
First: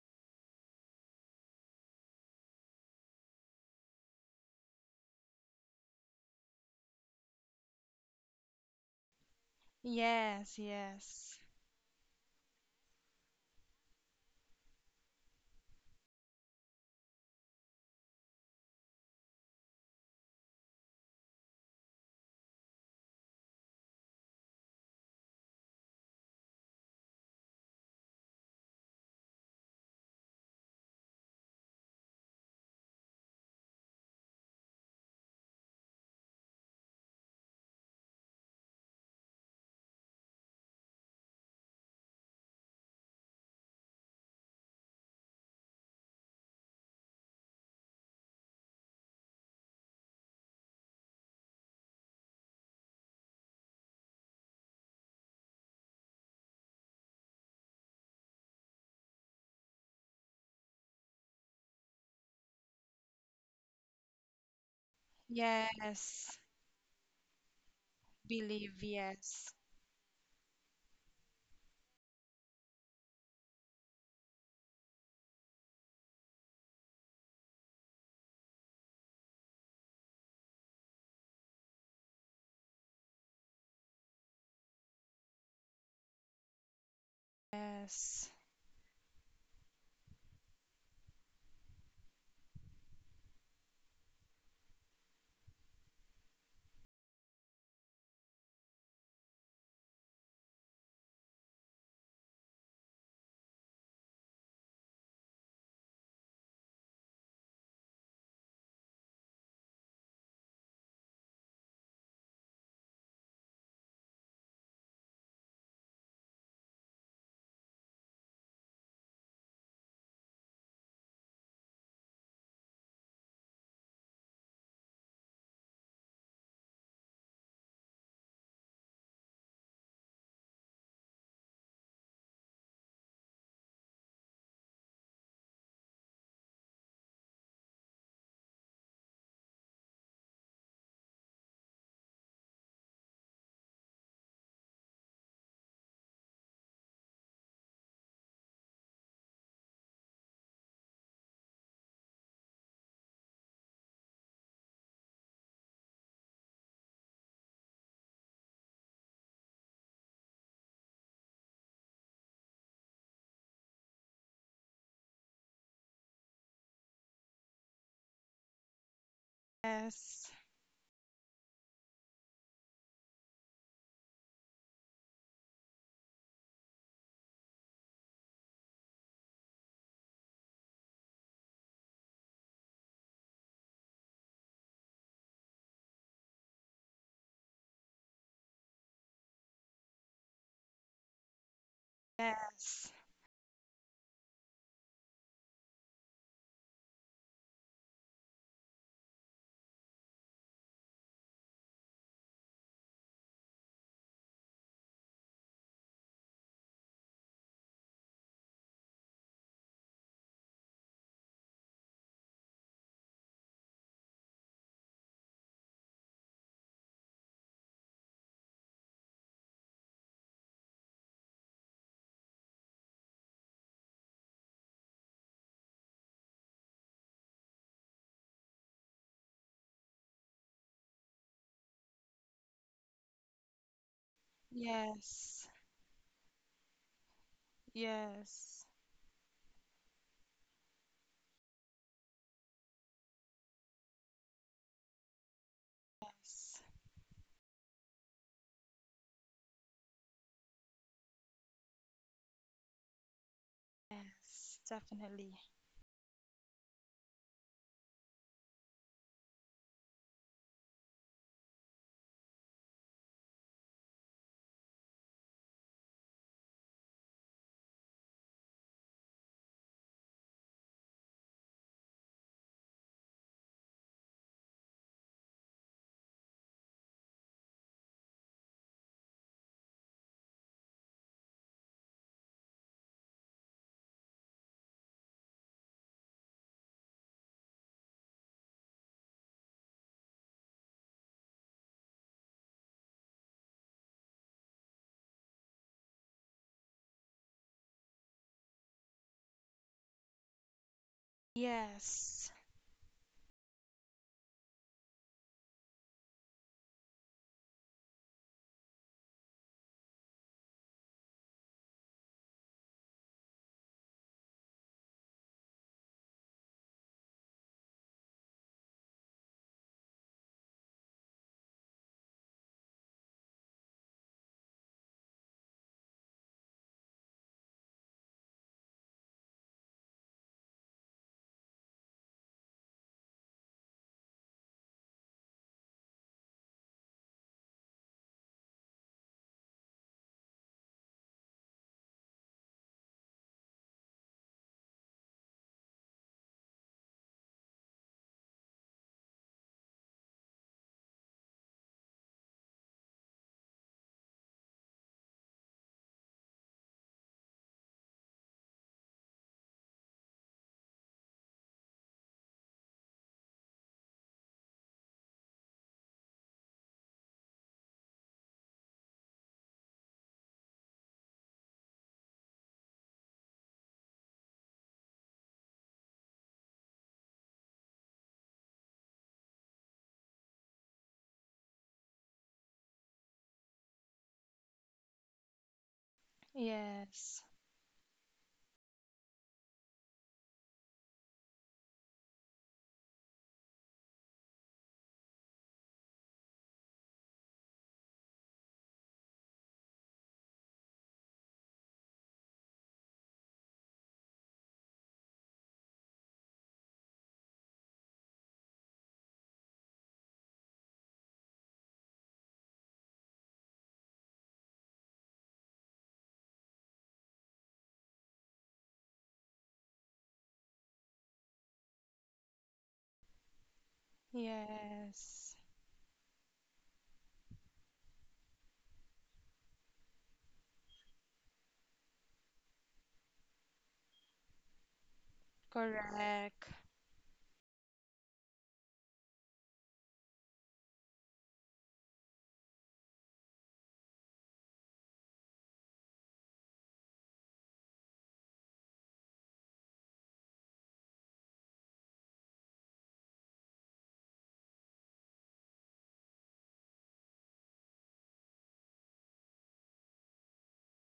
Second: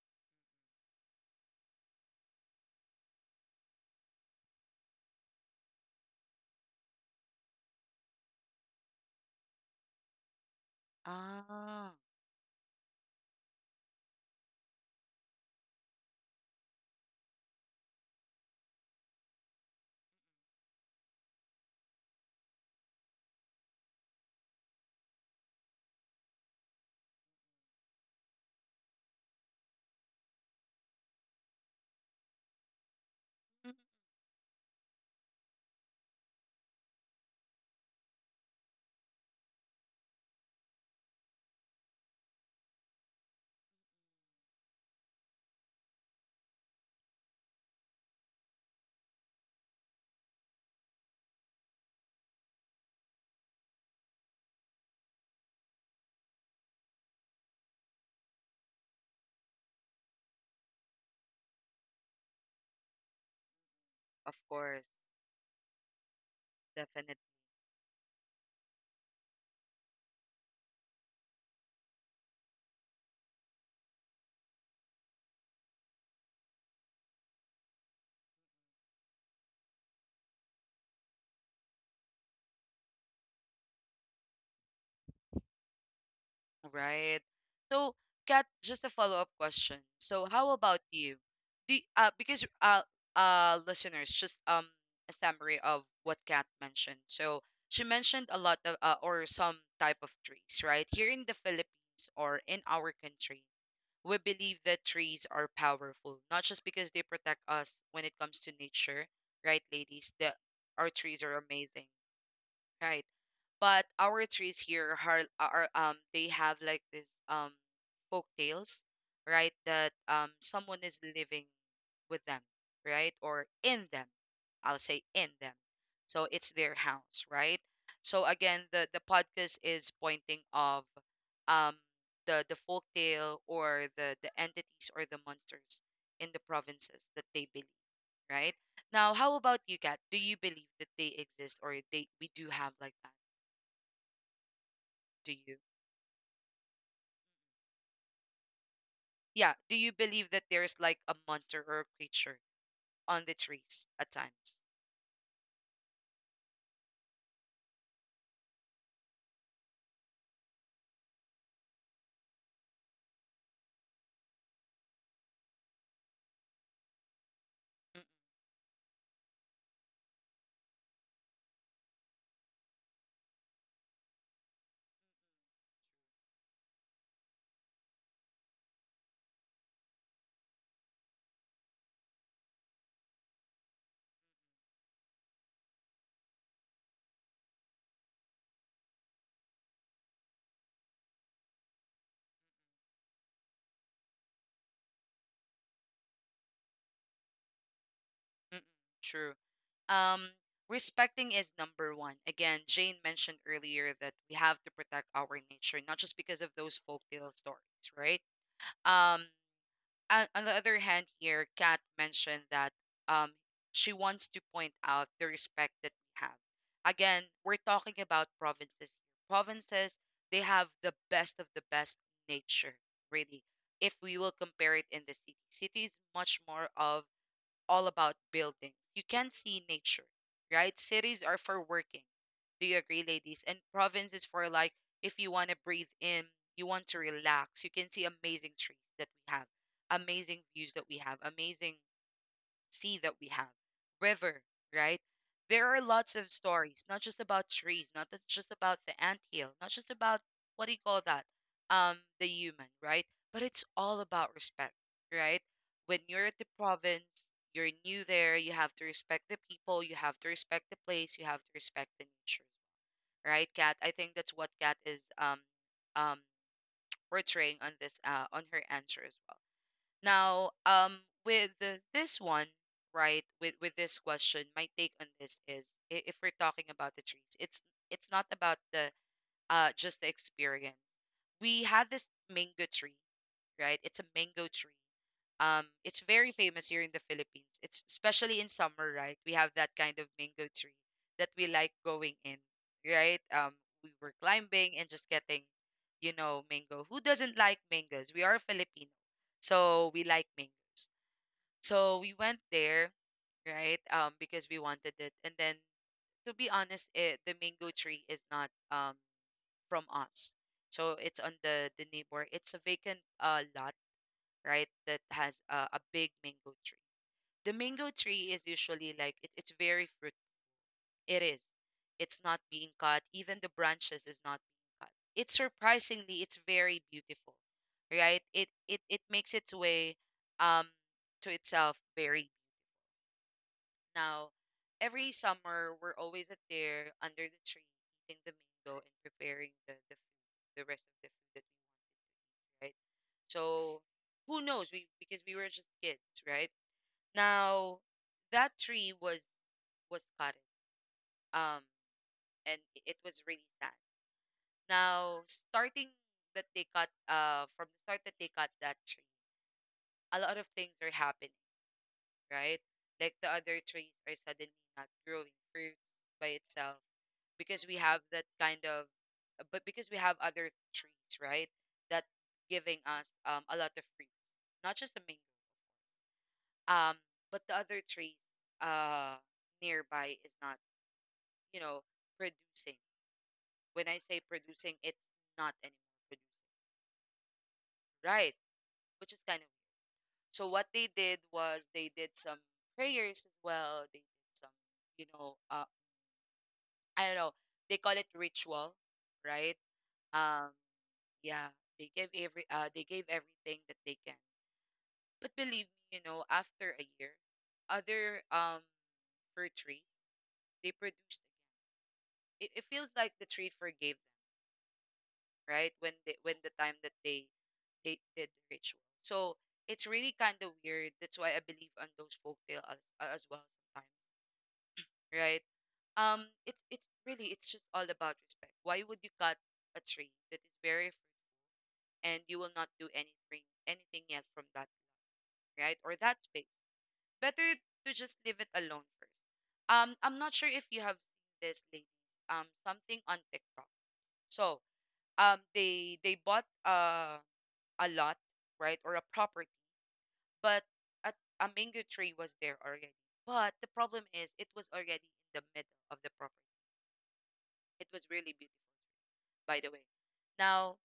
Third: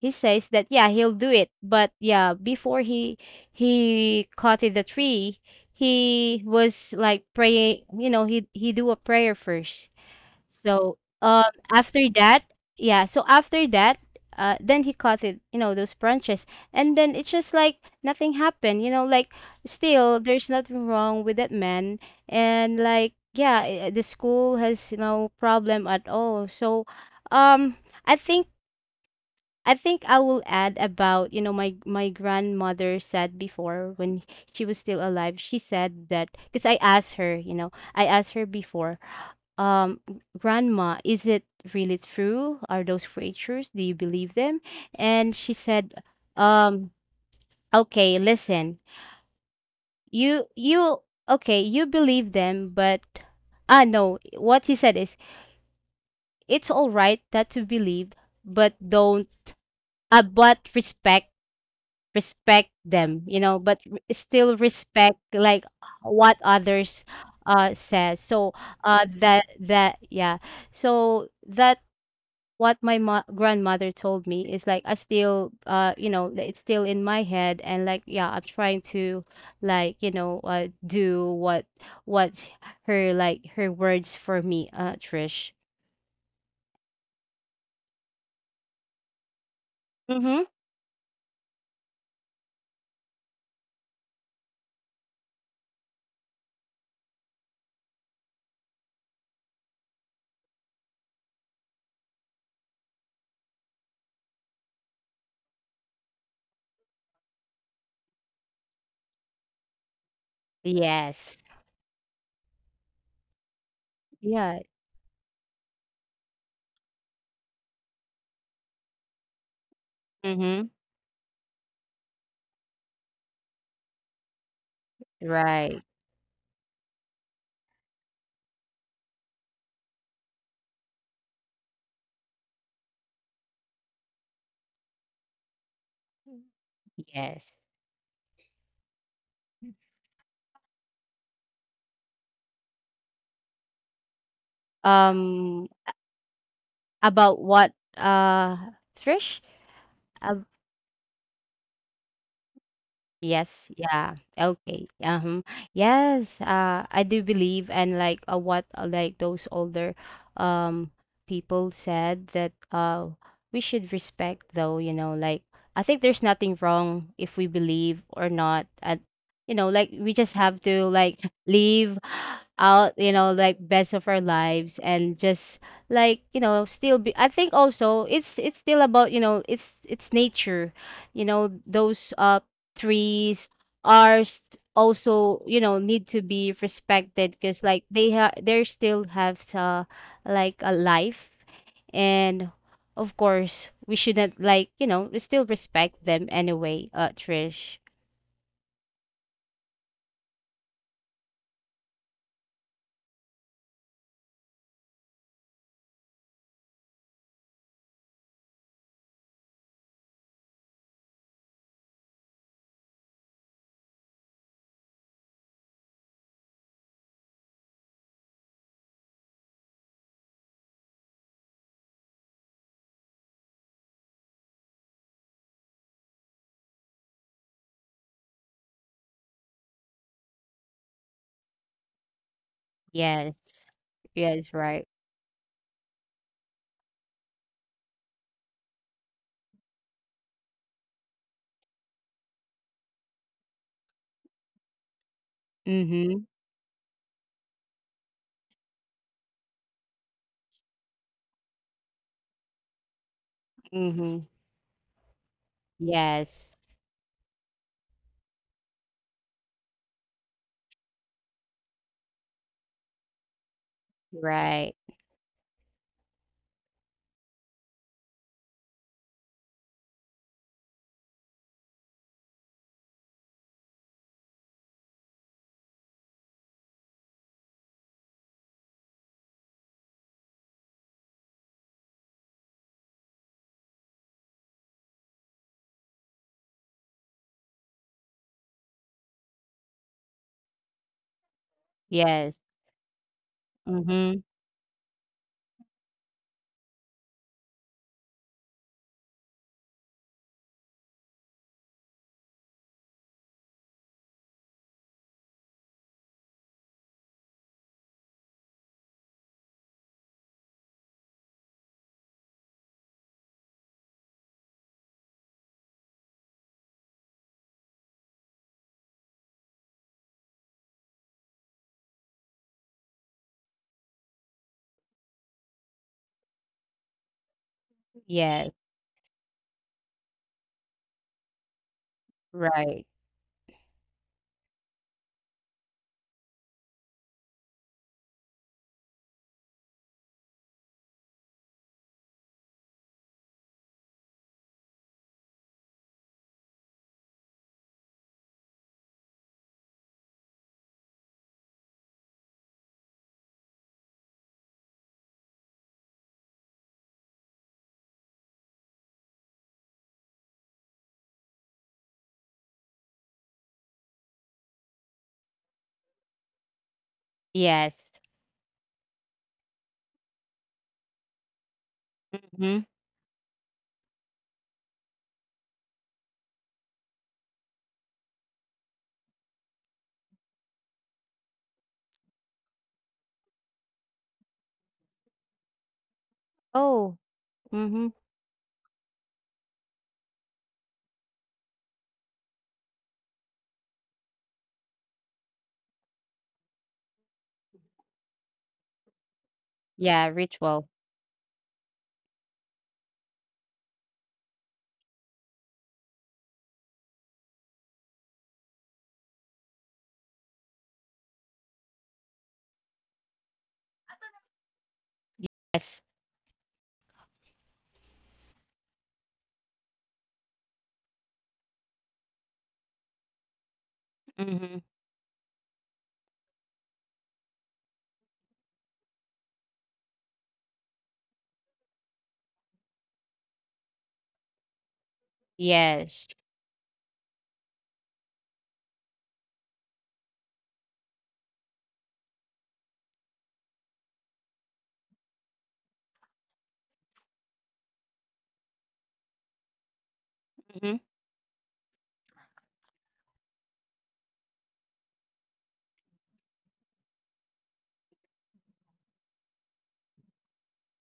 Speaker 3: he says that yeah, he'll do it. But yeah, before he caught in the tree, he was like praying, he do a prayer first.
Speaker 2: yes,
Speaker 3: So
Speaker 2: yes,
Speaker 1: Ah,
Speaker 3: after that, yeah, so after that, then he caught it, you know, those branches. And then, it's just like nothing happened, still there's nothing wrong with that man, and like yeah, the school has no problem at all. So um I think I think I will add about, my grandmother said
Speaker 1: mm.
Speaker 3: before when she was still alive. She said that, because I asked her before, um, grandma, is it really true? Are those creatures? Do you believe them? And she said, um, okay, listen, you you okay, you believe them, but no, what he said is, it's all right that to believe, but don't, but respect them, you know, but
Speaker 1: Of
Speaker 3: still
Speaker 1: course,
Speaker 3: respect like
Speaker 2: yes,
Speaker 3: what others says. So
Speaker 2: believe, yes,
Speaker 3: that, yeah. So that, what my grandmother told me, is like I still, that it's still in my head, and like yeah, I'm trying to, do what her words for me, Trish.
Speaker 1: right. So,
Speaker 2: yes,
Speaker 1: Kat, just a follow-up question. So,
Speaker 3: Mhm.
Speaker 1: how about you? The because listeners, just a summary of what Kat mentioned. So, she mentioned a lot of or some type of trees, right? Here in the Philippines or in our country, we believe that trees are powerful, not just because they protect us when it comes to nature, right, ladies? The our trees are
Speaker 3: Yes.
Speaker 1: amazing, right? But our trees
Speaker 3: Yeah.
Speaker 1: here are, are they have like this folk tales, right? That someone
Speaker 3: Mhm.
Speaker 1: is living with them, right? Or in them. I'll say in them.
Speaker 3: Right.
Speaker 1: So it's their house, right? So again, the podcast is pointing of um the folk tale or the entities or the monsters in the provinces that they
Speaker 3: Yes.
Speaker 1: believe, right? Now, how about you, Kat? Do you believe that they exist or they we do have like that? Do you?
Speaker 3: Um About what, uh, Trish?
Speaker 1: Yeah. Do you believe that there's like a monster or a creature on the
Speaker 3: Yes,
Speaker 1: trees at
Speaker 3: yeah.
Speaker 1: times?
Speaker 3: Okay. Yes, I do believe. And like, what, like those older um people said that we should respect though, you know, like I think there's nothing wrong if we
Speaker 1: Mm,
Speaker 3: believe or not at, we
Speaker 2: yes,
Speaker 3: just have to, like, live out, best of our lives, and just like, still be. I think also it's still about, it's nature. Those trees are also, you know, need to be respected, because like they still have, like a life. And
Speaker 2: yes,
Speaker 3: of course, we shouldn't, we still respect them anyway, Trish.
Speaker 1: mm, mm, true. Um, respecting is number one. Again, Jane mentioned earlier that we have to protect our nature, not just because of those folktale stories, right? Um, on the other hand, here Kat mentioned that um she wants to point out the respect that we have, again we're talking about provinces, provinces, they have the best of the best nature, really. If we will compare it in the city, cities much more of all about buildings. You can see nature, right? Cities are for working. Do you agree,
Speaker 3: Yes.
Speaker 1: ladies? And province is for
Speaker 3: Yes.
Speaker 1: like
Speaker 3: Right.
Speaker 1: if you
Speaker 2: yes,
Speaker 1: want to breathe in, you want to relax. You can see amazing
Speaker 2: yes,
Speaker 1: trees that we have, amazing views that we have, amazing sea that we have, river, right? There are lots of
Speaker 3: Mm-hmm.
Speaker 1: stories, not just about trees, not that's just about the anthill, not just about what do you call that? The human, right? But it's all
Speaker 3: Mm-hmm.
Speaker 1: about
Speaker 2: yes,
Speaker 1: respect,
Speaker 2: definitely.
Speaker 1: right? When you're at the
Speaker 3: Yes.
Speaker 1: province, you're new there, you have to respect the people, you have to respect the place, you have to respect the nature, right, Kat? I think that's what Kat
Speaker 3: Right.
Speaker 1: is um portraying on this on her answer as well. Now, with the, this one, right? With this question, my take on this is, if we're talking about the trees, it's not about the just the experience. We had this mango tree, right? It's a mango tree. It's very famous here in the Philippines. It's especially in summer, right? We have that kind of mango tree that we like going in,
Speaker 3: Yes.
Speaker 1: right? We were
Speaker 3: Mm-hmm.
Speaker 1: climbing and just getting, you know, mango. Who doesn't like mangoes? We are Filipino, so we like mangoes. So we
Speaker 2: Yes,
Speaker 1: went there, right? Because we wanted it. And then, to be honest, it, the mango tree is not from us. So it's on the neighbor. It's a vacant lot, right? That has a big mango tree. The mango tree is usually like it, it's very fruit. It is. It's not being cut. Even the branches is not being cut. It's surprisingly, it's very beautiful, right? It
Speaker 3: Yes.
Speaker 1: it it makes its way um to itself very
Speaker 3: Right.
Speaker 1: now. Every summer, we're always up there under the tree eating the mango and preparing the food, the rest of the food that we eat, right. So who knows? We because we were just kids, right? Now that tree was cut. Um, and it was really sad now starting that they cut from the start that they cut that tree, a lot of things are happening, right, like the other trees are suddenly not growing fruits by itself because we have
Speaker 3: Yes.
Speaker 1: that kind of but because we have other trees, right, that
Speaker 3: Mm-hmm.
Speaker 1: giving us a lot of fruits, not just the mango, um but the other trees uh nearby is not, you know, producing. When I say producing, it's not anymore.
Speaker 3: Oh.
Speaker 2: yes,
Speaker 3: Mm-hmm.
Speaker 1: Right, which is kind of, so what they did was they did some prayers as well. They did some, you know, I don't know. They call it ritual, right?
Speaker 3: Yeah,
Speaker 1: Um,
Speaker 3: ritual.
Speaker 1: yeah, they gave every they gave everything that they can. But believe me, you know, after a year, other fir trees they produced again. It feels like the tree forgave them. Right?
Speaker 3: Yes.
Speaker 1: When they when the time that they did the ritual. So it's really kind of weird. That's why I believe on those folktale as well sometimes,
Speaker 3: Mm-hmm.
Speaker 2: yes.
Speaker 1: right? It's really it's just all about respect. Why would you cut a tree that is very fruit and you will not do anything anything else from that, right, or
Speaker 3: Yes.
Speaker 1: that
Speaker 2: Correct.
Speaker 1: space? Better to just leave it alone first. I'm not sure if you have seen this, ladies. Something on TikTok. So they bought a lot, right? Or a property. But
Speaker 3: Mhm.
Speaker 1: a, a mango tree was there already. But the problem is it was already in the middle of the property. It was really beautiful, by the way. Now,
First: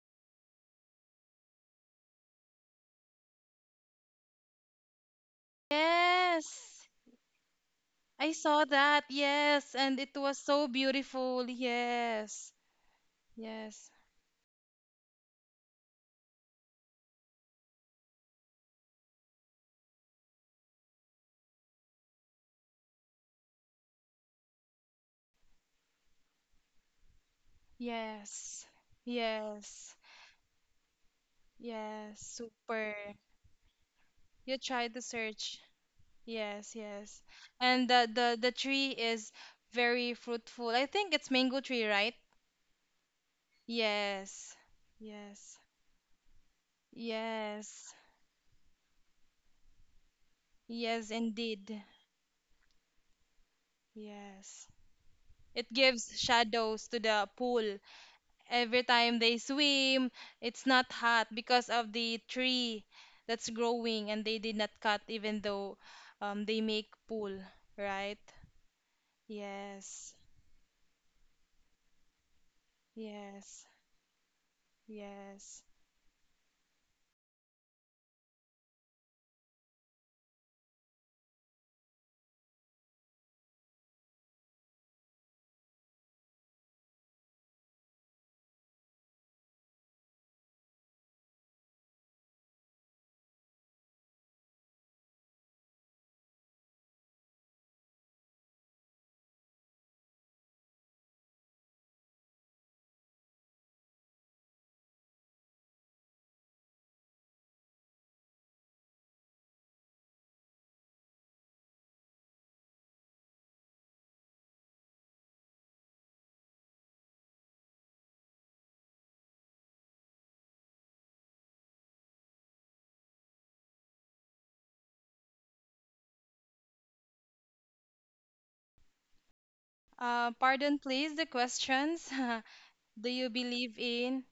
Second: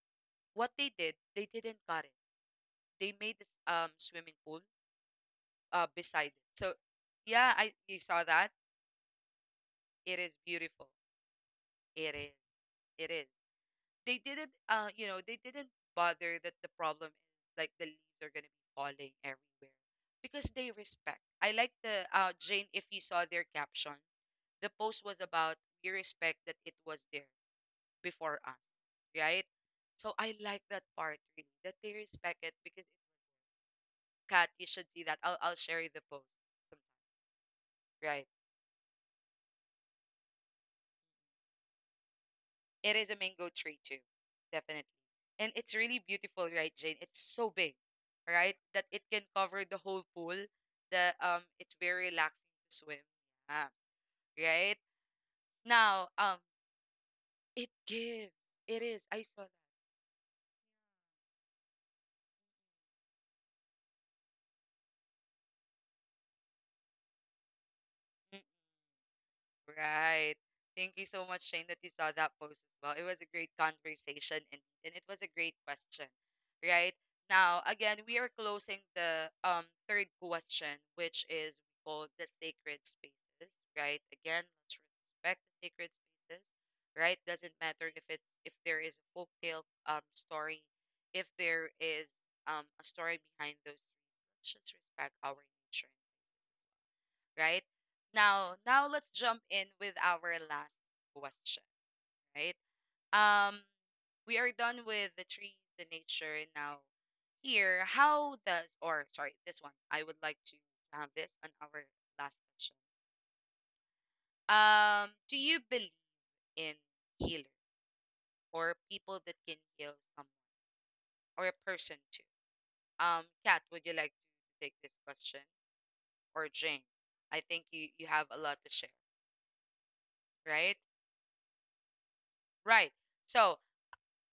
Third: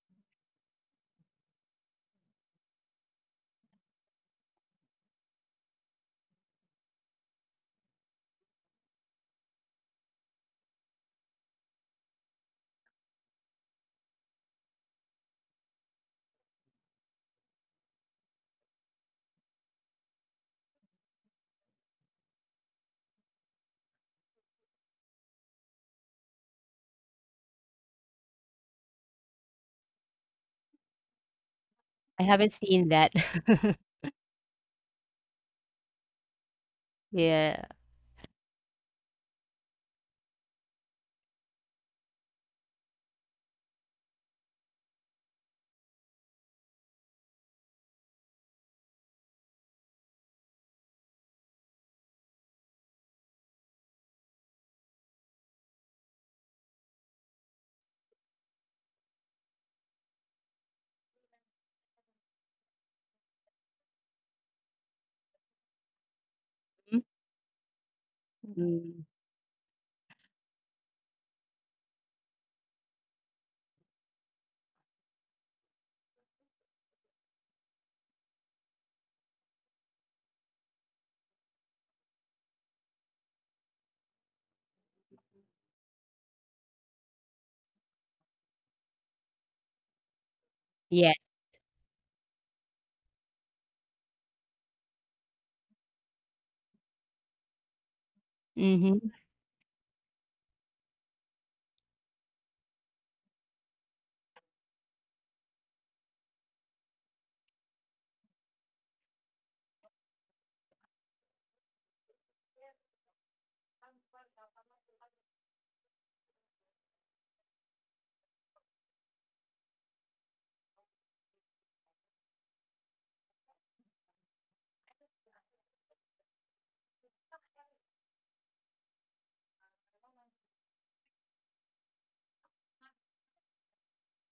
Speaker 1: what they did, they didn't cut it. They made this swimming pool beside it. So
Speaker 2: Yes,
Speaker 1: yeah, I you saw
Speaker 2: I
Speaker 1: that.
Speaker 2: saw that. Yes, and it
Speaker 1: It
Speaker 2: was
Speaker 1: is
Speaker 2: so
Speaker 1: beautiful.
Speaker 2: beautiful.
Speaker 1: It is.
Speaker 2: Yes,
Speaker 1: It is.
Speaker 2: yes,
Speaker 1: They didn't you know they didn't bother that, the problem is like the leaves are gonna be falling everywhere because they respect, I like the Jane, if you saw their caption, the post was about we respect that it was there before us,
Speaker 2: yes,
Speaker 1: right?
Speaker 2: yes,
Speaker 1: So I like that part really, that they
Speaker 2: yes.
Speaker 3: I
Speaker 1: respect
Speaker 3: haven't
Speaker 1: it because
Speaker 3: seen
Speaker 2: Super.
Speaker 3: that.
Speaker 1: Kat,
Speaker 2: You
Speaker 1: you
Speaker 2: try
Speaker 1: should
Speaker 2: to
Speaker 1: see that, I'll
Speaker 2: search.
Speaker 1: share you the post
Speaker 2: Yes,
Speaker 1: sometime,
Speaker 2: yes.
Speaker 3: Yeah.
Speaker 2: And the
Speaker 1: right.
Speaker 2: the the tree is very fruitful. I think it's mango tree, right?
Speaker 1: It is a mango tree too,
Speaker 2: Yes,
Speaker 1: definitely. And
Speaker 2: yes,
Speaker 1: it's really beautiful, right, Jane? It's so big,
Speaker 2: yes,
Speaker 1: right? That it can cover the whole pool.
Speaker 2: yes,
Speaker 1: The it's
Speaker 2: indeed.
Speaker 1: very relaxing to swim. Yeah.
Speaker 2: Yes.
Speaker 1: Right?
Speaker 2: It
Speaker 1: Now,
Speaker 2: gives shadows to the
Speaker 1: it
Speaker 2: pool.
Speaker 1: gives. It
Speaker 2: Every
Speaker 1: is.
Speaker 2: time
Speaker 1: I
Speaker 2: they
Speaker 1: saw
Speaker 2: swim, it's not hot because of the tree that's growing and they did not cut even though they make
Speaker 3: Mhm.
Speaker 2: pool, right?
Speaker 1: that.
Speaker 3: Mm.
Speaker 2: Yes,
Speaker 1: Right. Thank you so much, Shane, that you saw that post as well. It was a great
Speaker 2: yes,
Speaker 1: conversation and it was a great
Speaker 2: yes.
Speaker 1: question. Right. Now, again, we are closing the third question, which is called the sacred spaces. Right. Again, let's respect the sacred spaces. Right. Doesn't matter if there is a folk tale story,
Speaker 3: Yes.
Speaker 1: if there is a story behind those trees. Let's just respect our nature, right? Now
Speaker 3: Mhm.
Speaker 1: let's jump in with our last question, right? Um, we are done with the trees, the nature. Now, here, how does, or sorry, this one, I would like to have this on our last question. Do you believe in healer, or people that can heal someone or a person too? Kat, would you like to take this question, or Jane? I think you have a lot to share, right?
Speaker 2: Pardon, please, the questions.
Speaker 1: Right.
Speaker 2: Do you
Speaker 1: So,
Speaker 2: believe in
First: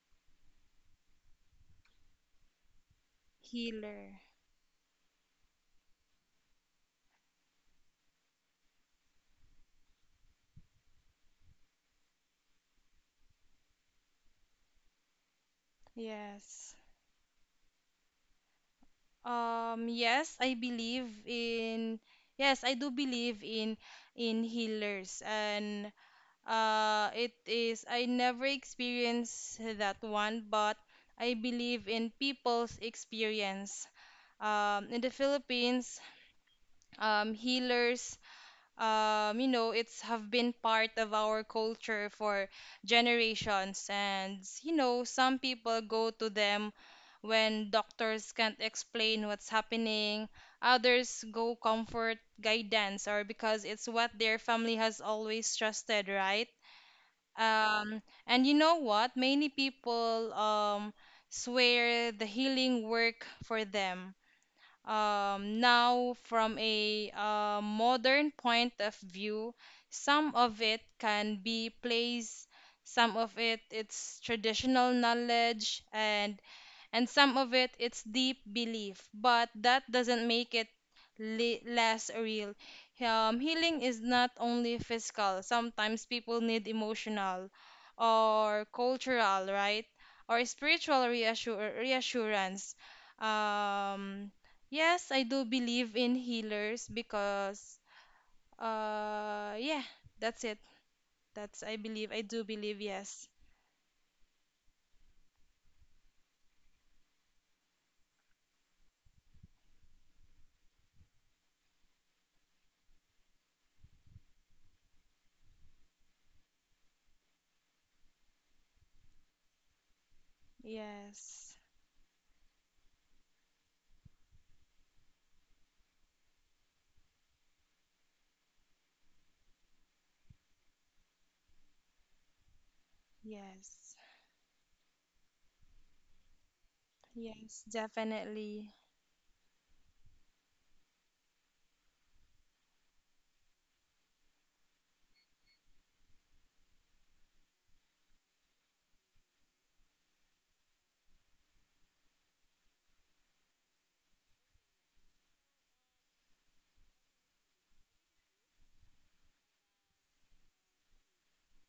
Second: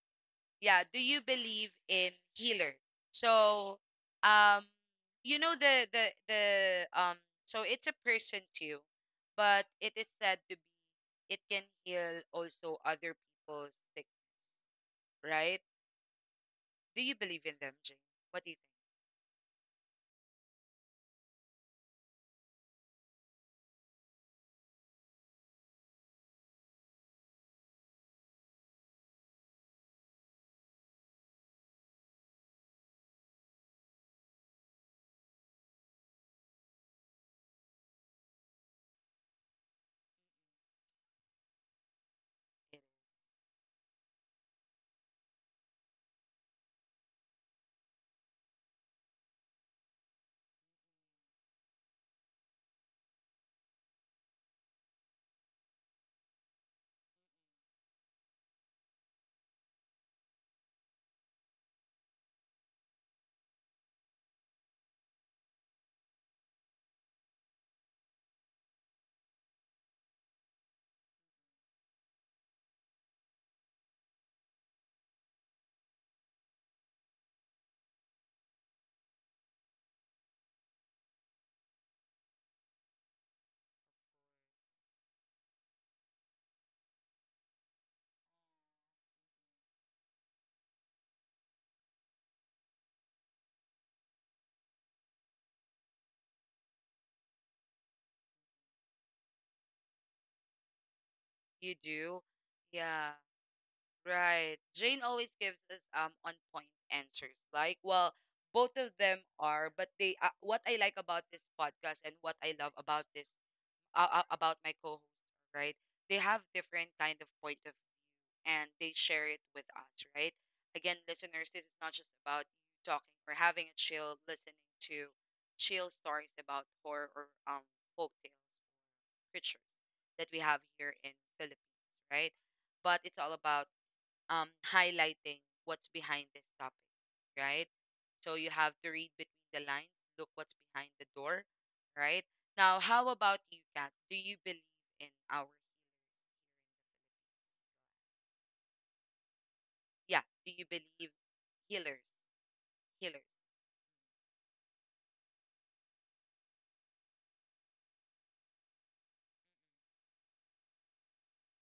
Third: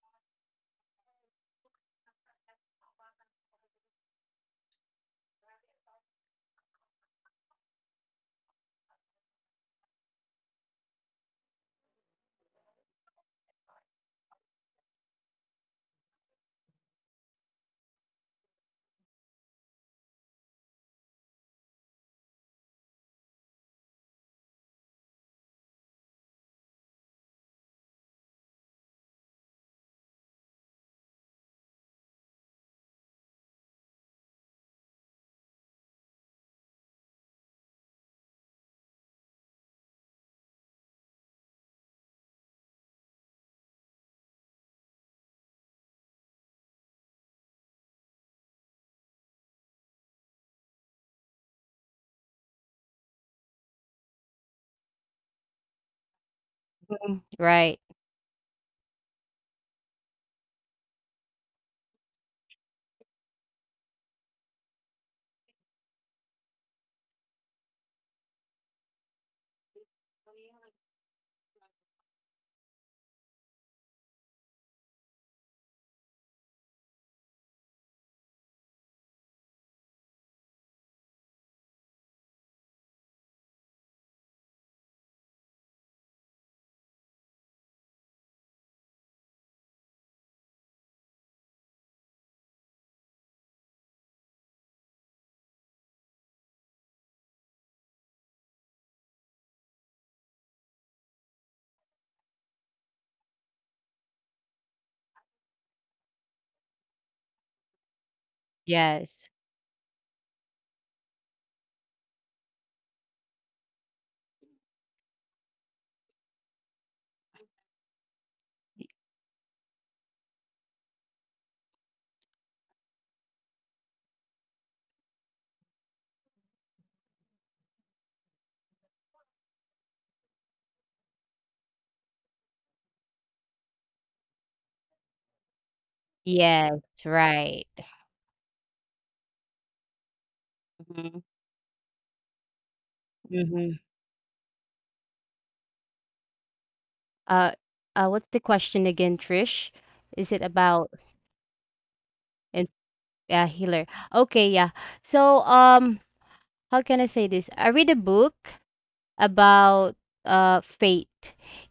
Speaker 1: yeah, do you believe in healer? So,
Speaker 2: healer?
Speaker 1: um, you know, the um, so it's a person too, but it is said to be it can heal also other people's sick, right?
Speaker 2: Yes.
Speaker 1: Do you believe in them, Jane? What do you
Speaker 2: Um, yes, I believe in, yes, I do believe in healers and it is, I never experienced that one, but I believe in people's experience. In the Philippines, healers, you know, it's have been part of our culture for
Speaker 1: think?
Speaker 2: generations. And, you know, some people go to them when doctors can't explain what's happening. Others go comfort guidance or because it's what their family has always trusted, right?
Speaker 3: Mm. Right.
Speaker 2: Um, and you know what? Many people swear the healing work for them. Now, from a modern point of view, some of it can be place, some of it it's traditional knowledge, and some of it it's deep belief but that doesn't make it less real. Healing is not only physical, sometimes people need emotional or cultural, right? Or spiritual reassurance. um, yes I do believe in healers because yeah, that's it. That's I
Speaker 1: You
Speaker 2: believe. I
Speaker 1: do?
Speaker 2: do believe.
Speaker 1: Yeah,
Speaker 2: Yes,
Speaker 1: right. Jane always gives us on point answers. Like, well, both of
Speaker 3: Yes.
Speaker 1: them are, but they what I like about this podcast and what I love about this about my co-host, right? They have different kind of point of view, and they share it with us, right? Again, listeners,
Speaker 2: yes,
Speaker 1: this is not just about you talking or having a chill listening to chill stories about horror or folk tales, creatures that we have here in Philippines, right? But it's all about
Speaker 2: yes,
Speaker 1: highlighting what's behind this
Speaker 3: Yes.
Speaker 1: topic,
Speaker 2: yes,
Speaker 3: Right.
Speaker 1: right? So you
Speaker 2: definitely.
Speaker 1: have to read between the lines, look what's behind the
Speaker 3: Mhm.
Speaker 1: door, right? Now, how about you,
Speaker 3: Mhm.
Speaker 1: Kat? Do you believe in our,
Speaker 3: Uh, what's the question again, Trish?
Speaker 1: yeah,
Speaker 3: Is it
Speaker 1: do you
Speaker 3: about,
Speaker 1: believe healers?
Speaker 3: and
Speaker 1: Healers,
Speaker 3: yeah, healer. Okay, yeah. So, how can I say this? I read a book about, fate.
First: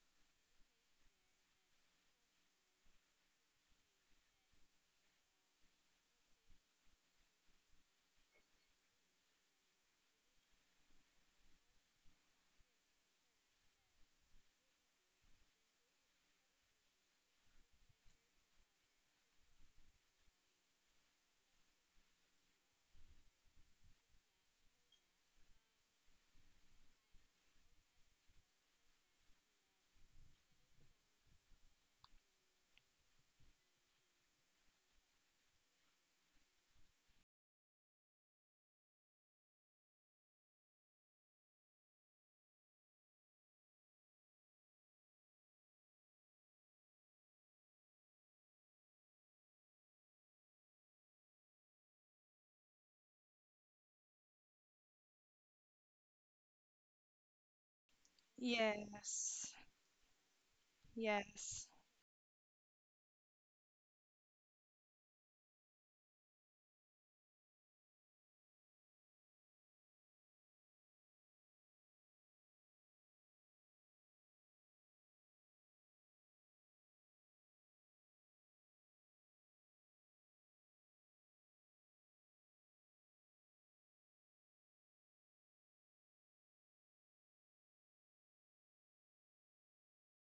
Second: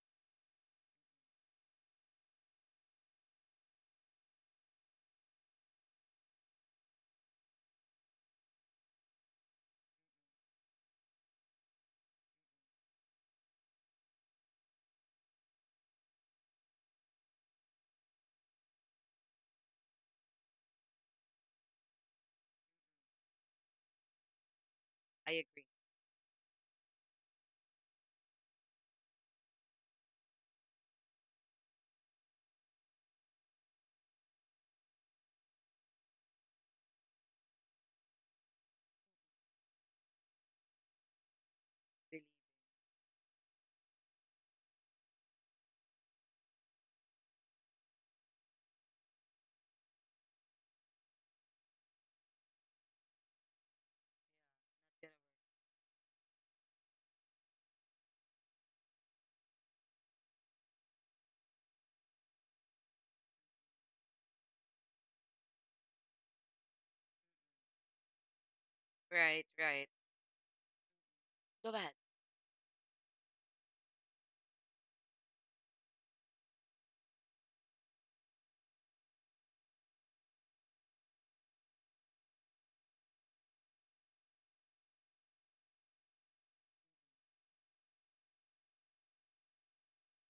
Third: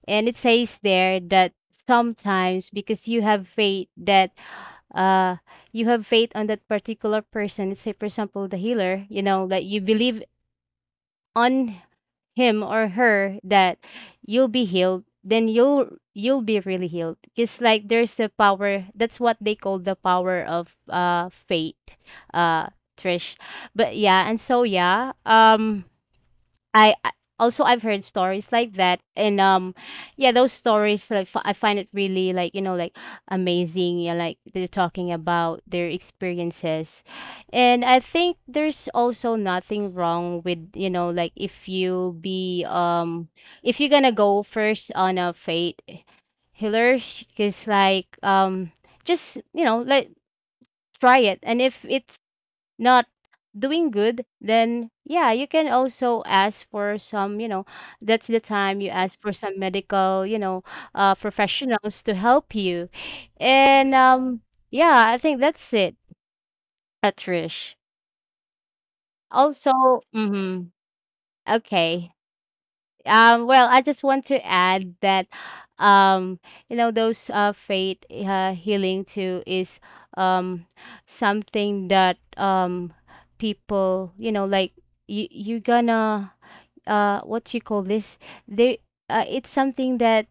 Speaker 3: And it says there that sometimes, because uh, you have faith on that particular person. Let's say, for example, the healer, that you believe on him or her, that you'll be healed, then you'll be really healed, because like there's the power, that's what they call the power of, fate, uh Trish. But yeah, and so yeah,
Speaker 1: I agree.
Speaker 3: I I- also, I've heard stories like that. And yeah, those stories, like I find it really, amazing. Yeah, like they're talking about their experiences. And I think there's also nothing wrong with, if you
Speaker 1: Believe.
Speaker 3: be, if you're gonna go first on a fate healers, because like, just, try it. And if it's not doing good, then
Speaker 1: In our—
Speaker 3: yeah, you can also ask for some, that's the time you ask for
Speaker 2: Yes,
Speaker 3: some medical,
Speaker 2: yes,
Speaker 3: professionals to help you. And yeah, I think that's it, Patrish.
Speaker 1: right, right.
Speaker 3: Also, mm-hmm,
Speaker 1: Go ahead.
Speaker 3: okay. Well, I just want to add that, um, those faith, healing too is, um, something that, people, you gonna, what you call this? They, it's something that,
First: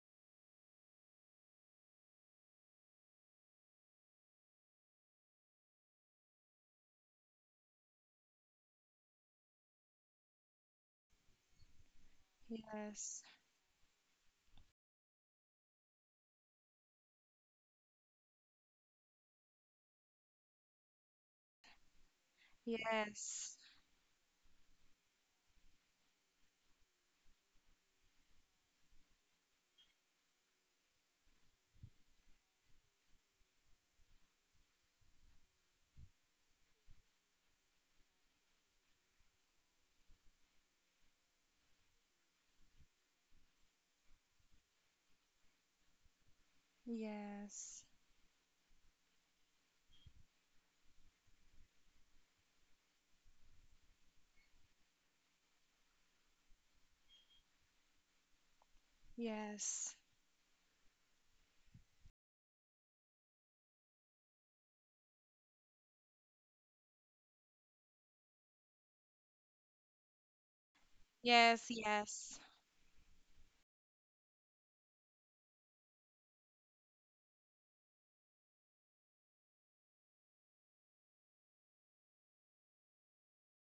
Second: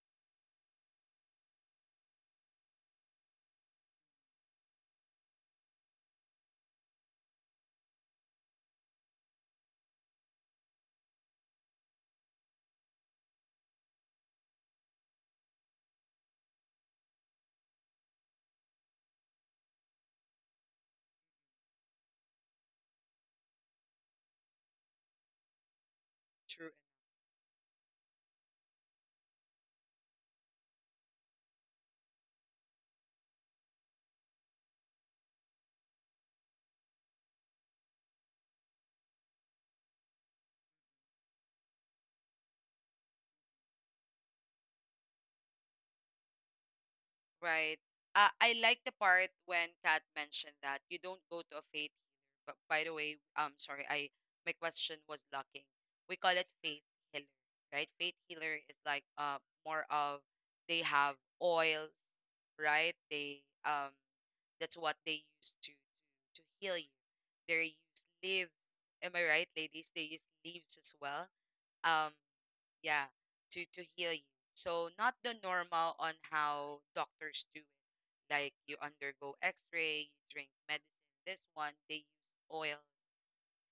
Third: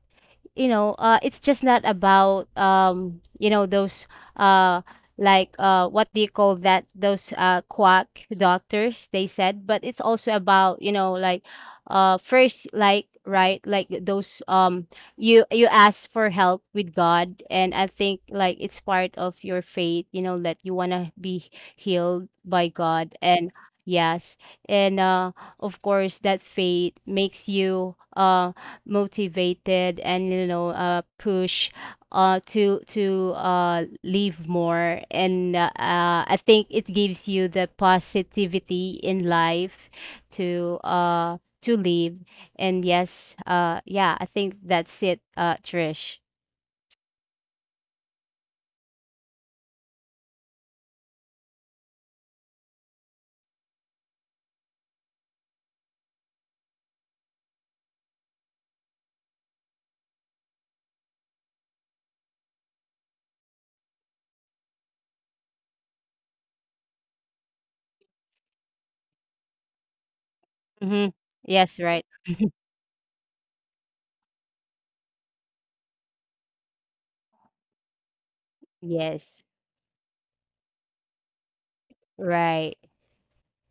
Speaker 3: it's just not about, those, uh what do you call that, those quack doctors, they said. But it's also about, first, like,
Speaker 2: yes,
Speaker 3: right, like those, you ask for help with God. And I think like it's part of your faith, that you want to be healed by God. And
Speaker 2: yes,
Speaker 3: yes, and of course, that faith makes you, motivated, and you know, push, to leave more. And, I think it gives you the positivity in life to, to leave. And yes, yeah, I think that's it, Trish.
Speaker 1: Right.
Speaker 2: yes,
Speaker 1: I like the part when Kat mentioned that you don't go to a faith healer. But by the way, sorry, I my question was locking. We call it faith healer, right? Faith healer is like more
Speaker 2: yes,
Speaker 1: of, they have oils, right? They that's what they use to heal you. They use leaves. Am I right, ladies? They use leaves as
Speaker 3: Mm-hmm.
Speaker 1: well.
Speaker 2: yes,
Speaker 3: Yes, right.
Speaker 1: Um.
Speaker 2: yes,
Speaker 1: Yeah, to heal you. So not the normal on how doctors do it. Like you undergo
Speaker 3: Yes,
Speaker 1: X-ray, you drink medicine. This one, they use
Speaker 3: right.
Speaker 1: oils.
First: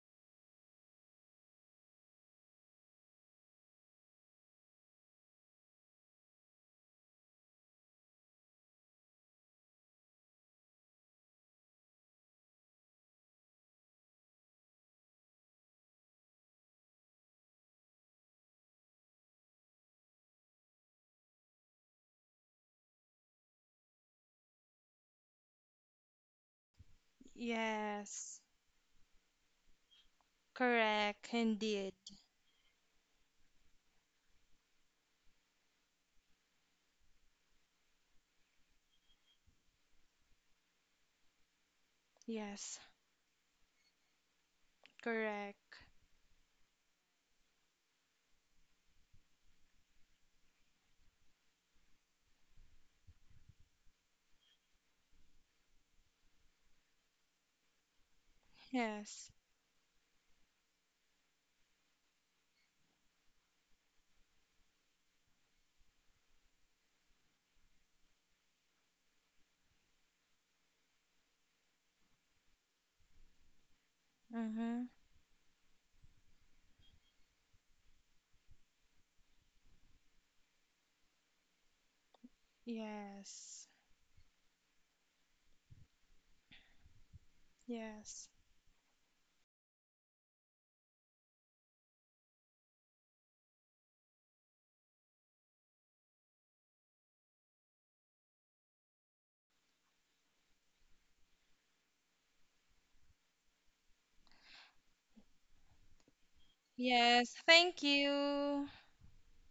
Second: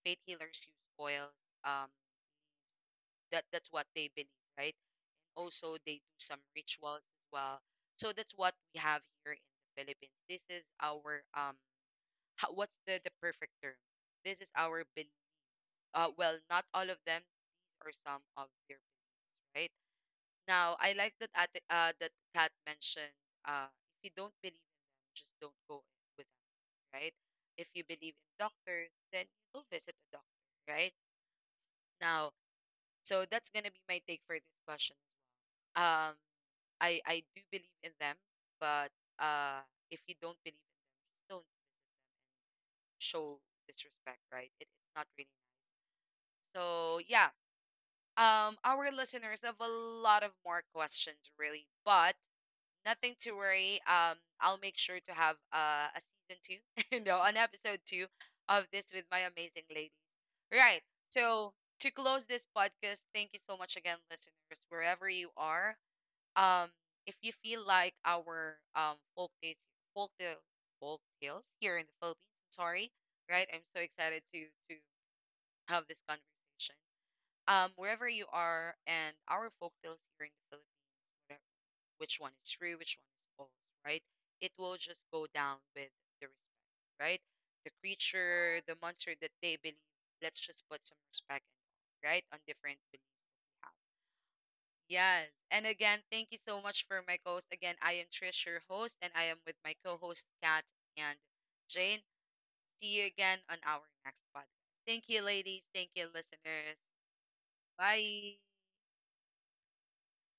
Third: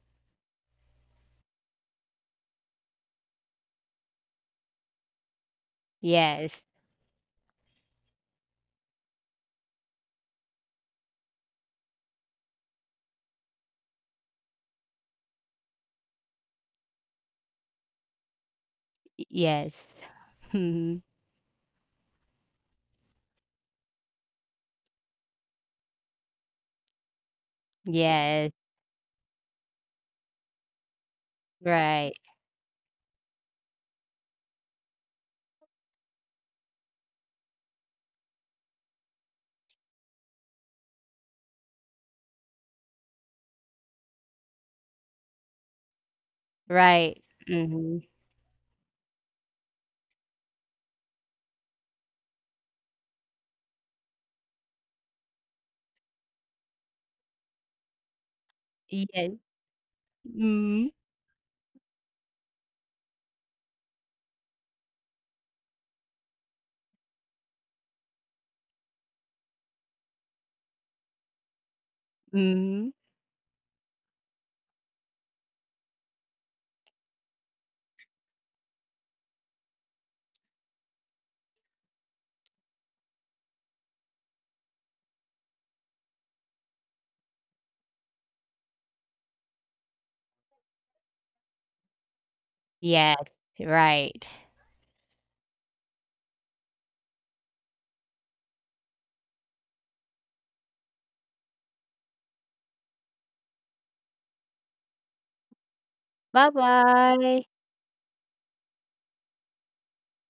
Speaker 1: Faith healers use oils. Um, that's what they believe, right? Also, they do some
Speaker 3: Yes,
Speaker 1: rituals as well. So that's what we have here in the Philippines. This is our what's the perfect term? This is our belief. Well, not all of them. These are some of their beliefs, right.
Speaker 3: yes.
Speaker 1: Now, I
Speaker 3: Hmm.
Speaker 1: like that that Kat mentioned, uh, if you don't believe in them, just don't go with them, right? If you believe in
Speaker 2: yes,
Speaker 3: Yes.
Speaker 1: doctors, then you'll visit a doctor, right?
Speaker 2: correct, indeed,
Speaker 3: Right,
Speaker 1: Now, so that's gonna be my take for this question. Um, I do believe in them, but uh, if you don't believe in them, just don't
Speaker 2: yes,
Speaker 1: show disrespect, right? It's not really
Speaker 2: correct,
Speaker 1: nice. So yeah,
Speaker 3: right. Mm-hmm.
Speaker 1: our listeners have a lot of more questions, really, but nothing to worry. I'll make sure to have a season two, no, an episode two of this with my
Speaker 2: yes,
Speaker 3: Yes.
Speaker 1: amazing ladies. Right.
Speaker 3: Mm-hmm.
Speaker 1: So to close this podcast, thank you so much again, listeners, wherever you are. Um, if you feel like our folk tale, folk tales here in the Philippines, sorry,
Speaker 3: Mm-hmm.
Speaker 1: right? I'm so excited to
Speaker 2: mm-hmm,
Speaker 1: have this conversation wherever you are, and our folktales here in the Philippines, whatever, which one is true, which one is
Speaker 2: yes,
Speaker 1: false, right? It will just go down with the respect, right? The
Speaker 2: yes,
Speaker 1: creature, the monster that they believe, let's just put some respect in, right, on different belief.
Speaker 3: Yes, right.
Speaker 1: Yes. And again, thank you so much for my co-host. Again, I am Trish, your host, and I am with my co-host Kat and Jane. See you again on our next podcast. Thank you, ladies. Thank you, listeners.
Speaker 2: yes,
Speaker 3: Bye-bye.
Speaker 2: thank
Speaker 1: Bye.
Speaker 2: you.